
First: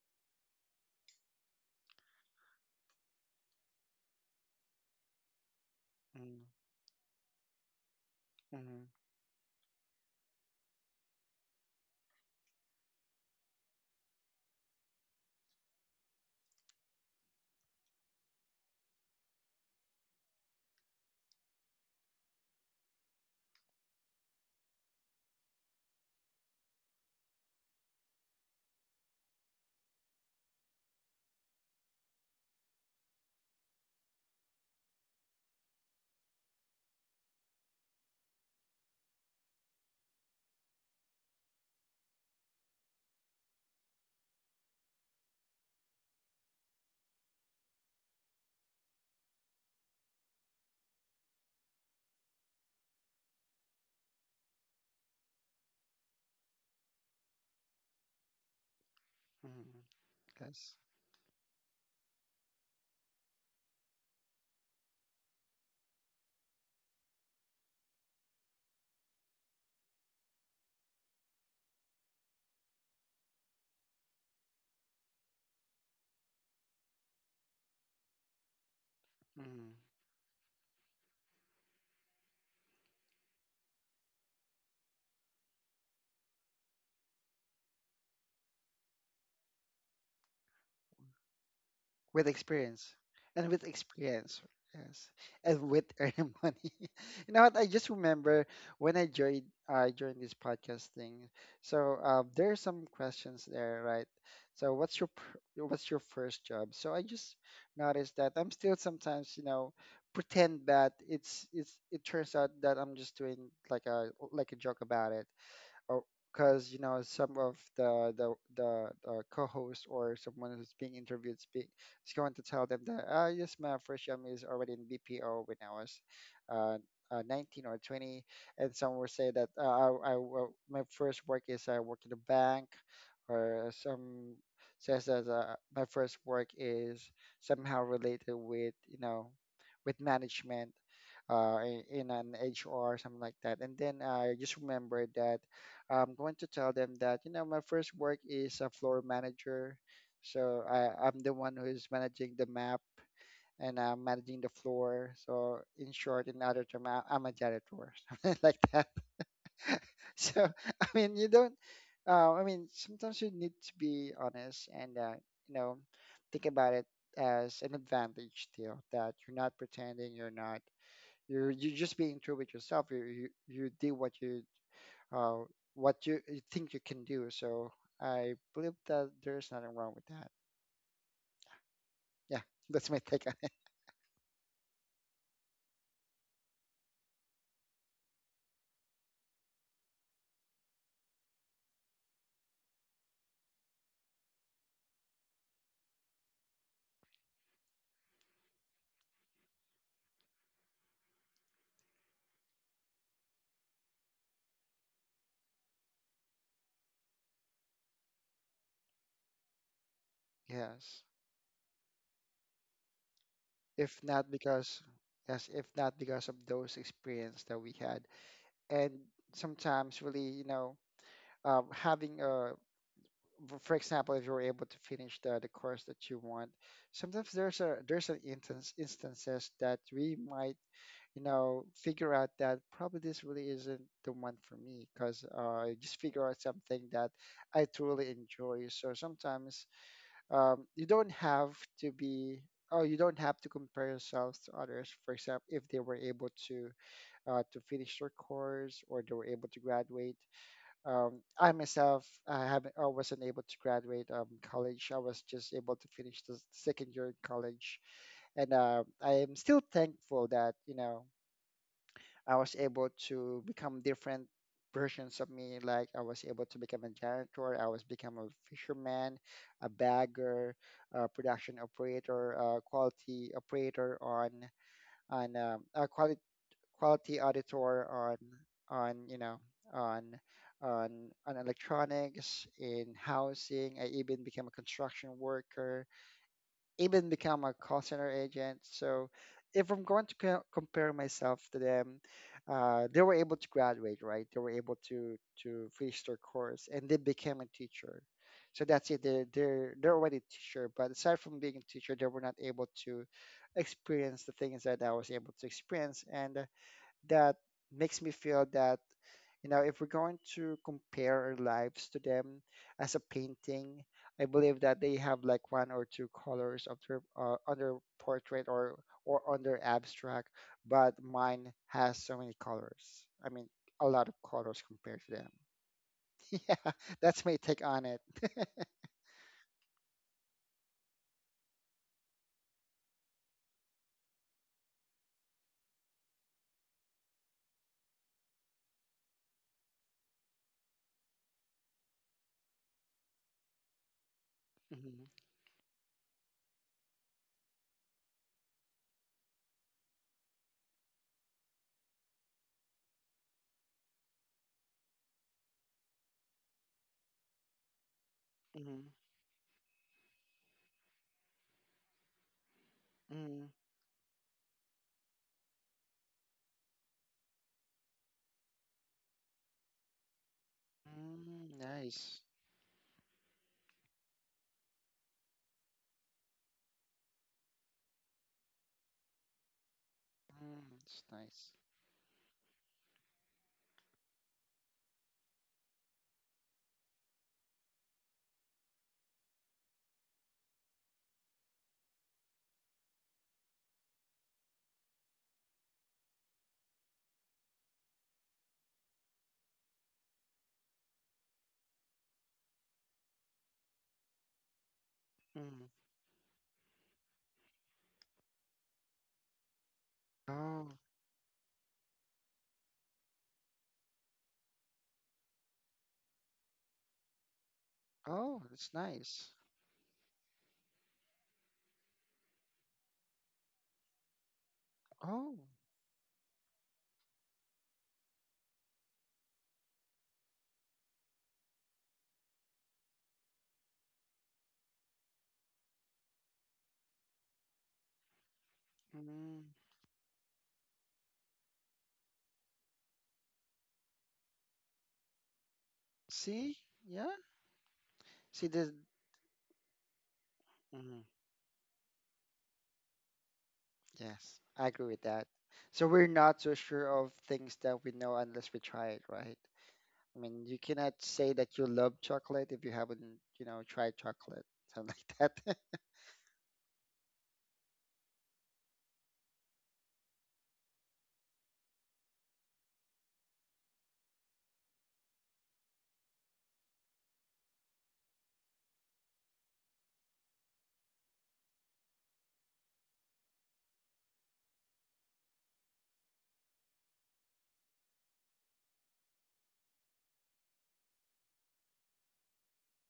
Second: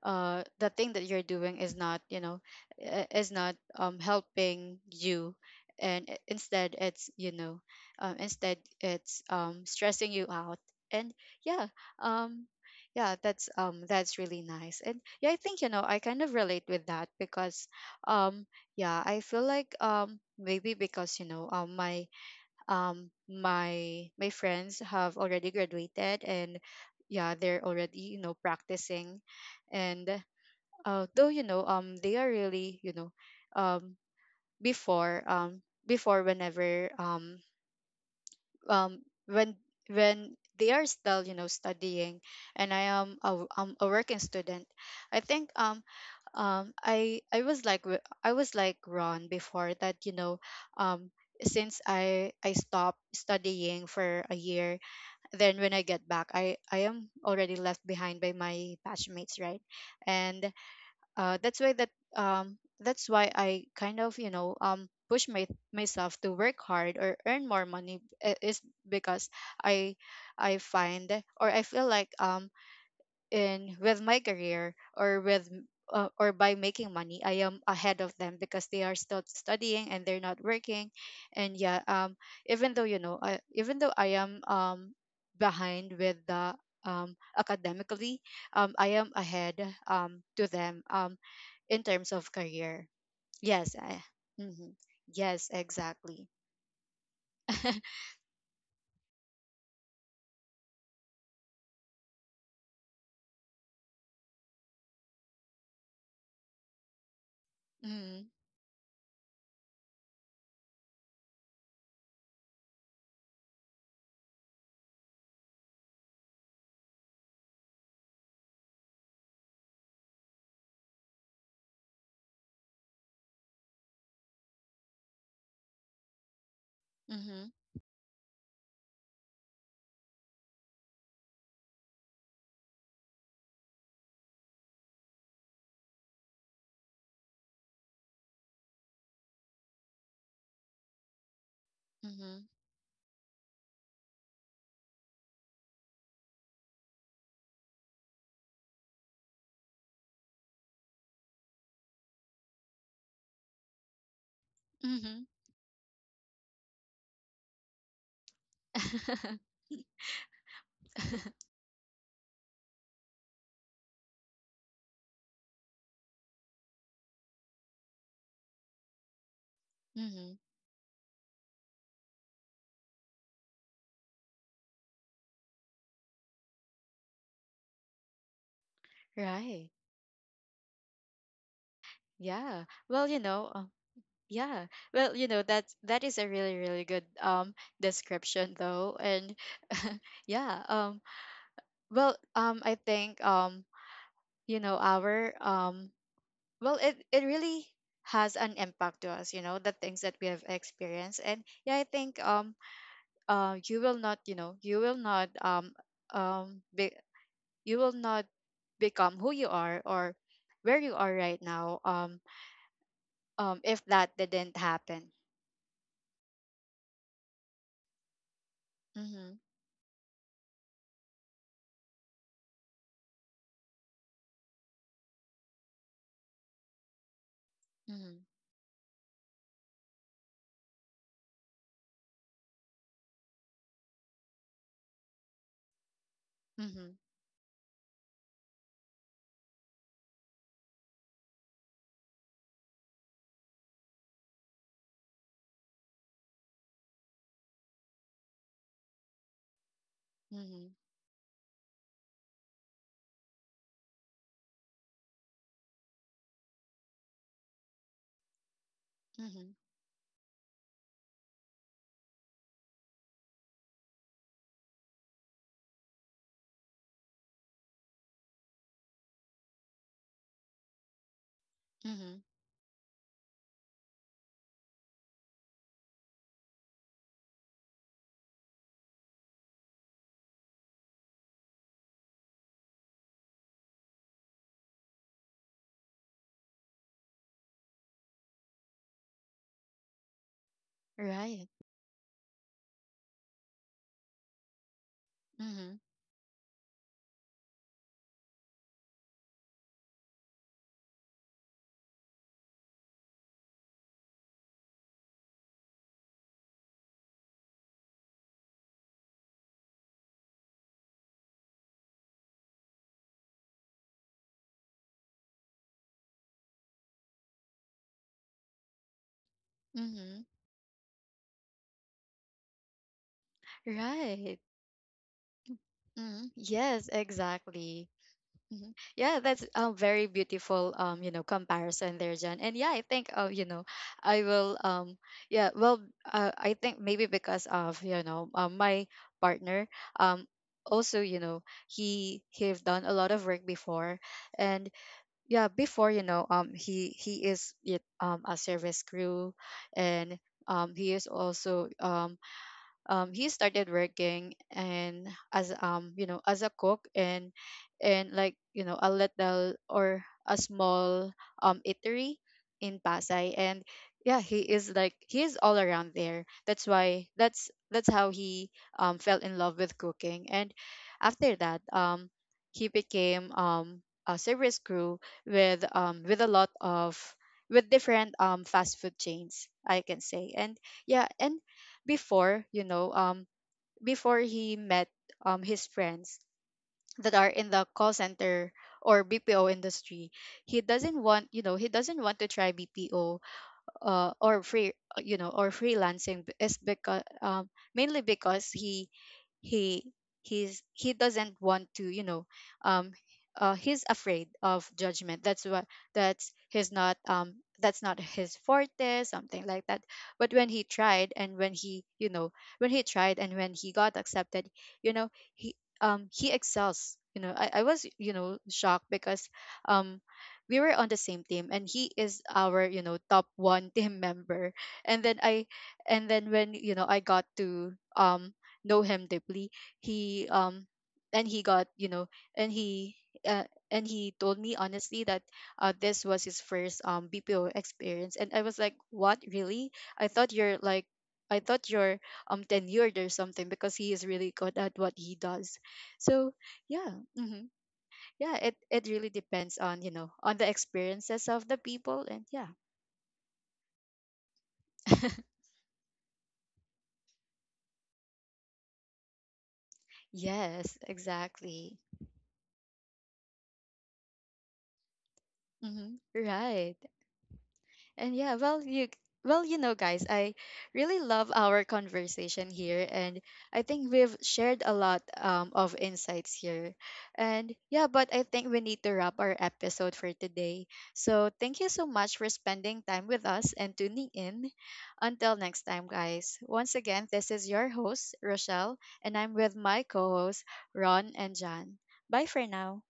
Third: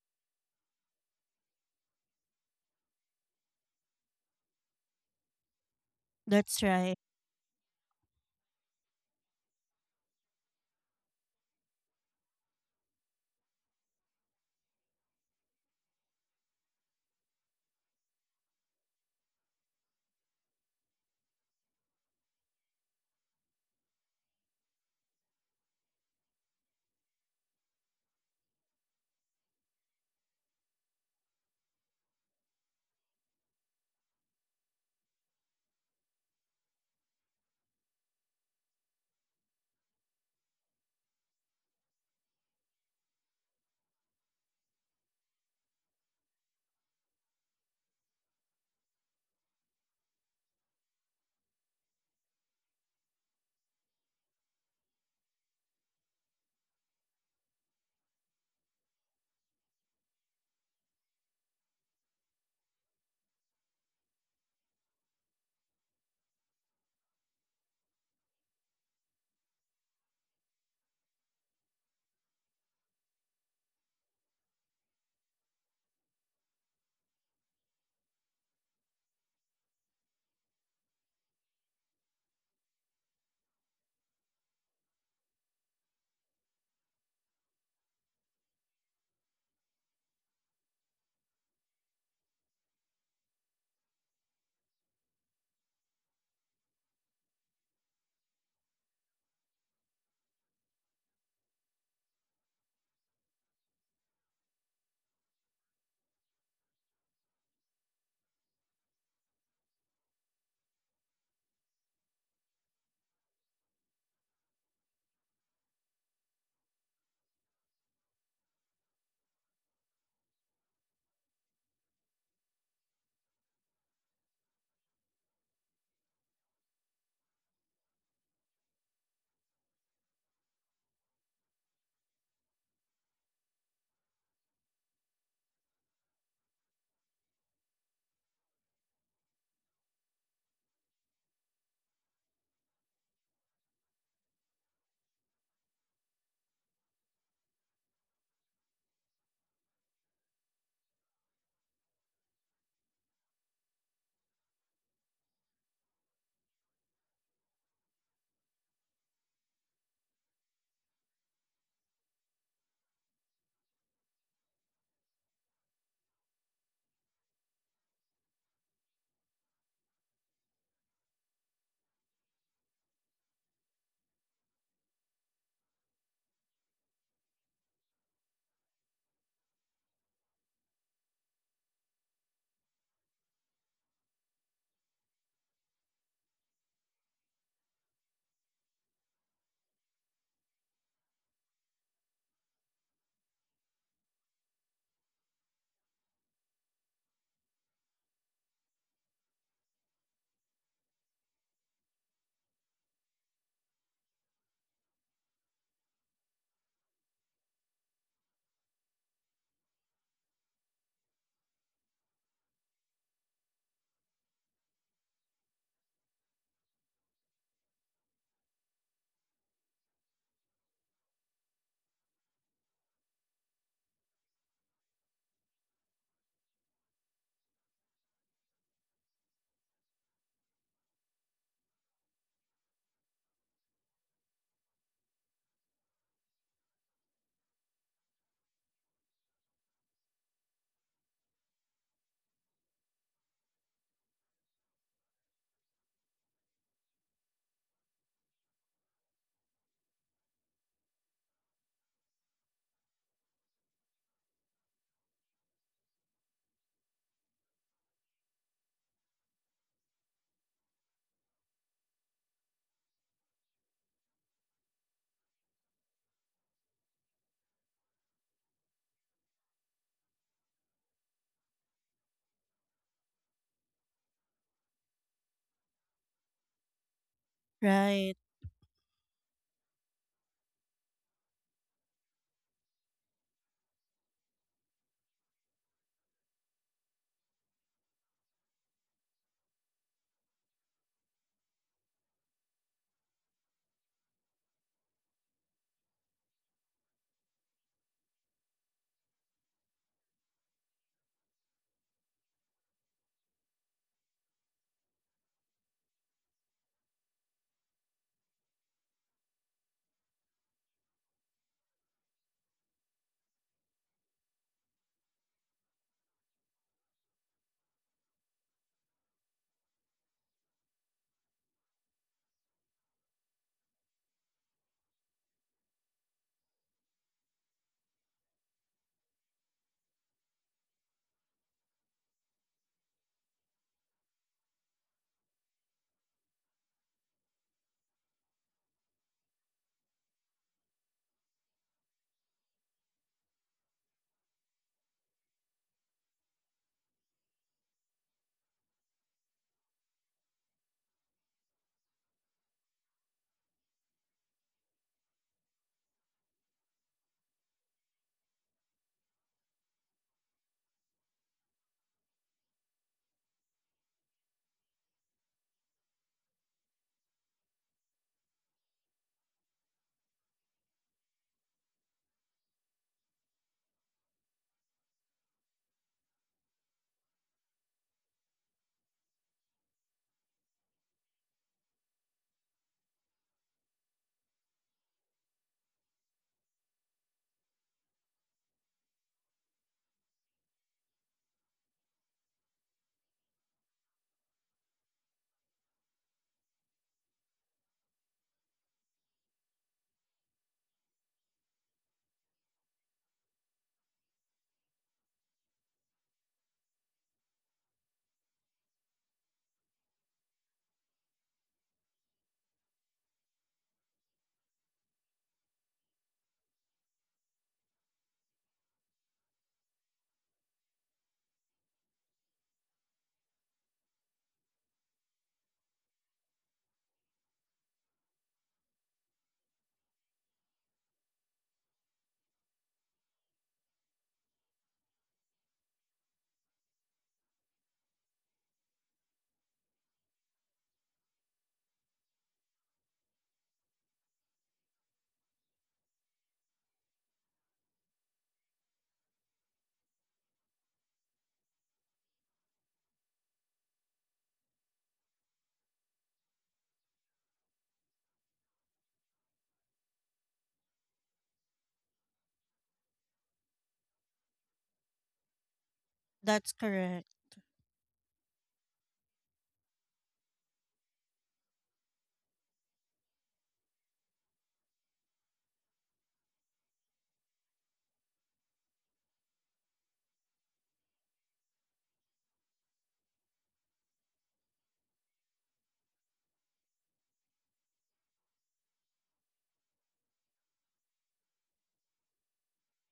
the thing that you're doing is not, you know, is not helping you, and
Mm-hmm.
That's
instead
right.
it's, you know, instead it's stressing you out. And yeah, um yeah, that's really nice. And yeah, I think, you know, I kind of relate with that, because um yeah, I feel like, maybe because, you know, my friends have already graduated, and yeah, they're already, you know, practicing. And though, you know, they are really, you know, um before, before whenever, um when, they are still, you know, studying, and I am a working student, I think I was like Ron before, that, you know, um since I stopped studying for a year, then when I get back, I am already left behind by my batchmates, right?
Mm-hmm.
And
Yes.
uh, that's why that that's why I kind of, you know, push my myself to work hard or earn more money, is because I I find, or I feel like, in with my career, or with or by making money, I am ahead of them, because they are still studying and they're not working. And yeah, even though, you know, I, even though I am behind with the, academically, I am ahead to them in terms
With
of career.
experience, and with
Yes, I,
experience,
mm-hmm.
yes,
Yes,
and with
exactly.
earning money. You know what I just remember, when I joined this podcast thing, so there are some questions there, right? So what's your what's your first job? So I just noticed
Mm-hmm.
that I'm still sometimes, you know, pretend that it's it turns out that I'm just doing like a joke about it. Oh, because you know, some of the co-host, or someone who's being interviewed, speak is going to tell them that, ah yes, my first job is already in BPO when I was uh,
Mm-hmm.
19 or 20, and some will say that my first work is I work in a bank, or some says that my first work is somehow related with, you know, with management, in an HR, something like that. And then I just remembered that I'm going to tell them that, you know, my first work is a floor manager. So I'm the one who is managing the map, and I'm managing the floor.
Mm-hmm.
So in short, in other term, I'm a janitor, something like that.
Mm-hmm.
So, I mean, you don't, I mean, sometimes you need to be honest, and, you know, think about it as an advantage still, that you're not pretending,
Mm-hmm.
you're not, you're just being true with yourself. You did uh, what you think you can do. So I believe that there's
Right.
nothing wrong with that. Yeah,
Yeah.
that's my
Well, you
take on
know,
it.
yeah. Well, you know, that's, that is a really, really good description, though. And yeah, well, I think, you know, our well, it really has an impact to us, you know, the things that we have experienced. And yeah, I think you will not, you know, you will not be, you will not become who you are or where you
Yes.
are right now if
If
that
not
didn't
because,
happen.
yes, if not because of those experience that we had. And
Mhm.
sometimes really, you know, having a, for example, if you're able to finish the course that you want, sometimes there's a, there's an
Mhm.
instance, instances that we might, you know, figure out that probably this really isn't the one for me, because I just figure out something
Mhm.
that I truly enjoy. So sometimes, you don't have to be, oh, you don't have to compare yourselves to others. For example, if they were able to finish their course, or they were able to graduate.
Mhm,
I myself, I wasn't able to graduate, college. I was just able to finish the second year in college, and I am
mhm,
still thankful that, you know, I was able to become different versions of me. Like, I was able to become a janitor, I was become a fisherman, a bagger, a production
mhm.
operator, a quality operator on a quality quality auditor
Right.
on, you know, on on on electronics in housing. I even became a construction worker, even become a call center agent. So if I'm going to compare myself
Right.
to them, they were able to graduate, right? They were able to
Mhm,
finish their course, and they became a teacher. So that's it. They're already a teacher, but aside from being a teacher, they were not able to experience the things that I was able to experience. And that makes me feel that, you know, if we're going to compare our lives to them as a painting, I believe that they have like one or two colors of their on their portrait, or on their
mhm.
abstract, but mine has so many colors. I mean, a lot of
Right.
colors compared to them.
Mhm,
Yeah,
yes,
that's my take on
exactly.
it.
Mhm. Yeah, that's a very beautiful, you know, comparison there, Jen. And yeah, I think, you know, I will yeah, well, I think maybe because of, you know, my partner um also, you know, he he've done a lot of work before. And
Hmm.
yeah, before, you know, he is it a service crew. And he is also, he started working, and as, you know, as a cook, and, like, you know, a
Hmm.
little or a small eatery in Pasay.
Hmm.
And yeah, he is like he is all around there, that's why that's how he fell in love with cooking. And after
Mm,
that,
nice.
he became a service crew with a lot of, with different fast food chains, I can say. And
Mm, it's
yeah, and
nice.
before, you know, before he met his friends that are in the call center or BPO industry, he doesn't want, you know, he doesn't want to try BPO, or free, you know, or freelancing, is because mainly because he he's, he doesn't want to, you know, um he's afraid of judgment, that's what,
Mm.
that's his not um that's not his forte, something like that. But when he
Oh.
tried, and when he, you know, when he tried, and when he got accepted, you know, he he excels, you know, I was, you know,
Oh, it's
shocked, because
nice.
um we were on the same team, and he is our, you know, top one team member. And then
Oh.
I, and then when, you know, I got to know him deeply, he and he got, you know, and he uh, and he told me honestly that, this was his first BPO experience, and I was like, what,
Mm.
really? I thought you're like, I thought you're tenured or something, because he is really good at what he does. So
See?
yeah.
Yeah.
Mhm. Yeah,
See
it
the
it really depends on, you know, on the
mm,
experiences of the people. And yeah,
yes, I agree with that. So we're not so sure of things that we know unless we try it, right? I mean, you
yes,
cannot say that you
exactly.
love chocolate if you haven't, you know, tried chocolate, something like that.
Hmm.
That's
Right.
correct.
And yeah, well, you, well, you know, guys, I really love our conversation here, and I think we've shared a lot of insights here. And yeah, but I think we need to wrap our episode for today. So thank you so much for spending time with us and tuning in. Until next time, guys. Once again, this is your host, Rochelle, and I'm with my co hosts, Ron and John. Bye for now.